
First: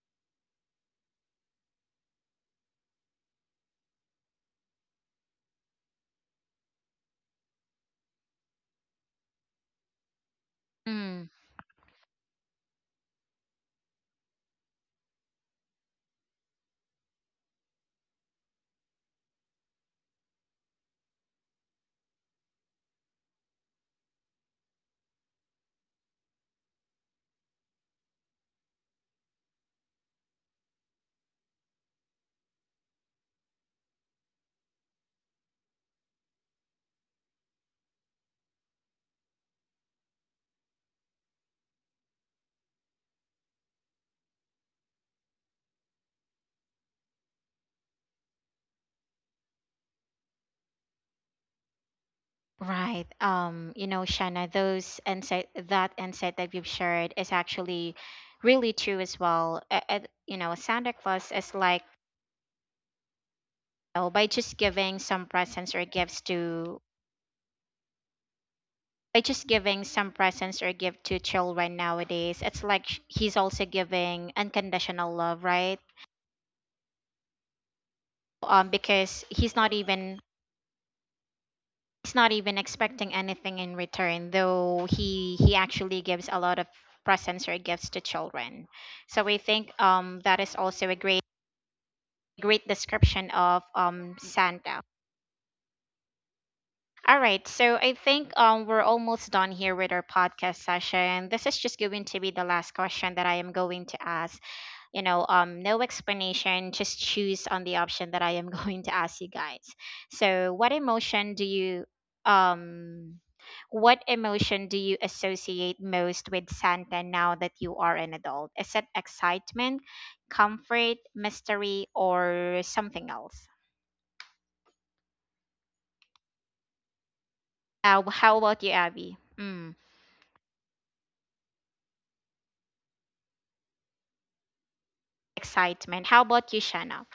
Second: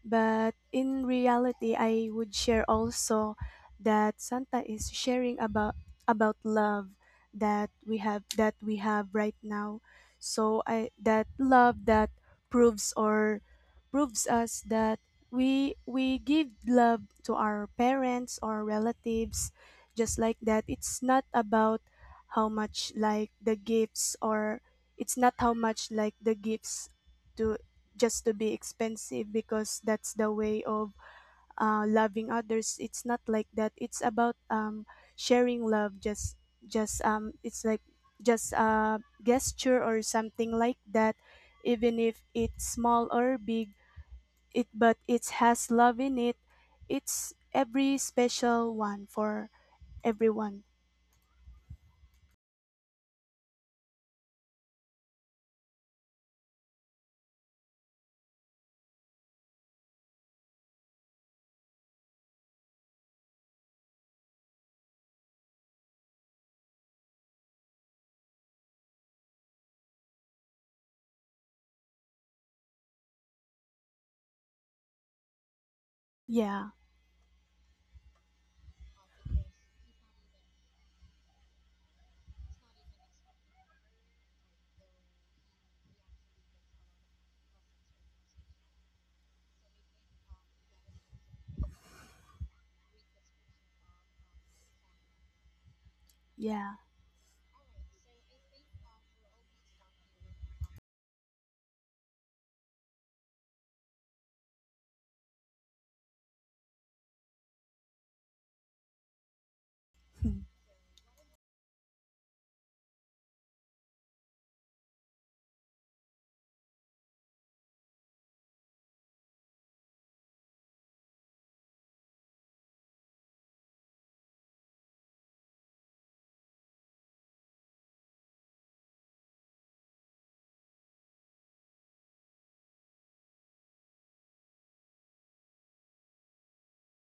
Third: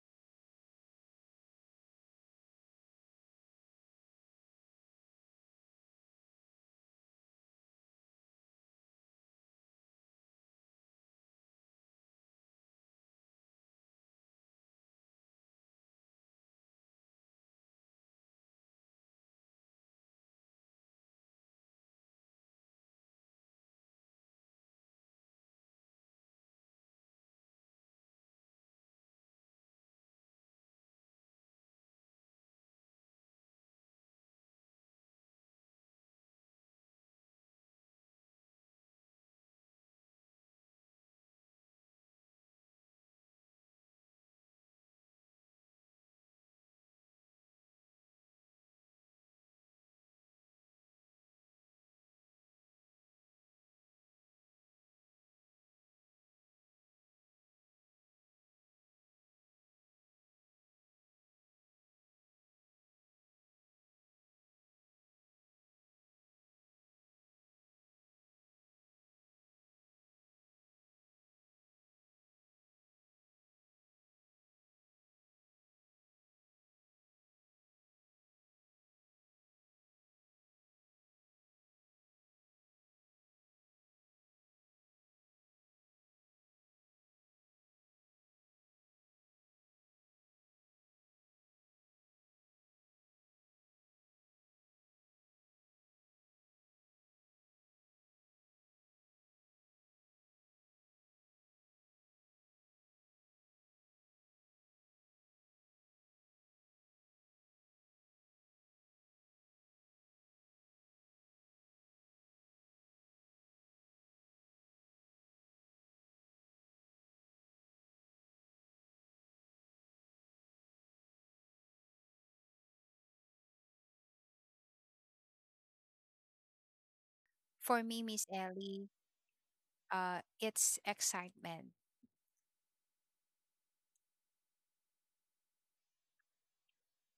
Speaker 2: but in reality, I would share also that Santa is sharing about love that we have right now. So I that love that proves or proves us that we give love to our parents or relatives just like that. It's not about how much like the gifts or it's not how much like the gifts to just to be expensive because that's the way of loving others. It's not like that. It's about sharing love just it's like just a gesture or something like that, even if it's small or big. It but it has love in it. It's every special one for everyone.
Speaker 1: Right. You know, Shanna, those insight, that insight that you've shared is actually really true as well. You know, Santa Claus is like, you know, by just giving some presents or gift to children nowadays, it's like he's also giving unconditional love, right?
Speaker 2: Yeah.
Speaker 1: Because he's not even expecting anything in return, though he actually gives a lot of presents or gifts to children. So we think that is also a great great description of Santa.
Speaker 2: Yeah.
Speaker 1: All right, so I think we're almost done here with our podcast session. This is just going to be the last question that I am going to ask. You know, no explanation, just choose on the option that I am <laughs> going to ask you guys.
Speaker 2: <laughs>
Speaker 1: So what emotion do you um associate most with Santa now that you are an adult? Is it excitement, comfort, mystery, or something else?
Speaker 3: For me, Miss
Speaker 1: How about you,
Speaker 3: Ellie,
Speaker 1: Abby? Mm,
Speaker 3: it's excitement.
Speaker 1: excitement. How about you, Shanna?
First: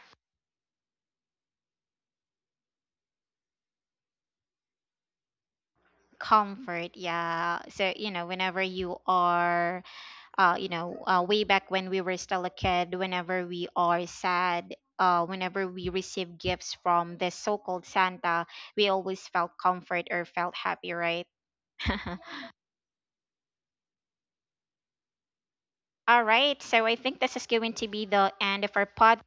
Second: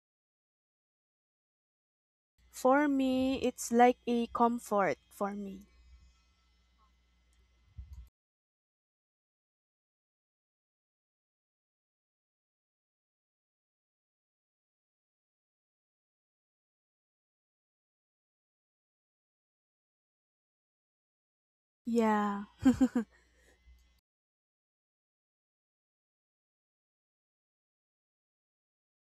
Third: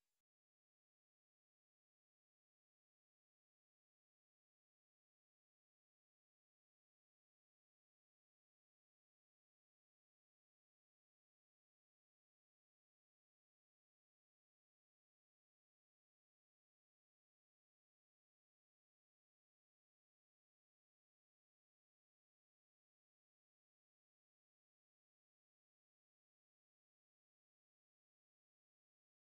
Speaker 2: For me, it's like a comfort for me.
Speaker 1: Comfort. Yeah, so you know, whenever you are, you know, way back when we were still a kid, whenever we are sad, whenever we receive gifts from the so-called Santa, we always felt comfort or felt happy, right? <laughs>
Speaker 2: Yeah. <laughs>
Speaker 1: All right, so I think this is going to be the end of our pod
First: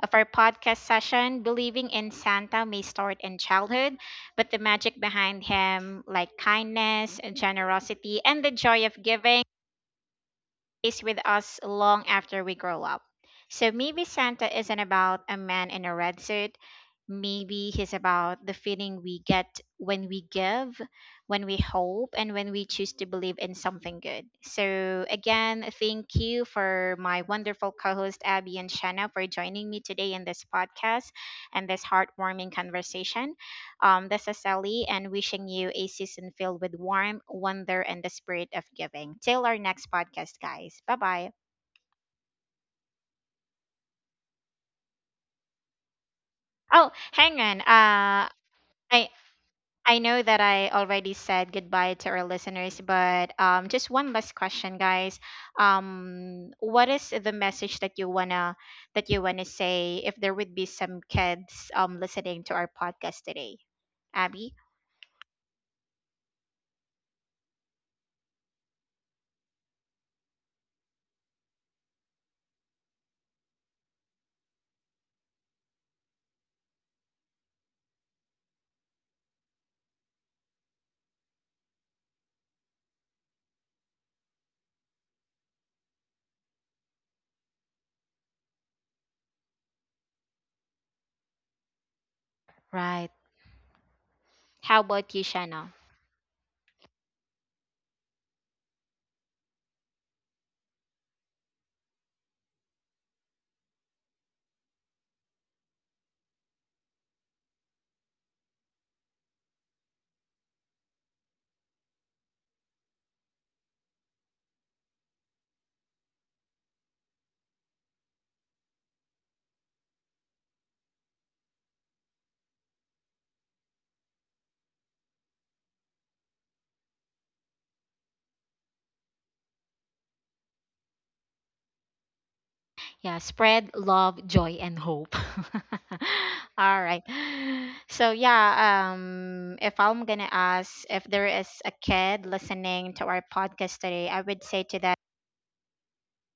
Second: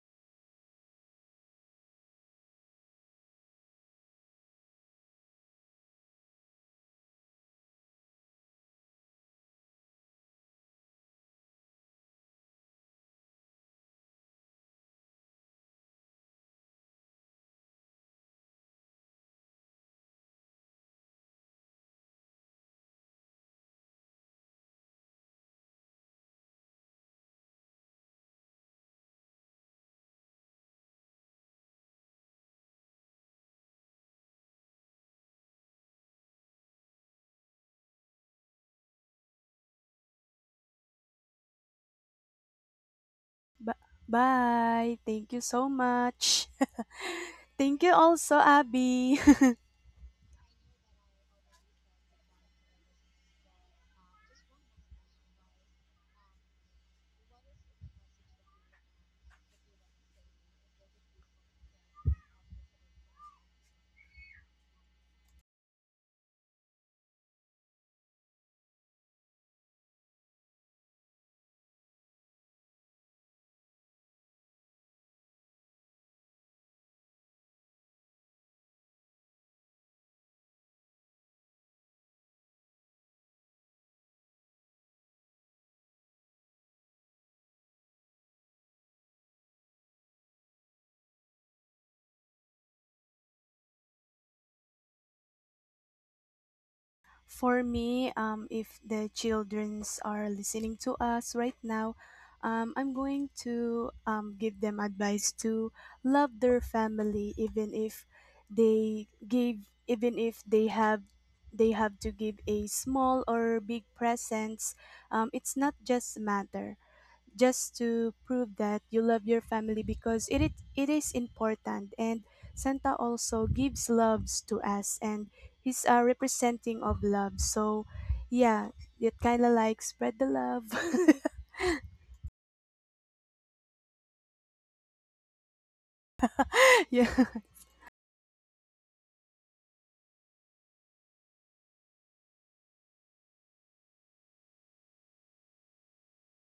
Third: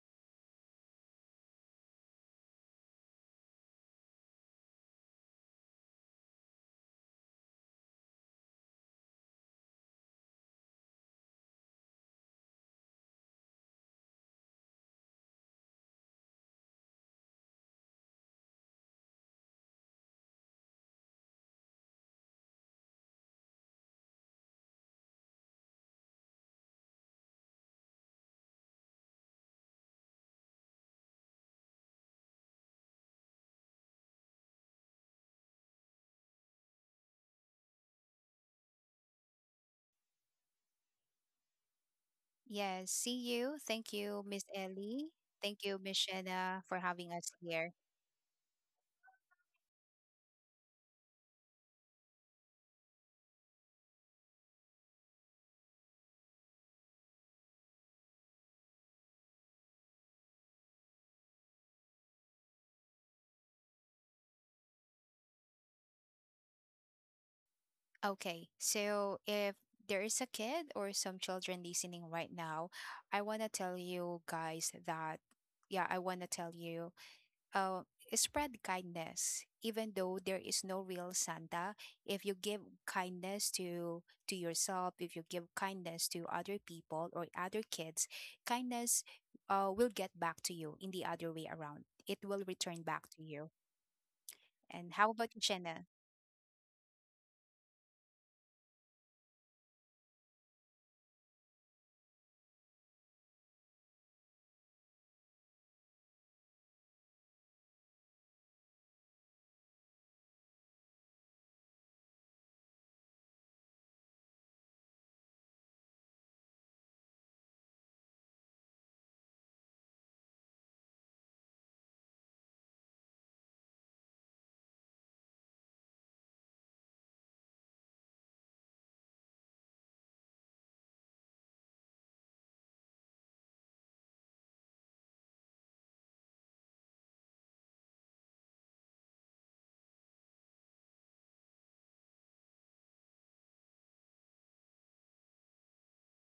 Speaker 1: of our podcast session. Believing in Santa may start in childhood, but the magic behind him, like kindness, generosity, and the joy of giving, stays with us long after we grow up. So maybe Santa isn't about a man in a red suit. Maybe he's about the feeling we get when we give, when we hope, and when we choose to believe in something good. So, again, thank you for my wonderful co host, Abby and Shanna, for joining me today in this podcast and this heartwarming conversation. This is Sally, and wishing you a season filled with warmth, wonder, and the spirit of giving. Till our next podcast, guys. Bye bye.
Speaker 3: Yes, see you.
Speaker 2: B-
Speaker 3: Thank you, Miss
Speaker 2: Bye.
Speaker 3: Ellie.
Speaker 2: Thank you
Speaker 3: Thank
Speaker 2: so
Speaker 3: you, Miss
Speaker 2: much.
Speaker 3: Shanna, for
Speaker 1: Oh,
Speaker 3: having us
Speaker 1: hang on.
Speaker 3: here.
Speaker 2: Thank you
Speaker 1: Uh,
Speaker 2: also,
Speaker 1: I
Speaker 2: Abby.
Speaker 1: I know that I already said goodbye to our listeners, but just one last question, guys. What is the message that you wanna say if there would be some kids listening to our podcast today? Abby,
Speaker 3: Okay, so if there is a kid or some children listening right now, I want to tell you guys that, yeah, I want to tell you uh, spread kindness even though there is no real Santa. If you give kindness to yourself, if you give kindness to other people or other kids, kindness will get back to you in the other way around, it will return back
Speaker 1: right?
Speaker 3: to you.
Speaker 1: How
Speaker 3: And how
Speaker 1: about you,
Speaker 3: about you,
Speaker 1: Shanna?
Speaker 3: Jenna?
Speaker 2: <laughs> For me, if the childrens are listening to us right now, I'm going to give them advice to love their family, even if they give, even if they have, they have to give a small or big presents. It's not just matter. Just to prove that you love your family because it is important, and Santa also gives loves to us, and he's a representing of love. So yeah, it kind of like spread the love.
Speaker 1: Yeah, spread love, joy, and hope. <laughs>
Speaker 2: <laughs>
Speaker 1: All
Speaker 2: Yeah.
Speaker 1: right. So yeah, if I'm gonna ask, if there is a kid listening to our podcast today, I would say to that,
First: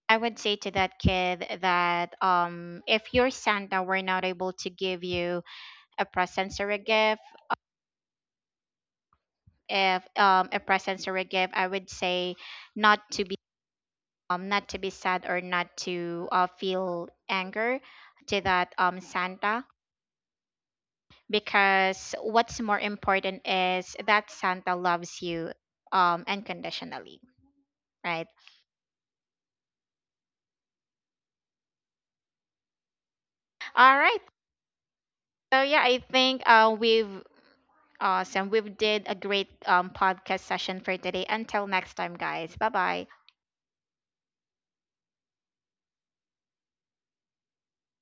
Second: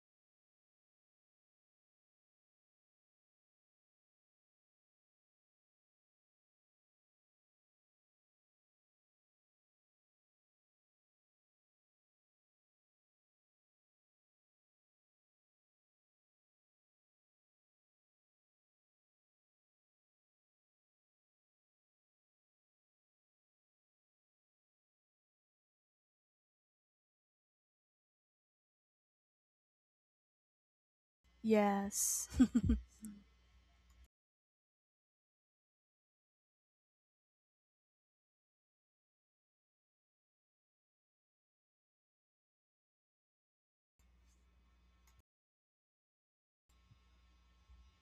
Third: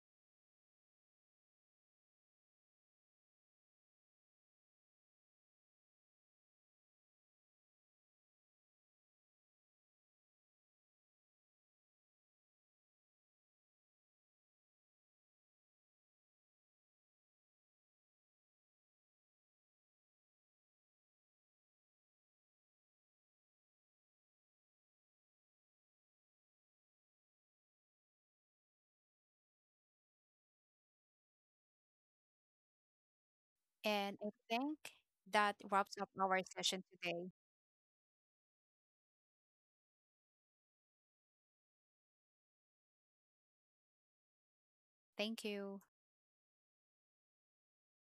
Speaker 1: I would say to that kid that if you're Santa, we're not able to give you a present or a gift. If a present or a gift, I would say not to be not to be sad, or not to feel anger to that Santa, because what's more important is that Santa loves you unconditionally, right?
Speaker 2: Yes. <laughs>
Speaker 1: All
Speaker 3: And
Speaker 1: right.
Speaker 3: I think that
Speaker 1: So yeah,
Speaker 3: wraps
Speaker 1: I
Speaker 3: up our
Speaker 1: think
Speaker 3: session
Speaker 1: we've
Speaker 3: today.
Speaker 1: awesome. We've did a great podcast session for today. Until next time, guys. Bye bye.
Speaker 3: Thank you.